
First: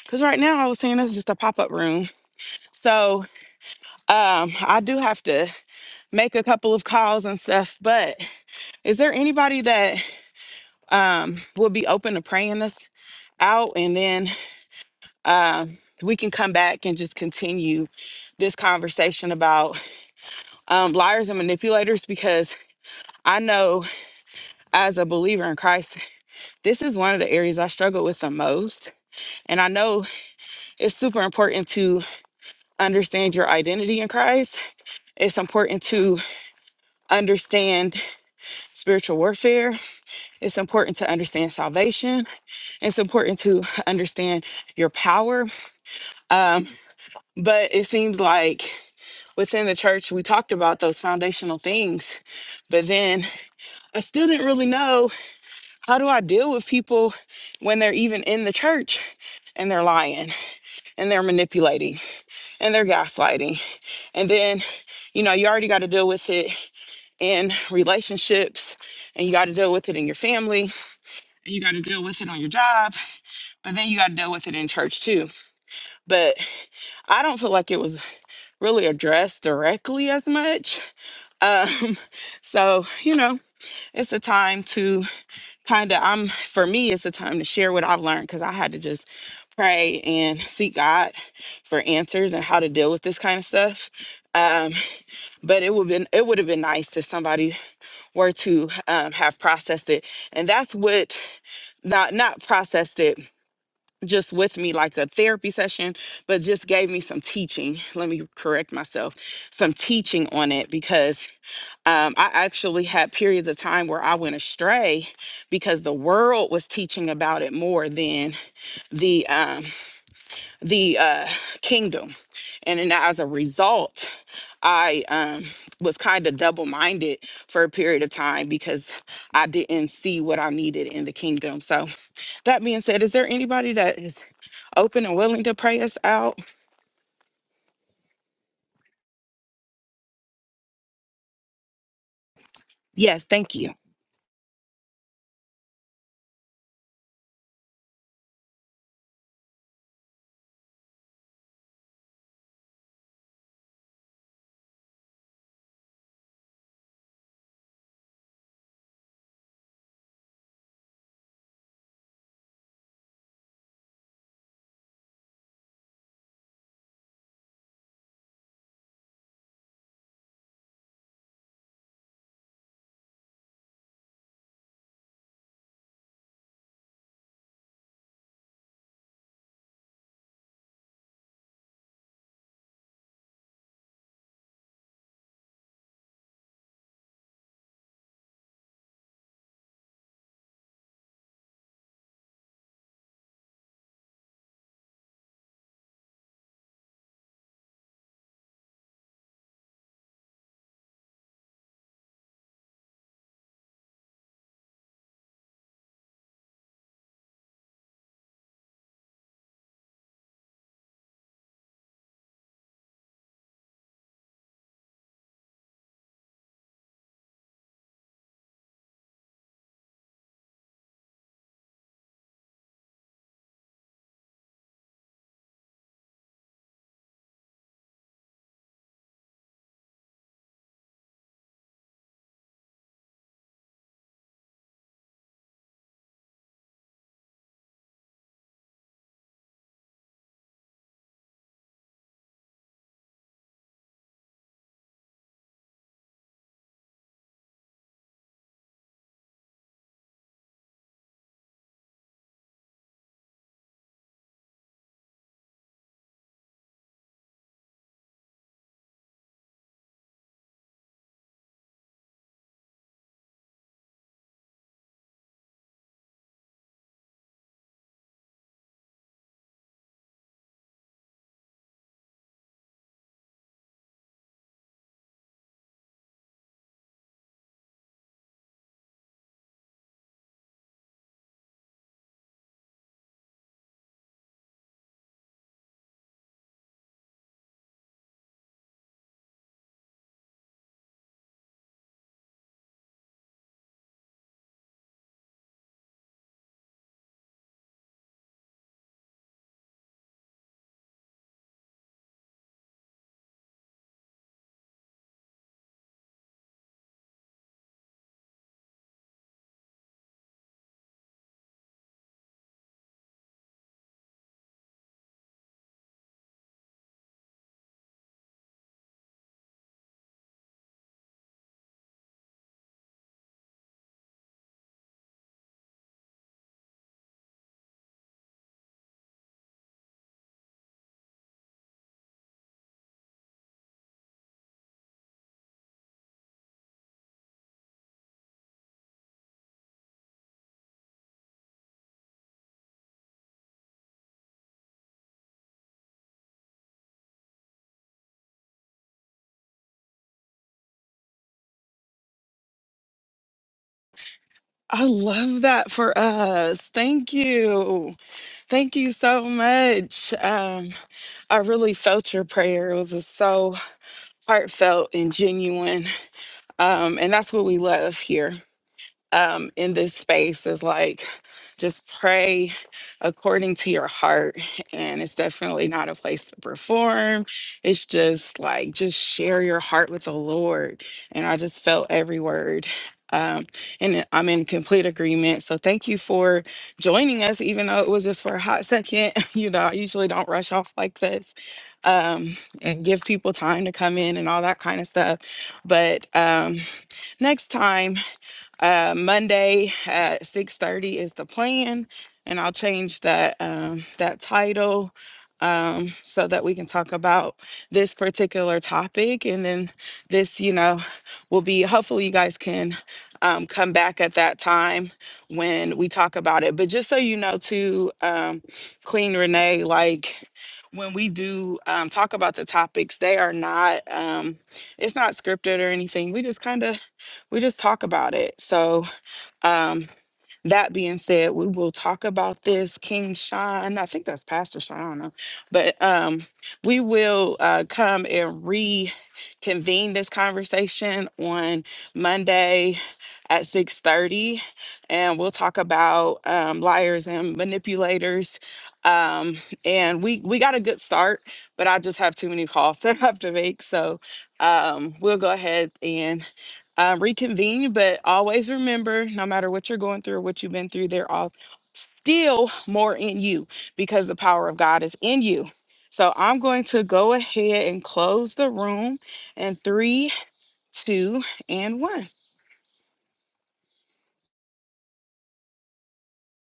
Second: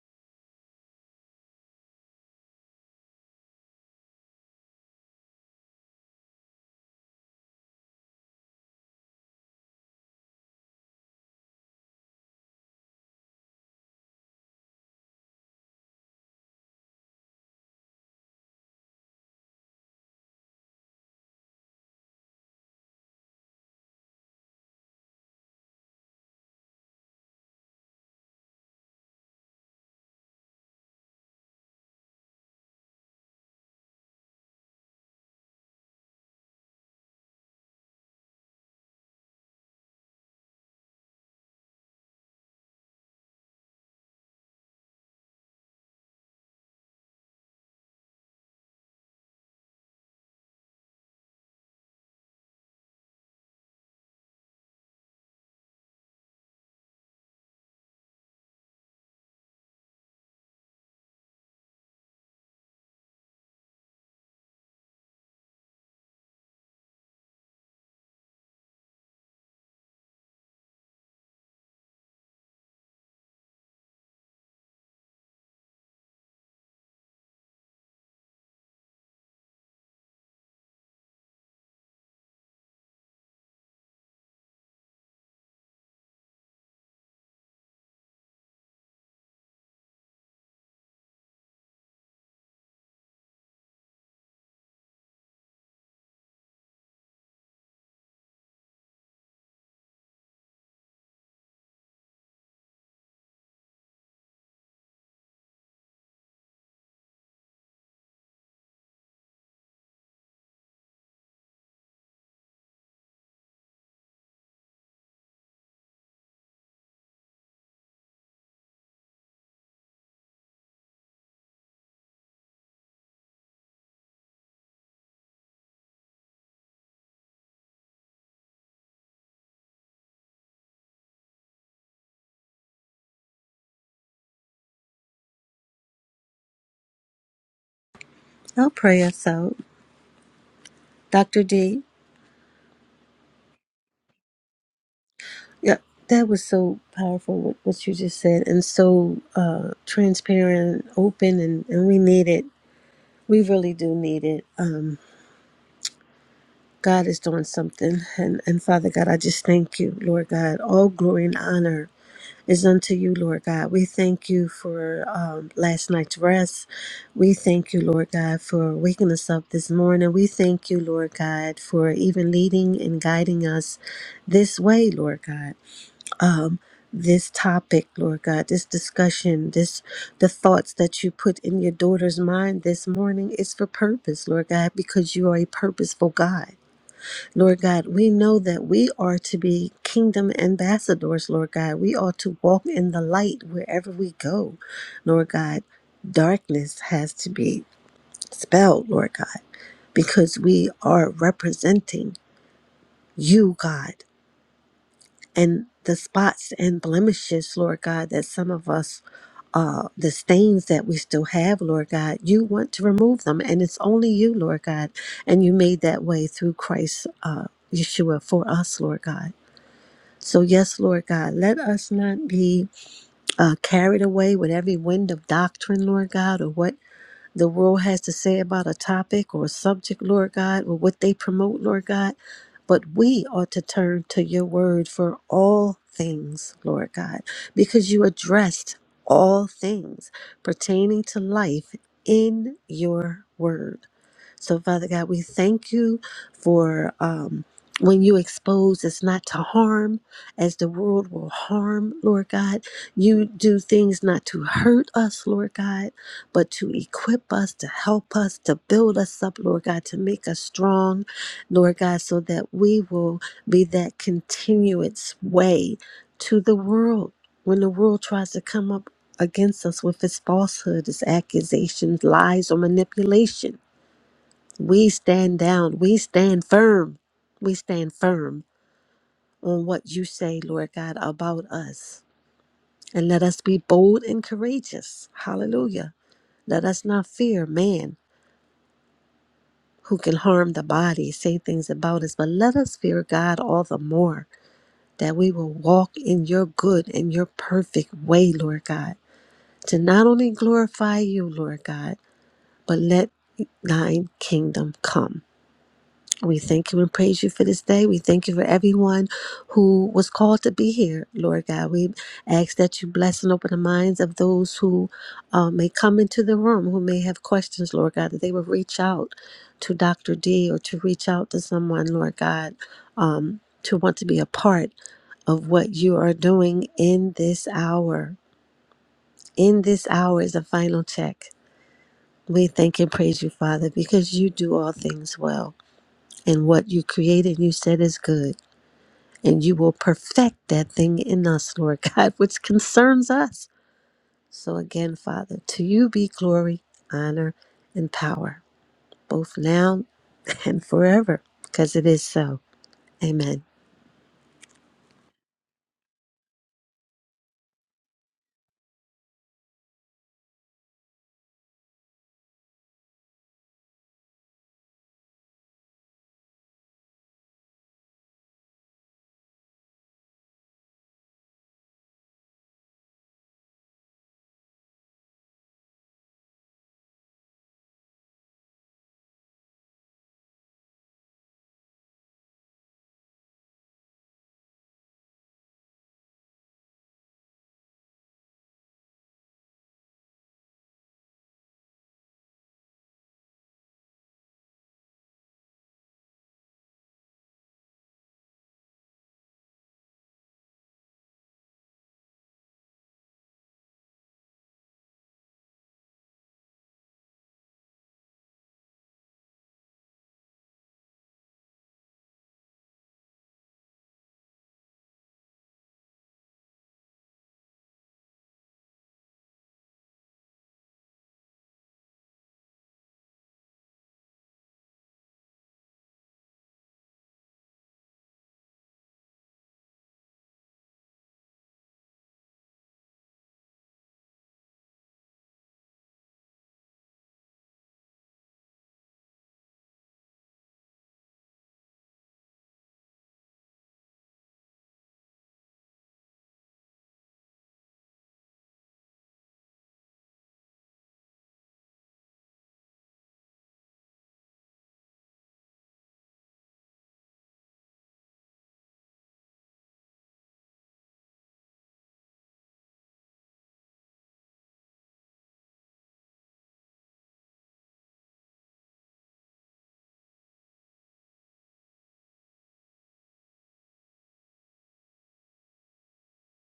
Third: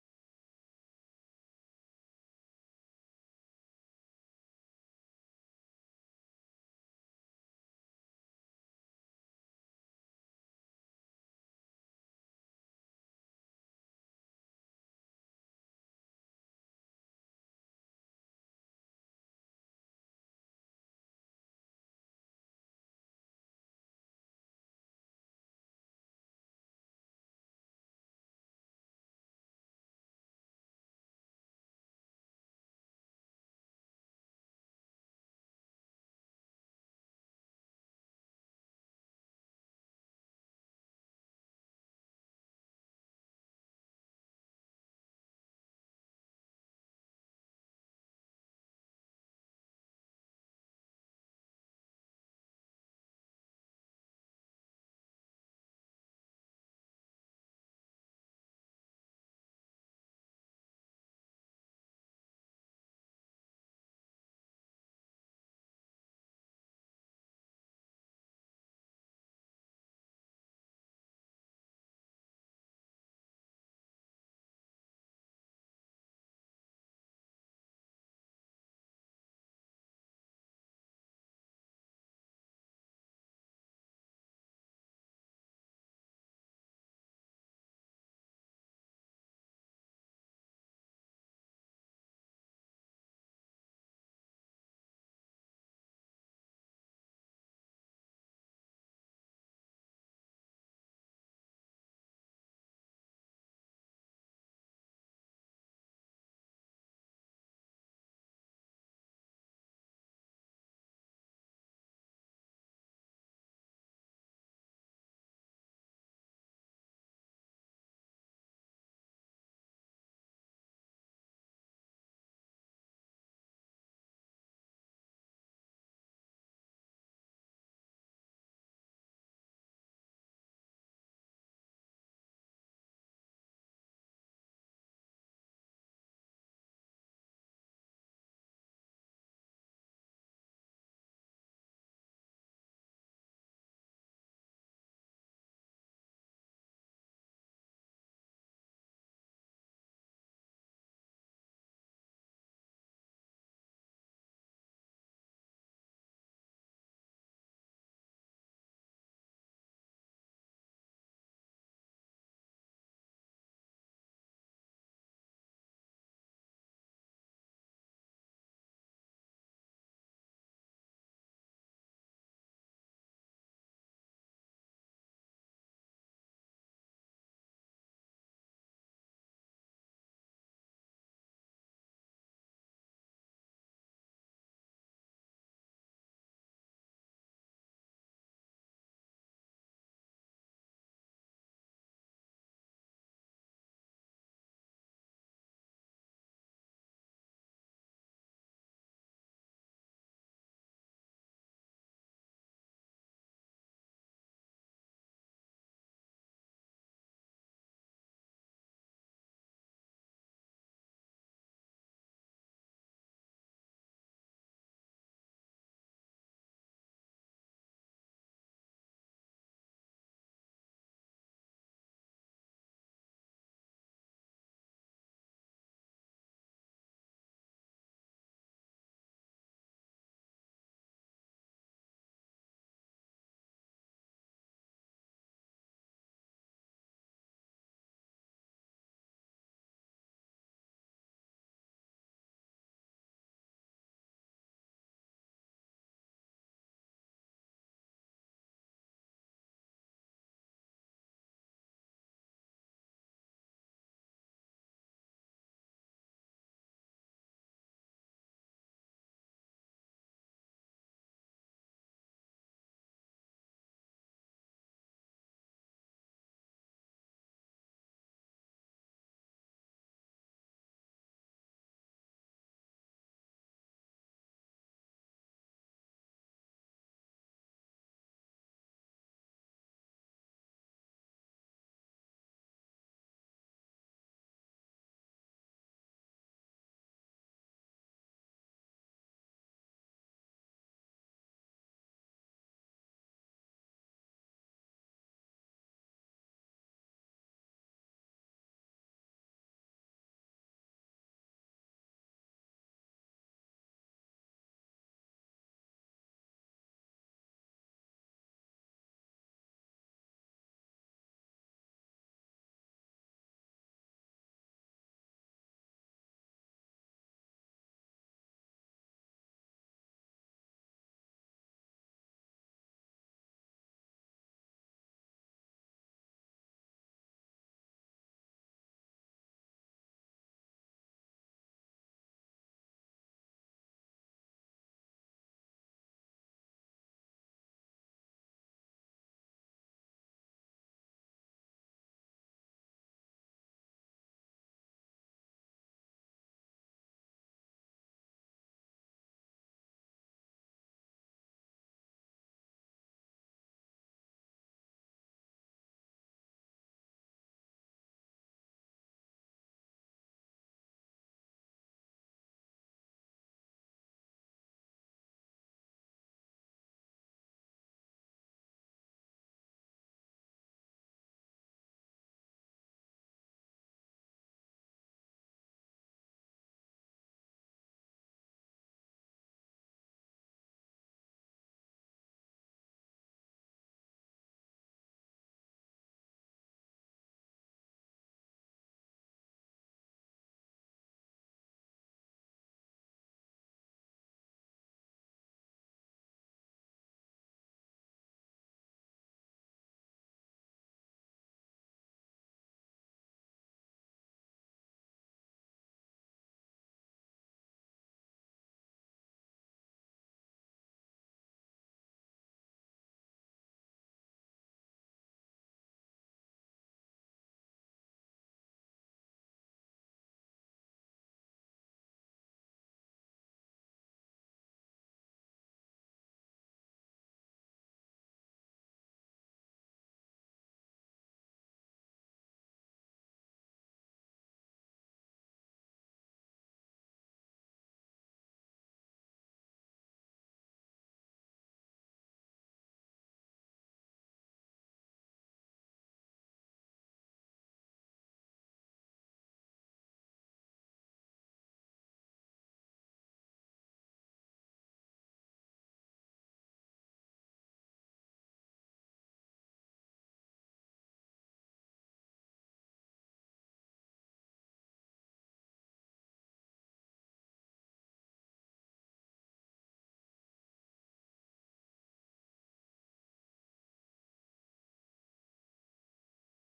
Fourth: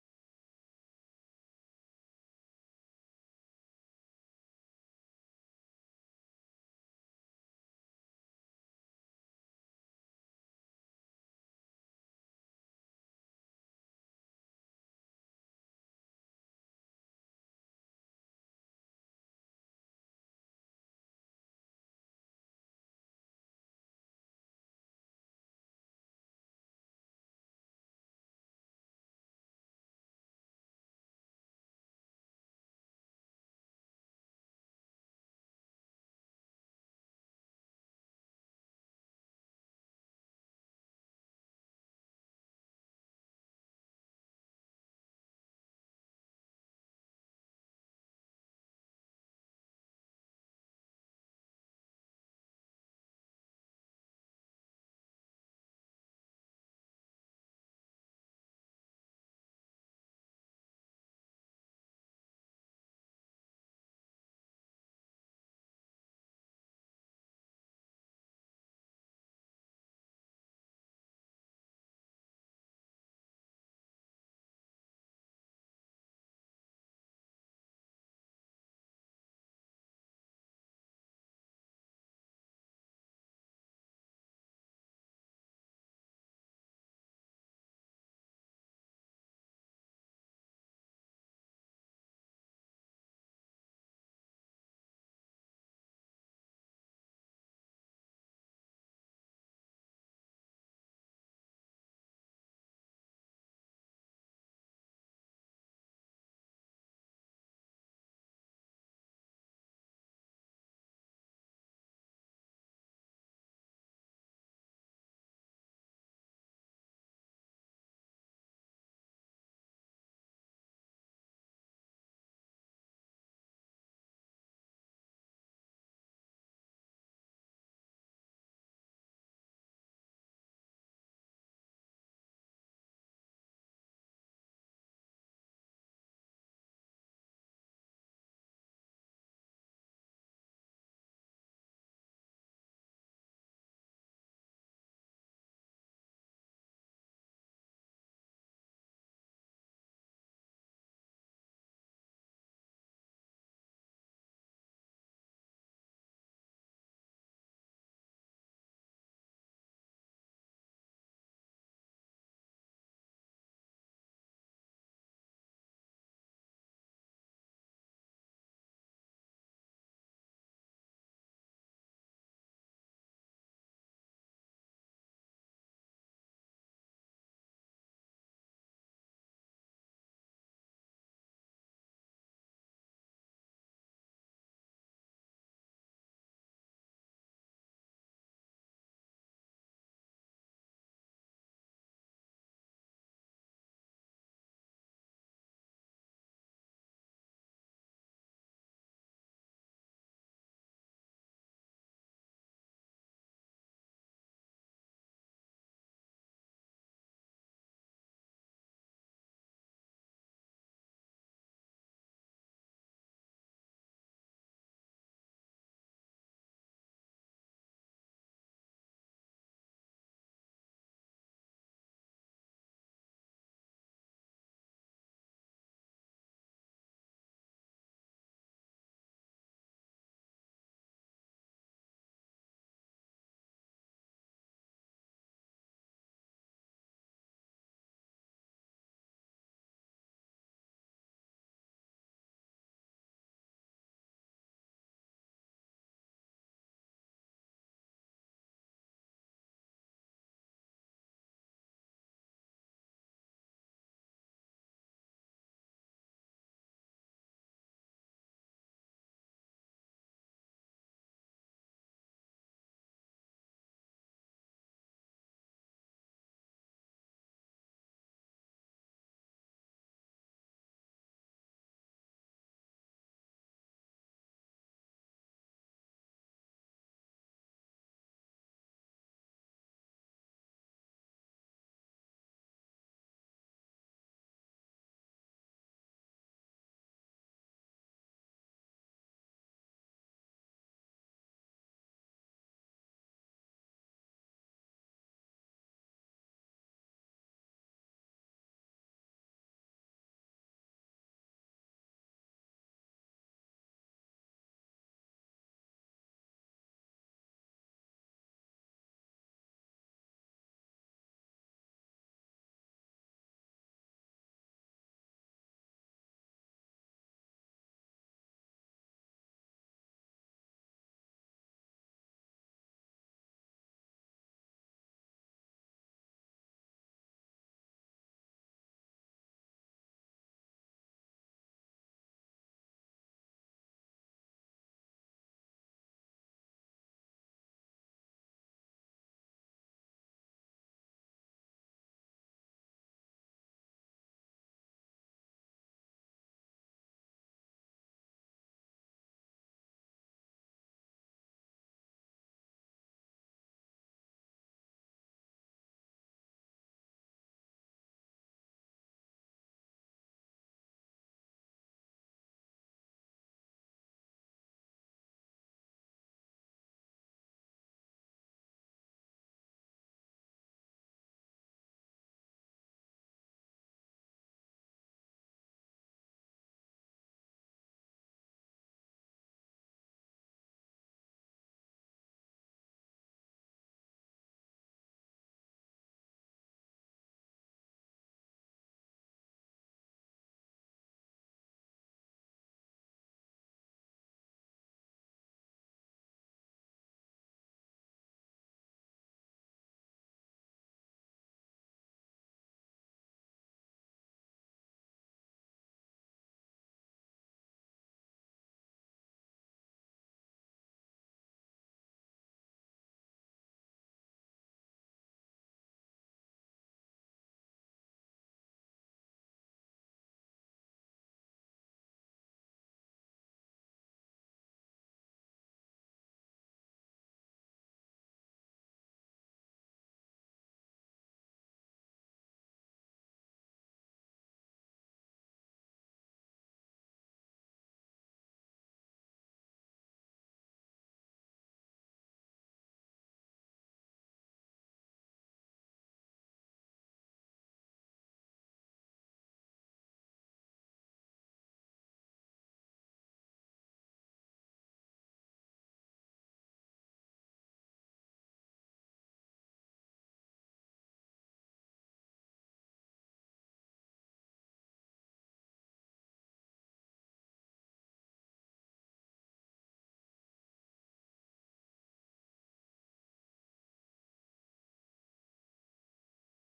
because right now i was saying that's just a pop-up room so Um, I do have to make a couple of calls and stuff, but is there anybody that um will be open to praying us out and then um we can come back and just continue this conversation about um, liars and manipulators because I know as a believer in Christ, this is one of the areas I struggle with the most. And I know it's super important to understand your identity in Christ. It's important to understand spiritual warfare It's important to understand salvation. It's important to understand your power. But it seems like within the church, we talked about those foundational things. But then I still didn't really know how do I deal with people when they're even in the church and they're lying and they're manipulating and they're gaslighting. And then, you know, you already got to deal with it in relationships and you got to deal with it in your family and you got to deal with it on your job. But then you got to deal with it in church too. but I don't feel like it was really addressed directly as much. Um, so you know, it's a time to kind of I'm for me, it's a time to share what I've learned because I had to just pray and seek God for answers and how to deal with this kind of stuff. Um, but it would been it would have been nice if somebody were to um, have processed it, and that's what not not processed it just with me like a therapy session, but just gave me some teaching. Let me correct myself some teaching on it because um, I actually had periods of time where I went astray because the world was teaching about it more than the um, the uh, kingdom, and then as a result, I um, was kind of double minded for a period of time because I didn't see what I needed in the kingdom. So that being said, is there anybody that is open and willing to pray us out? I'll pray us out. Dr. D. Yes, thank you. Yeah, that was so powerful what, what you just said, and so uh, transparent, open, and, and we need it. We really do need it. Um, God is doing something, and and Father God, I just thank you, Lord God. All glory and honor is unto you, Lord God. We thank you for um, last night's rest. We thank you, Lord God, for waking us up this morning. We thank you, Lord God, for even leading and guiding us this way, Lord God. this topic, Lord God, this discussion, this the thoughts that you put in your daughter's mind this morning is for purpose, Lord God, because you are a purposeful God. Lord God, we know that we are to be kingdom ambassadors, Lord God. We are to walk in the light wherever we go, Lord God. Darkness has to be spelled, Lord God, because we are representing you, God, and the spots and blemishes, Lord God, that some of us uh, the stains that we still have, Lord God, you want to remove them. And it's only you, Lord God. And you made that way through Christ uh, Yeshua for us, Lord God. So, yes, Lord God, let us not be uh, carried away with every wind of doctrine, Lord God, or what the world has to say about a topic or a subject, Lord God, or what they promote, Lord God. But we ought to turn to your word for all things, Lord God, because you addressed all things pertaining to life in your word. So, Father God, we thank you for um, when you expose us not to harm, as the world will harm, Lord God. You do things not to hurt us, Lord God, but to equip us, to help us, to build us up, Lord God, to make us strong, Lord God, so that we will be that continuous way to the world when the world tries to come up against us with its falsehood, its accusations, lies, or manipulation. We stand down. We stand firm. We stand firm on what you say, Lord God, about us. And let us be bold and courageous. Hallelujah. Let us not fear man who can harm the body, say things about us, but let us fear God all the more that we will walk in your good and your perfect way, Lord God, to not only glorify you, Lord God, but let thine kingdom come. We thank you and praise you for this day. We thank you for everyone who was called to be here, Lord God. We ask that you bless and open the minds of those who uh, may come into the room, who may have questions, Lord God, that they will reach out to Dr. D or to reach out to someone, Lord God, um, to want to be a part of what you are doing in this hour. In this hour is a final check. We thank and praise you, Father, because you do all things well and what you created, you said is good. And you will perfect that thing in us, Lord God, which concerns us. So again, Father, to you be glory, honor, and power, both now and forever, because it is so. Amen. I love that for us. Thank you. Thank you so much. Um, I really felt your prayer. It was just so heartfelt and genuine. Um, and that's what we love here. um, in this space is like just pray according to your heart. And it's definitely not a place to perform. It's just like, just share your heart with the Lord. And I just felt every word. Um, and I'm in complete agreement. So thank you for joining us, even though it was just for a hot second. you know, I usually don't rush off like this um, and give people time to come in and all that kind of stuff. But um, next time, uh, Monday at six thirty is the plan, and I'll change that um, that title um, so that we can talk about this particular topic, and then this, you know, will be hopefully you guys can um, come back at that time when we talk about it. But just so you know, too, um, Queen Renee, like when we do um, talk about the topics, they are not. Um, it's not scripted or anything. We just kind of we just talk about it. So, um, that being said, we will talk about this King Sean. I think that's Pastor Sean. I don't know, but um, we will uh, come and reconvene this conversation on Monday at six thirty, and we'll talk about um, liars and manipulators. Um, and we we got a good start, but I just have too many calls that I have to make, so um, we'll go ahead and um, reconvene. But always remember, no matter what you're going through or what you've been through, there are still more in you because the power of God is in you. So I'm going to go ahead and close the room in three, two, and one.